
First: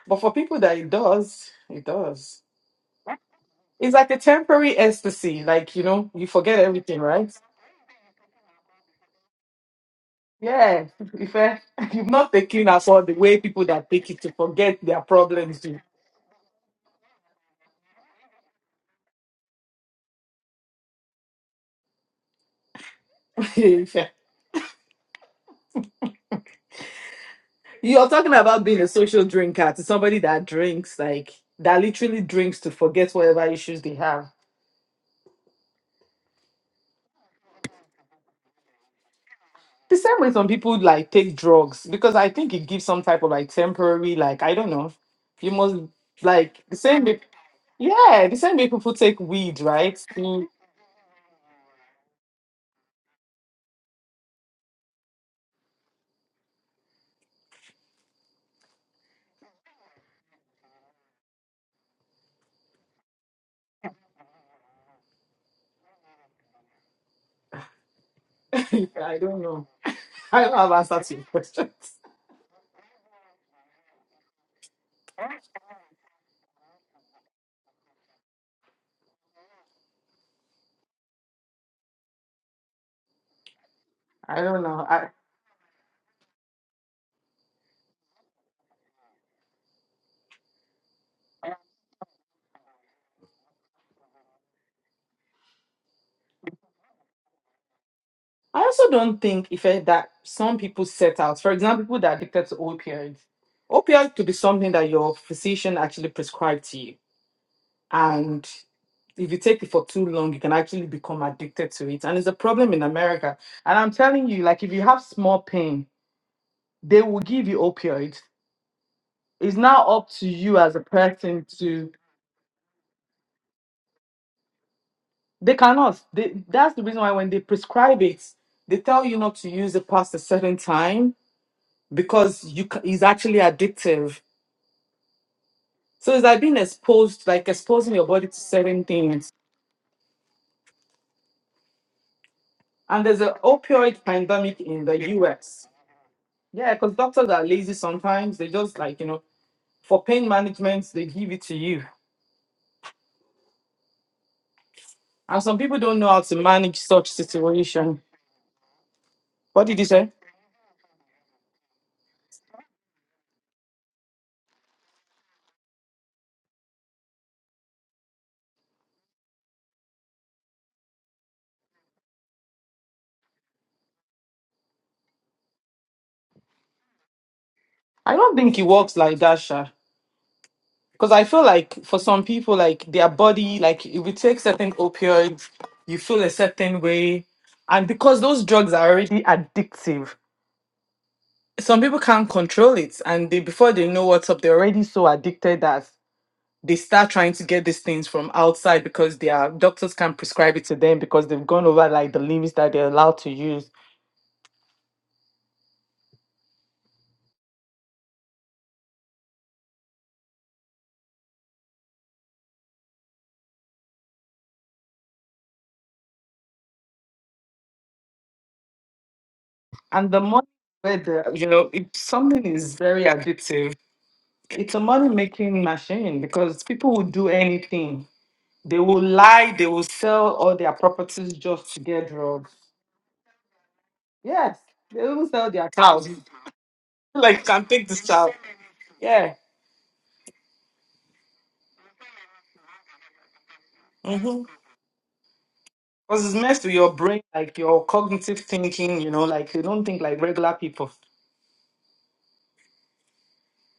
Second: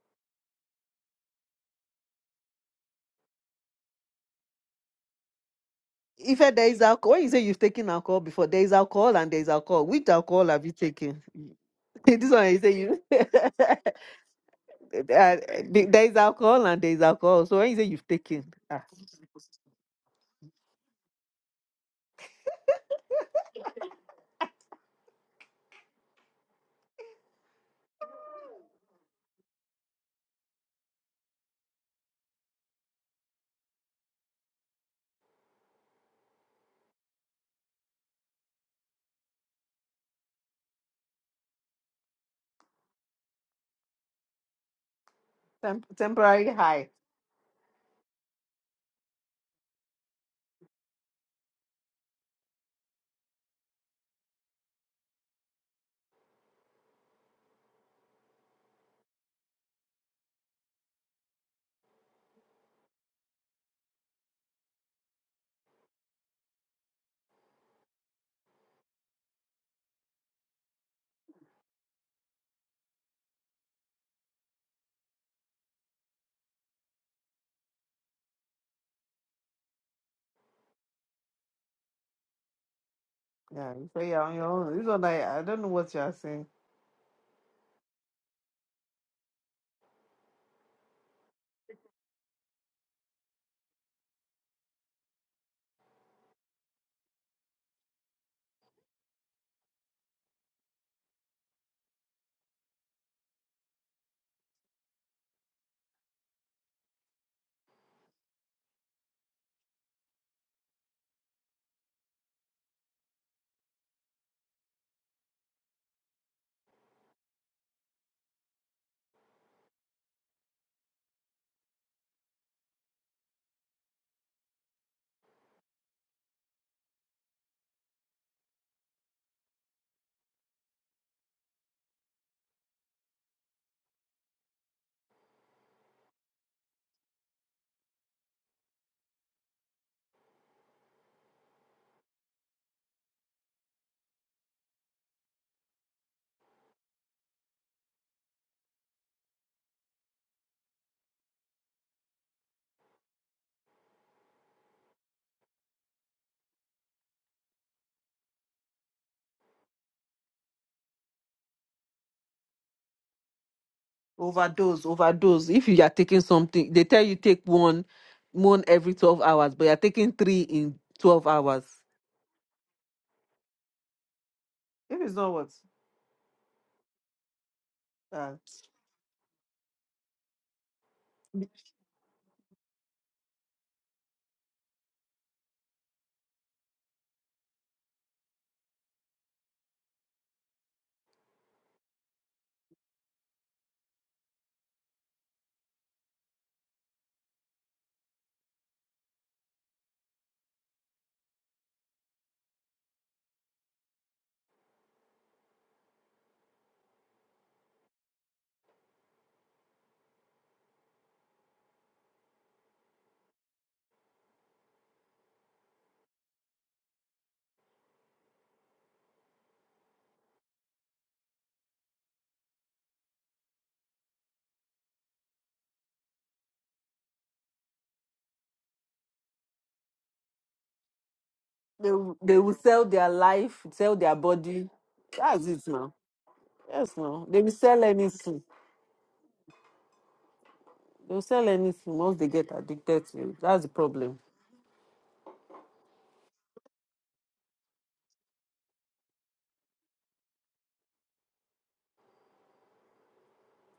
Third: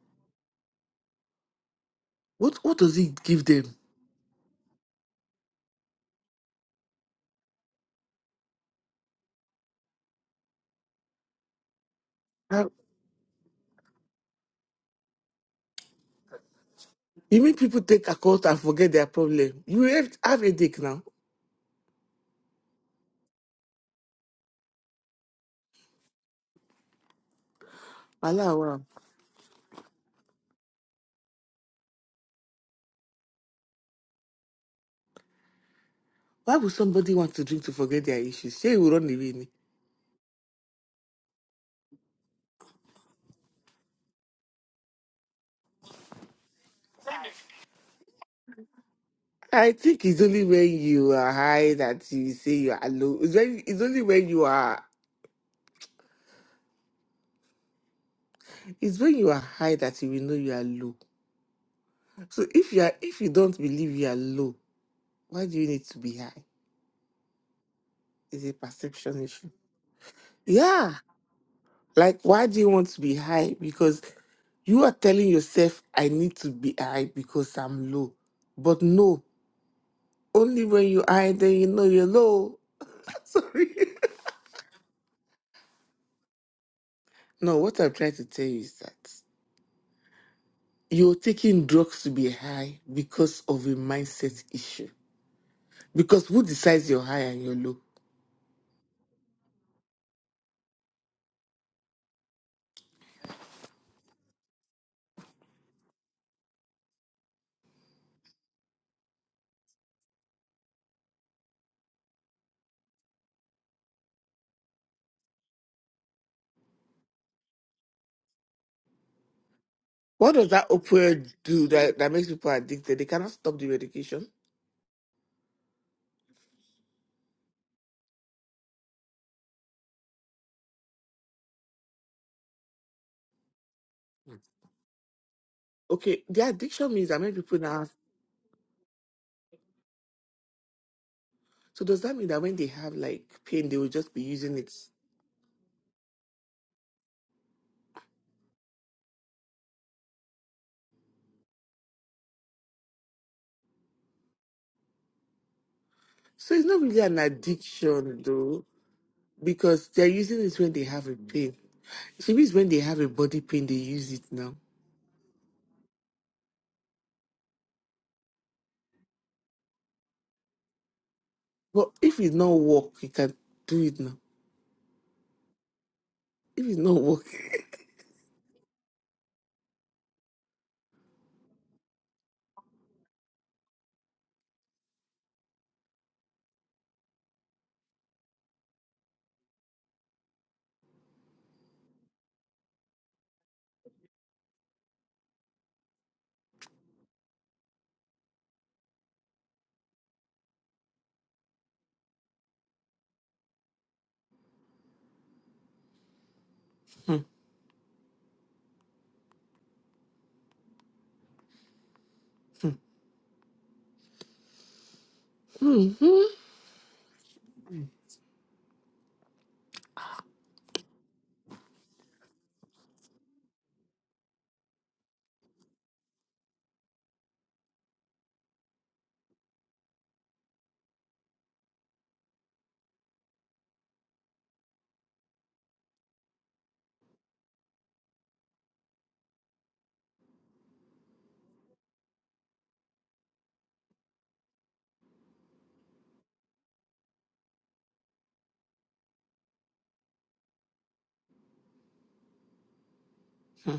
S2: but for people that it does, it does.
S1: What What does it give them?
S2: It's like a temporary ecstasy, like you know, you
S3: If
S2: forget
S3: there is
S2: everything,
S3: alcohol, when you
S2: right?
S3: say you've taken alcohol before, there is alcohol and there is alcohol. Which alcohol have you
S2: Yeah,
S3: taken?
S2: if eh, *laughs*
S3: *laughs*
S2: you've
S3: this
S2: not
S3: one you
S2: taken
S3: say
S2: as all
S3: you.
S2: the
S3: *laughs*
S2: way people that take it to forget their
S3: Uh,
S2: problems do.
S3: there is alcohol and there is
S1: You
S3: alcohol.
S1: make
S3: So when you
S1: people
S3: say
S1: take
S3: you've
S1: a
S3: taken,
S1: cold and
S3: ah,
S1: forget their problem. You have, have a dick now.
S2: *laughs* You're talking
S1: Allah,
S2: about
S1: wow.
S2: being a social drinker to somebody that drinks, like that literally drinks to forget whatever issues they have.
S1: Why would somebody want to drink to forget their issues? Say you will run away. ni.
S2: The same way some people like take drugs because I think it gives some type of like temporary, like I don't know, you must
S3: Temp- temporary
S2: like the
S3: high.
S2: same. way- Yeah, the same way people take weed,
S1: I
S2: right?
S1: think it's only
S2: Mm,
S1: when you are high that you say you are low. It's, when, it's only when you are it's when you are high that you will know you are low. So if you are if you don't believe you are low, why do you need to be high? It's a
S2: *laughs* I
S1: perception
S2: don't
S1: issue.
S2: know. I don't have
S1: Yeah.
S2: answer to your questions.
S1: Like, why do you want to be high? Because you are telling yourself, I need to be high because I'm low. But no, only when you're high, then you know you're low. *laughs* Sorry.
S3: Yeah, you say you're
S2: *laughs*
S3: on
S2: I
S3: your
S2: don't
S3: own.
S2: know.
S3: This one
S2: I
S3: I, I don't know what you are saying.
S1: no, what I'm trying to tell you is that you're taking drugs to be high because of a mindset issue. Because who decides you're high and you're low?
S2: I also don't think if eh, that some people set out, for example, people that are addicted to opioids, opioid could be something that your physician actually prescribed to you, and if you take it for too long, you can actually become addicted to it, and it's a problem in America. And I'm telling you, like if you have small pain, they will give you opioids. It's now up to
S1: What does
S2: you
S1: that
S2: as a
S1: opioid
S2: person
S1: do
S2: to
S1: that, that makes people addicted? They cannot stop the medication.
S2: They cannot. They, that's the reason why when they prescribe it, they tell you not to use it past a certain time because you ca- it's actually addictive. So
S1: Okay,
S2: it's like
S1: the
S2: being
S1: addiction means that
S2: exposed,
S1: many
S2: like
S1: people now have.
S2: exposing your body to certain things.
S1: So does that mean that when they have
S2: And there's
S1: like
S2: an
S1: pain, they will
S2: opioid
S1: just be using
S2: pandemic
S1: it?
S2: in the US. Yeah, because doctors are lazy sometimes. They just like, you know, for pain management, they give it to you. And some people don't know how to
S1: So it's
S2: manage
S1: not really
S2: such
S1: an
S2: situation.
S1: addiction though,
S2: What did you
S1: because they're
S2: say?
S1: using it when they have a pain. She means when they have a body pain, they use it now.
S3: Overdose, overdose. If you are taking something, they tell you take one, one every twelve hours, but you're taking three in twelve hours.
S1: But if it's not work, you can do it now.
S3: If it's not what?
S1: If it's not work,
S2: I
S3: Uh,
S2: don't think it works like that, Sha. Because I feel
S3: they
S2: like for some people, like their body, like if you take certain opioids, you feel a certain way. And because those drugs are already addictive, some people can't control it. And they before they know what's up, they're already so addicted that they start trying to get these things from outside because their doctors can't prescribe it to them because they've gone over like the limits that they're allowed to use.
S1: *laughs* Hmm,
S2: And the money where the you know, if something is very addictive, it's a money making machine because people will do anything They will lie, they will sell all their properties just to get
S3: will- they
S2: drugs.
S3: will sell their life, sell their
S2: Yes,
S3: body.
S2: they will
S3: That's
S2: sell
S3: it
S2: their
S3: now.
S2: cows.
S3: Yes,
S2: *laughs*
S3: now
S2: like, you
S3: they will
S2: can
S3: sell
S2: take this child.
S3: anything.
S2: Yeah.
S3: They will sell anything once they get addicted to it. That's the problem.
S2: Mm-hmm. Because it's messed with your brain, like your cognitive thinking, you know, like they don't think like regular people.
S1: hmm.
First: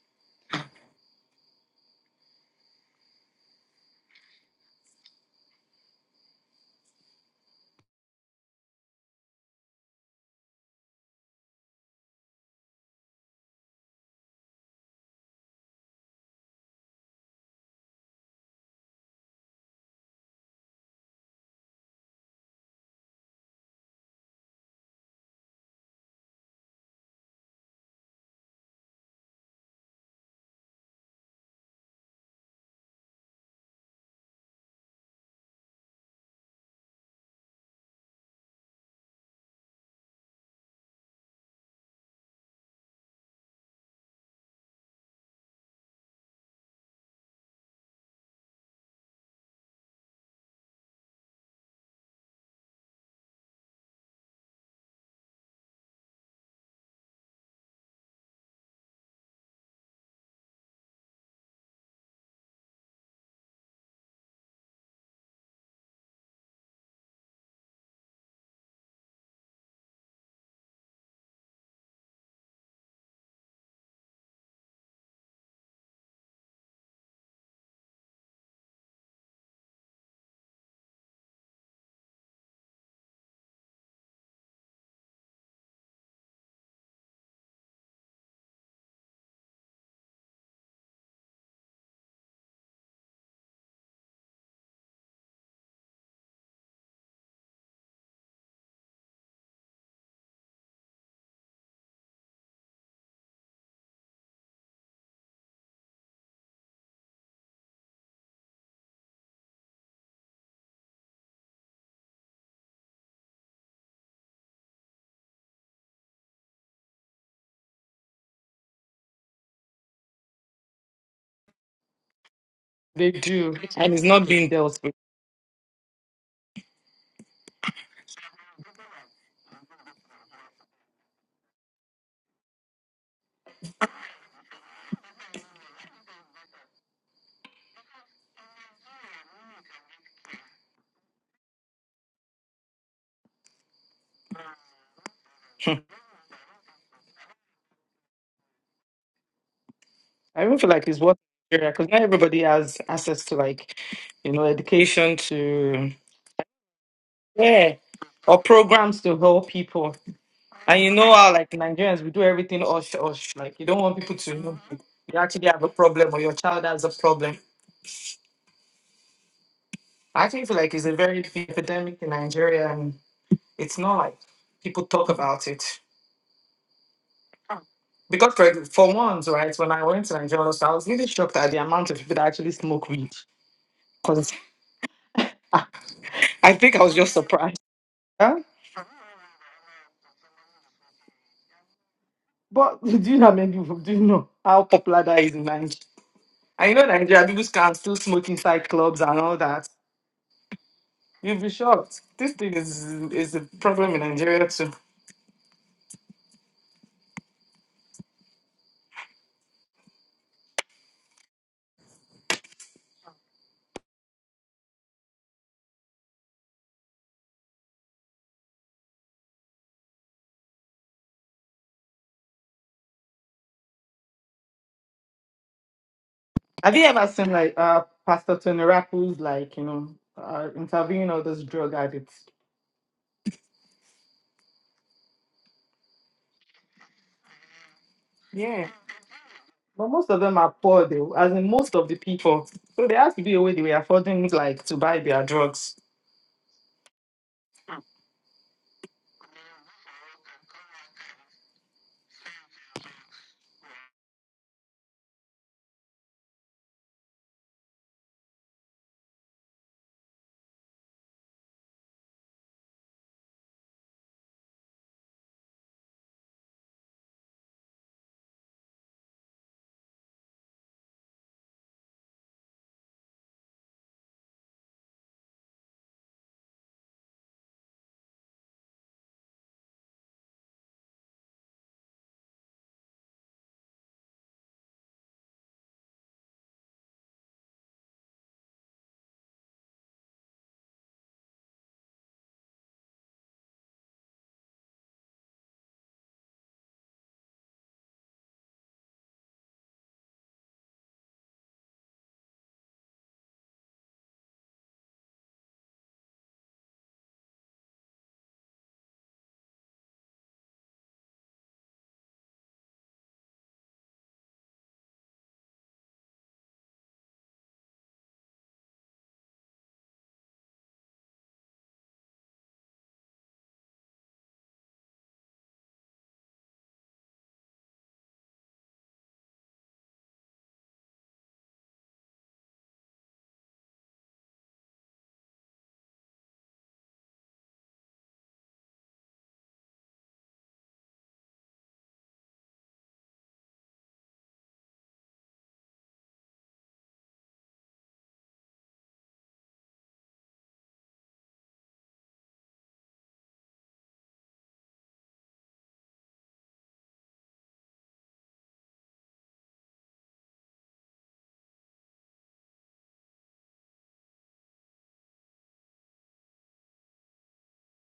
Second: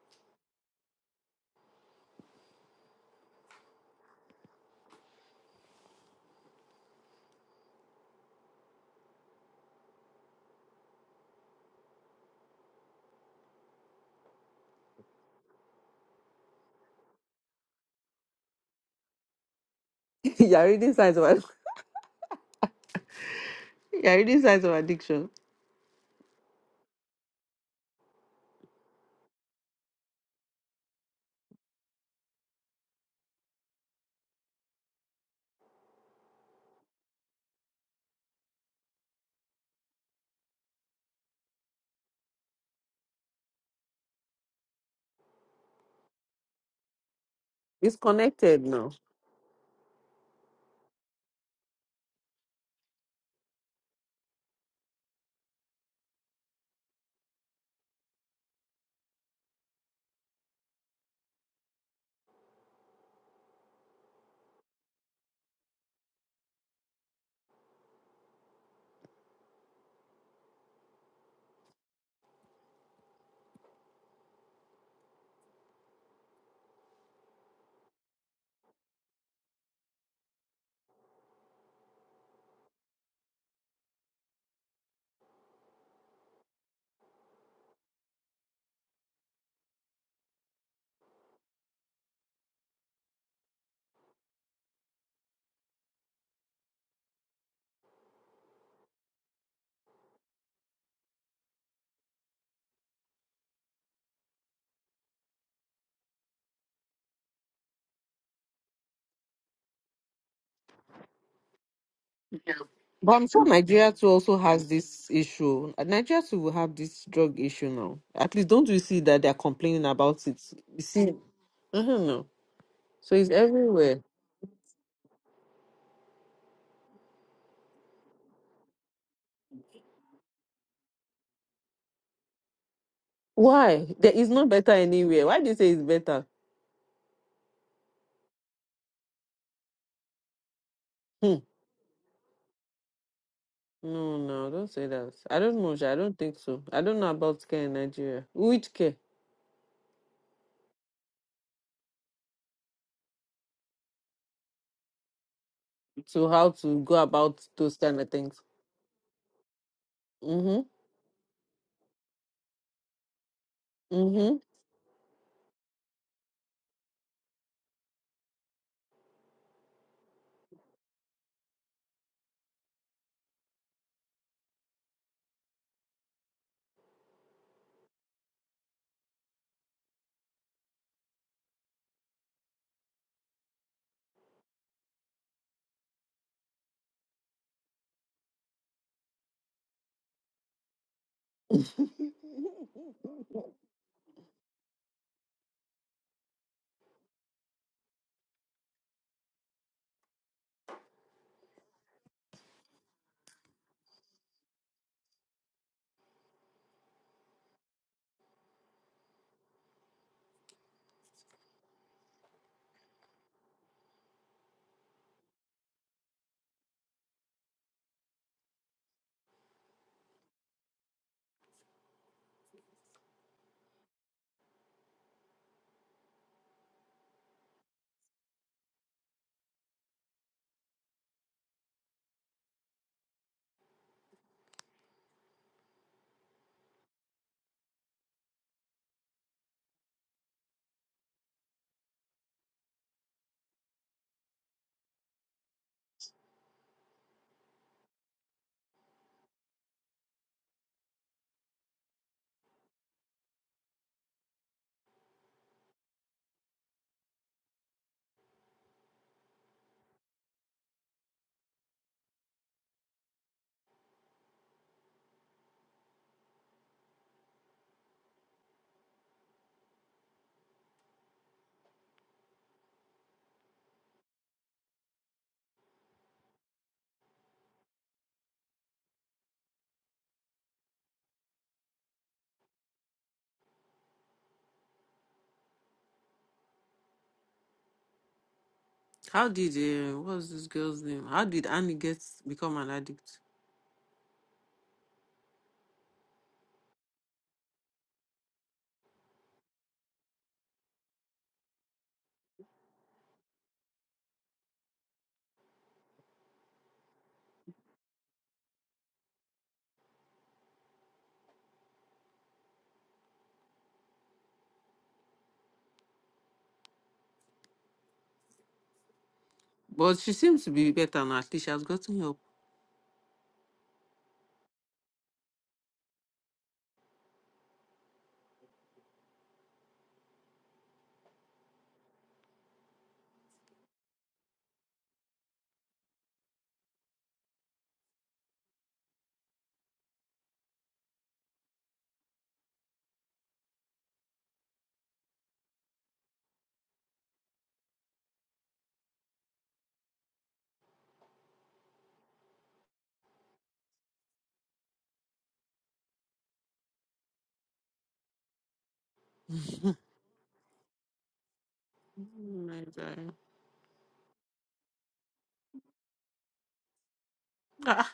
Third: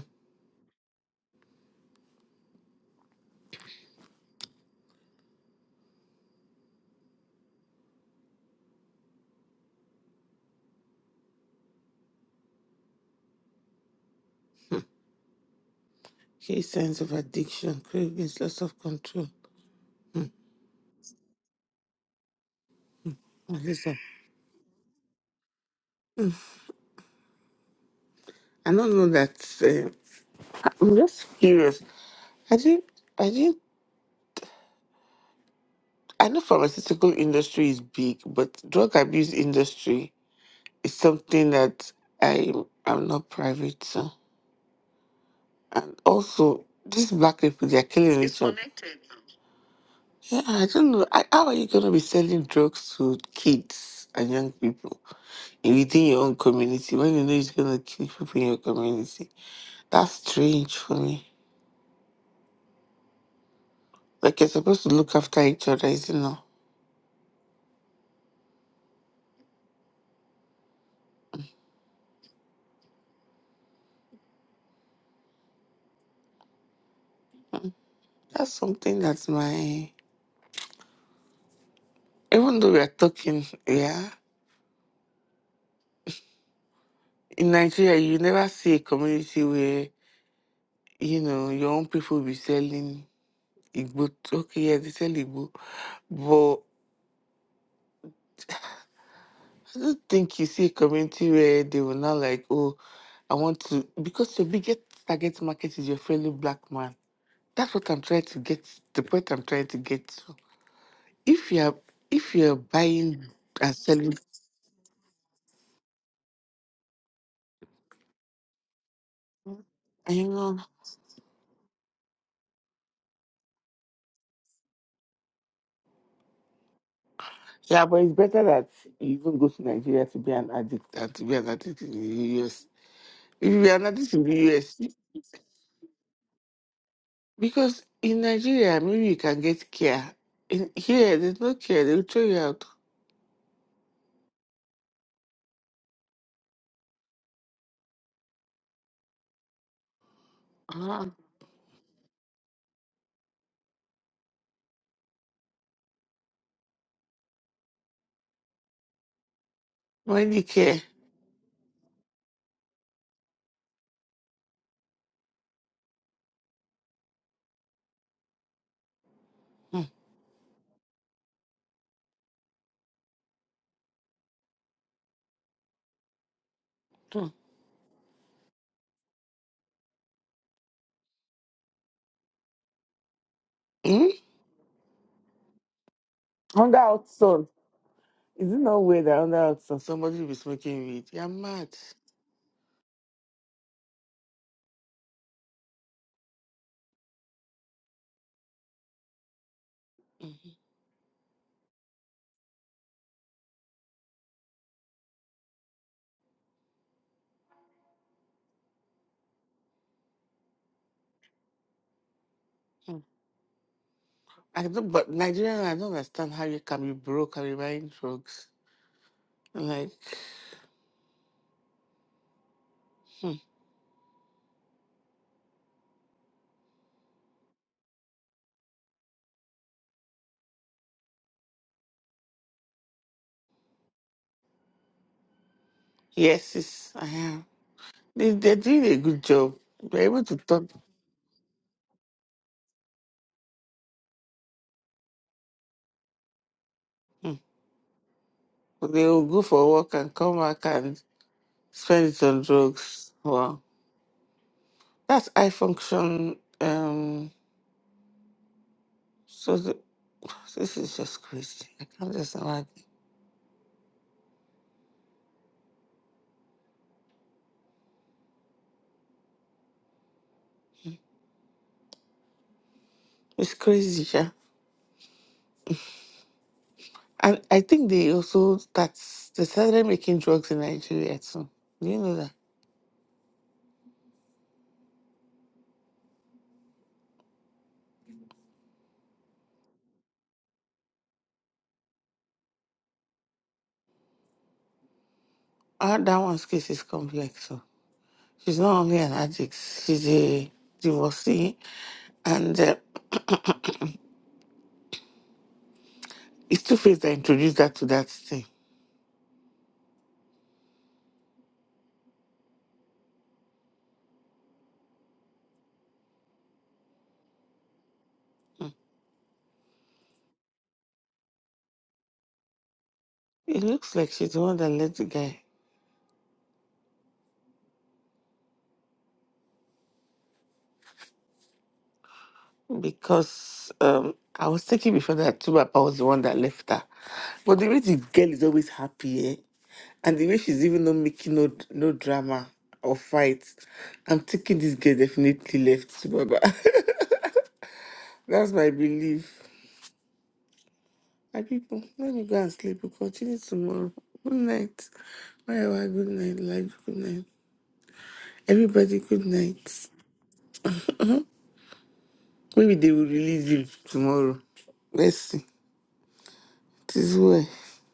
S1: okay, signs of addiction, cravings, loss of control.
S3: *laughs* You're reading signs of ad-
S1: Oh,
S3: *laughs*
S1: Listen,
S3: you're reading signs of addiction.
S1: I don't know that. Uh, I'm just curious. I did I did I know pharmaceutical industry is big, but drug abuse industry is something that I am not private to. And also, these black people, they're
S3: It's
S1: killing each other.
S3: connected now.
S1: Yeah, I don't know. I, how are you going to be selling drugs to kids and young people in- within your own community when you know it's going to kill people in your community? That's strange for me. Like, you're supposed to look after each other, isn't it? That's something that's my. Even though we are talking, yeah, in Nigeria, you never see a community where, you know, your own people be selling Igbo. Okay, yeah, they sell Igbo. I don't think you see a community where they will not like, oh, I want to because your biggest target market is your fellow black man. That's what I'm trying to get. The point I'm trying to get to. If you're if you're
S3: But
S1: buying
S3: I'm sure
S1: and
S3: Nigeria too
S1: selling,
S3: also has this issue. Nigeria too will have this drug issue now. At least don't you see that they're complaining
S1: I
S3: about it?
S1: know.
S3: You see, I don't know.
S2: They
S3: So it's
S2: do. And
S3: everywhere.
S2: it's not being dealt with.
S1: Yeah, but it's better that you even go to Nigeria to be an addict than to be an addict in the US. If you're an
S3: Why? There
S1: addict in
S3: is no
S1: the
S3: better
S1: US,
S3: anywhere. Why do you say it's better?
S1: because in Nigeria maybe you can get care. In here,
S3: Hmm.
S1: there's no care. They'll throw you out.
S3: No, no, don't say that. I don't know. sha. I don't think so. I don't know about care in Nigeria. Which care?
S2: I even feel like it's
S1: Ah,
S2: what area, because not everybody has access to like, you know, education to
S3: To how to go about
S2: yeah.
S3: those kind of
S2: Or
S3: things.
S2: programs to help people.
S1: Money
S3: Mm-hmm.
S1: care.
S2: And you know how, like Nigerians, we do everything hush hush. Like you don't want people to
S3: Mm-hmm.
S2: know you actually have a problem or your child has a problem.
S1: Hmm,
S2: I actually feel like it's a very big epidemic in Nigeria, and it's not like people talk about it.
S1: hmm.
S2: Because for, for once, right, when I went to Nigeria, I was really shocked at the amount of people that actually smoke weed.
S1: Hmm?
S2: Because I think
S1: Under
S2: I was
S1: out
S2: just
S1: sun.
S2: surprised. Huh?
S1: Is it not weird that under out sun somebody will be smoking weed? You're mad.
S2: But *laughs* do you know, how
S3: *laughs*
S2: many people- do you know how popular that is in Nigeria? And you know, Nigeria people can still smoke inside clubs and all that. You'll be shocked. This thing is is a problem in Nigeria too.
S1: hmm I don't, but Nigerian, I don't understand how you can be broke and be buying drugs. Like, hmm.
S2: Have you ever seen like uh Pastor Tony Raku's like you know uh, interviewing all those drug addicts?
S1: yes, yes, I am. They, they're
S2: Yeah,
S1: doing a good job.
S2: but
S1: They're
S2: most of
S1: able to
S2: them are
S1: talk.
S2: poor though, as in most of the people. So there has to be a way they were affording like to buy their drugs.
S1: Hmm. They'll go for work and come back and spend it on drugs. Wow. That's high function. Um, so the, *sighs* this is just crazy. I can't just imagine. It's crazy, yeah. I, I think they also that's they started making drugs in Nigeria too. Do you know that?
S3: how did uh, what's this girl's name? How did Annie get become an addict?
S1: Ah, that one's case is complex. So she's not only an addict, she's a divorcee, and uh, *coughs* *clears throat* it's Two Face that introduced that to that thing.
S3: But she seems to be better now. At least she has gotten help.
S1: It looks like she's the one that led the guy. because um, I was taking before that Tubapa was the one that left her. But the way the girl is always happy, eh? and the way she's even not making no no drama or fights, I'm thinking this girl definitely left Tubapa. *laughs* That's my belief. My people, let me go and sleep. We'll continue tomorrow. Good night. Wherever, good night, life, good night. Everybody, good night.
S3: Mm,
S1: Maybe they will
S3: Nigeria.
S1: release him tomorrow. Let's see. It is well.
S3: Ah,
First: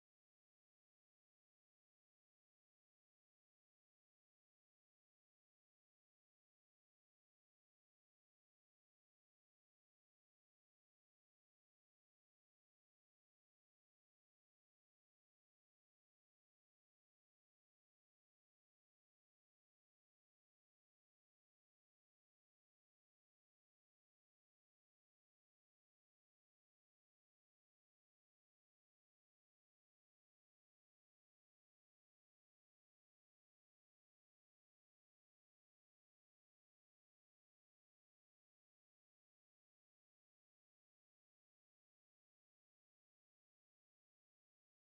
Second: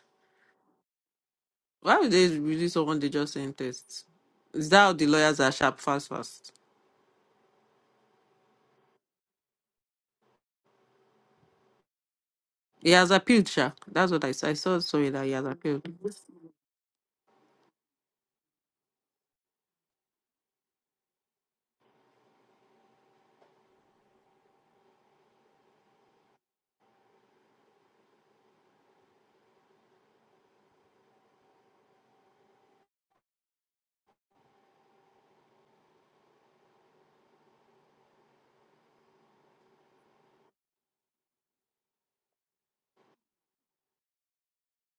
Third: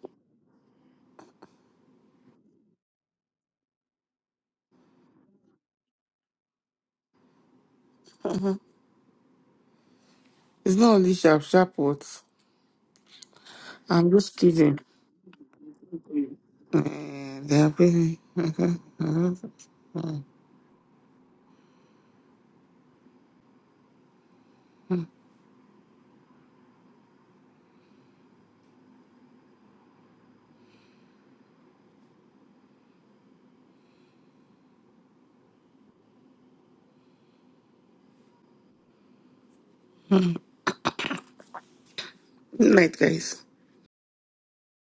S3: why would they release someone they just sent tests? Is that how the lawyers are sharp fast fast?
S1: It's not only sharp, sharp words.
S3: He has appealed, sha.
S1: I'm
S3: That's what I
S1: just
S3: saw. I
S1: kidding.
S3: saw sorry that he has appealed.
S1: Uh, they're very- *laughs* Night, guys.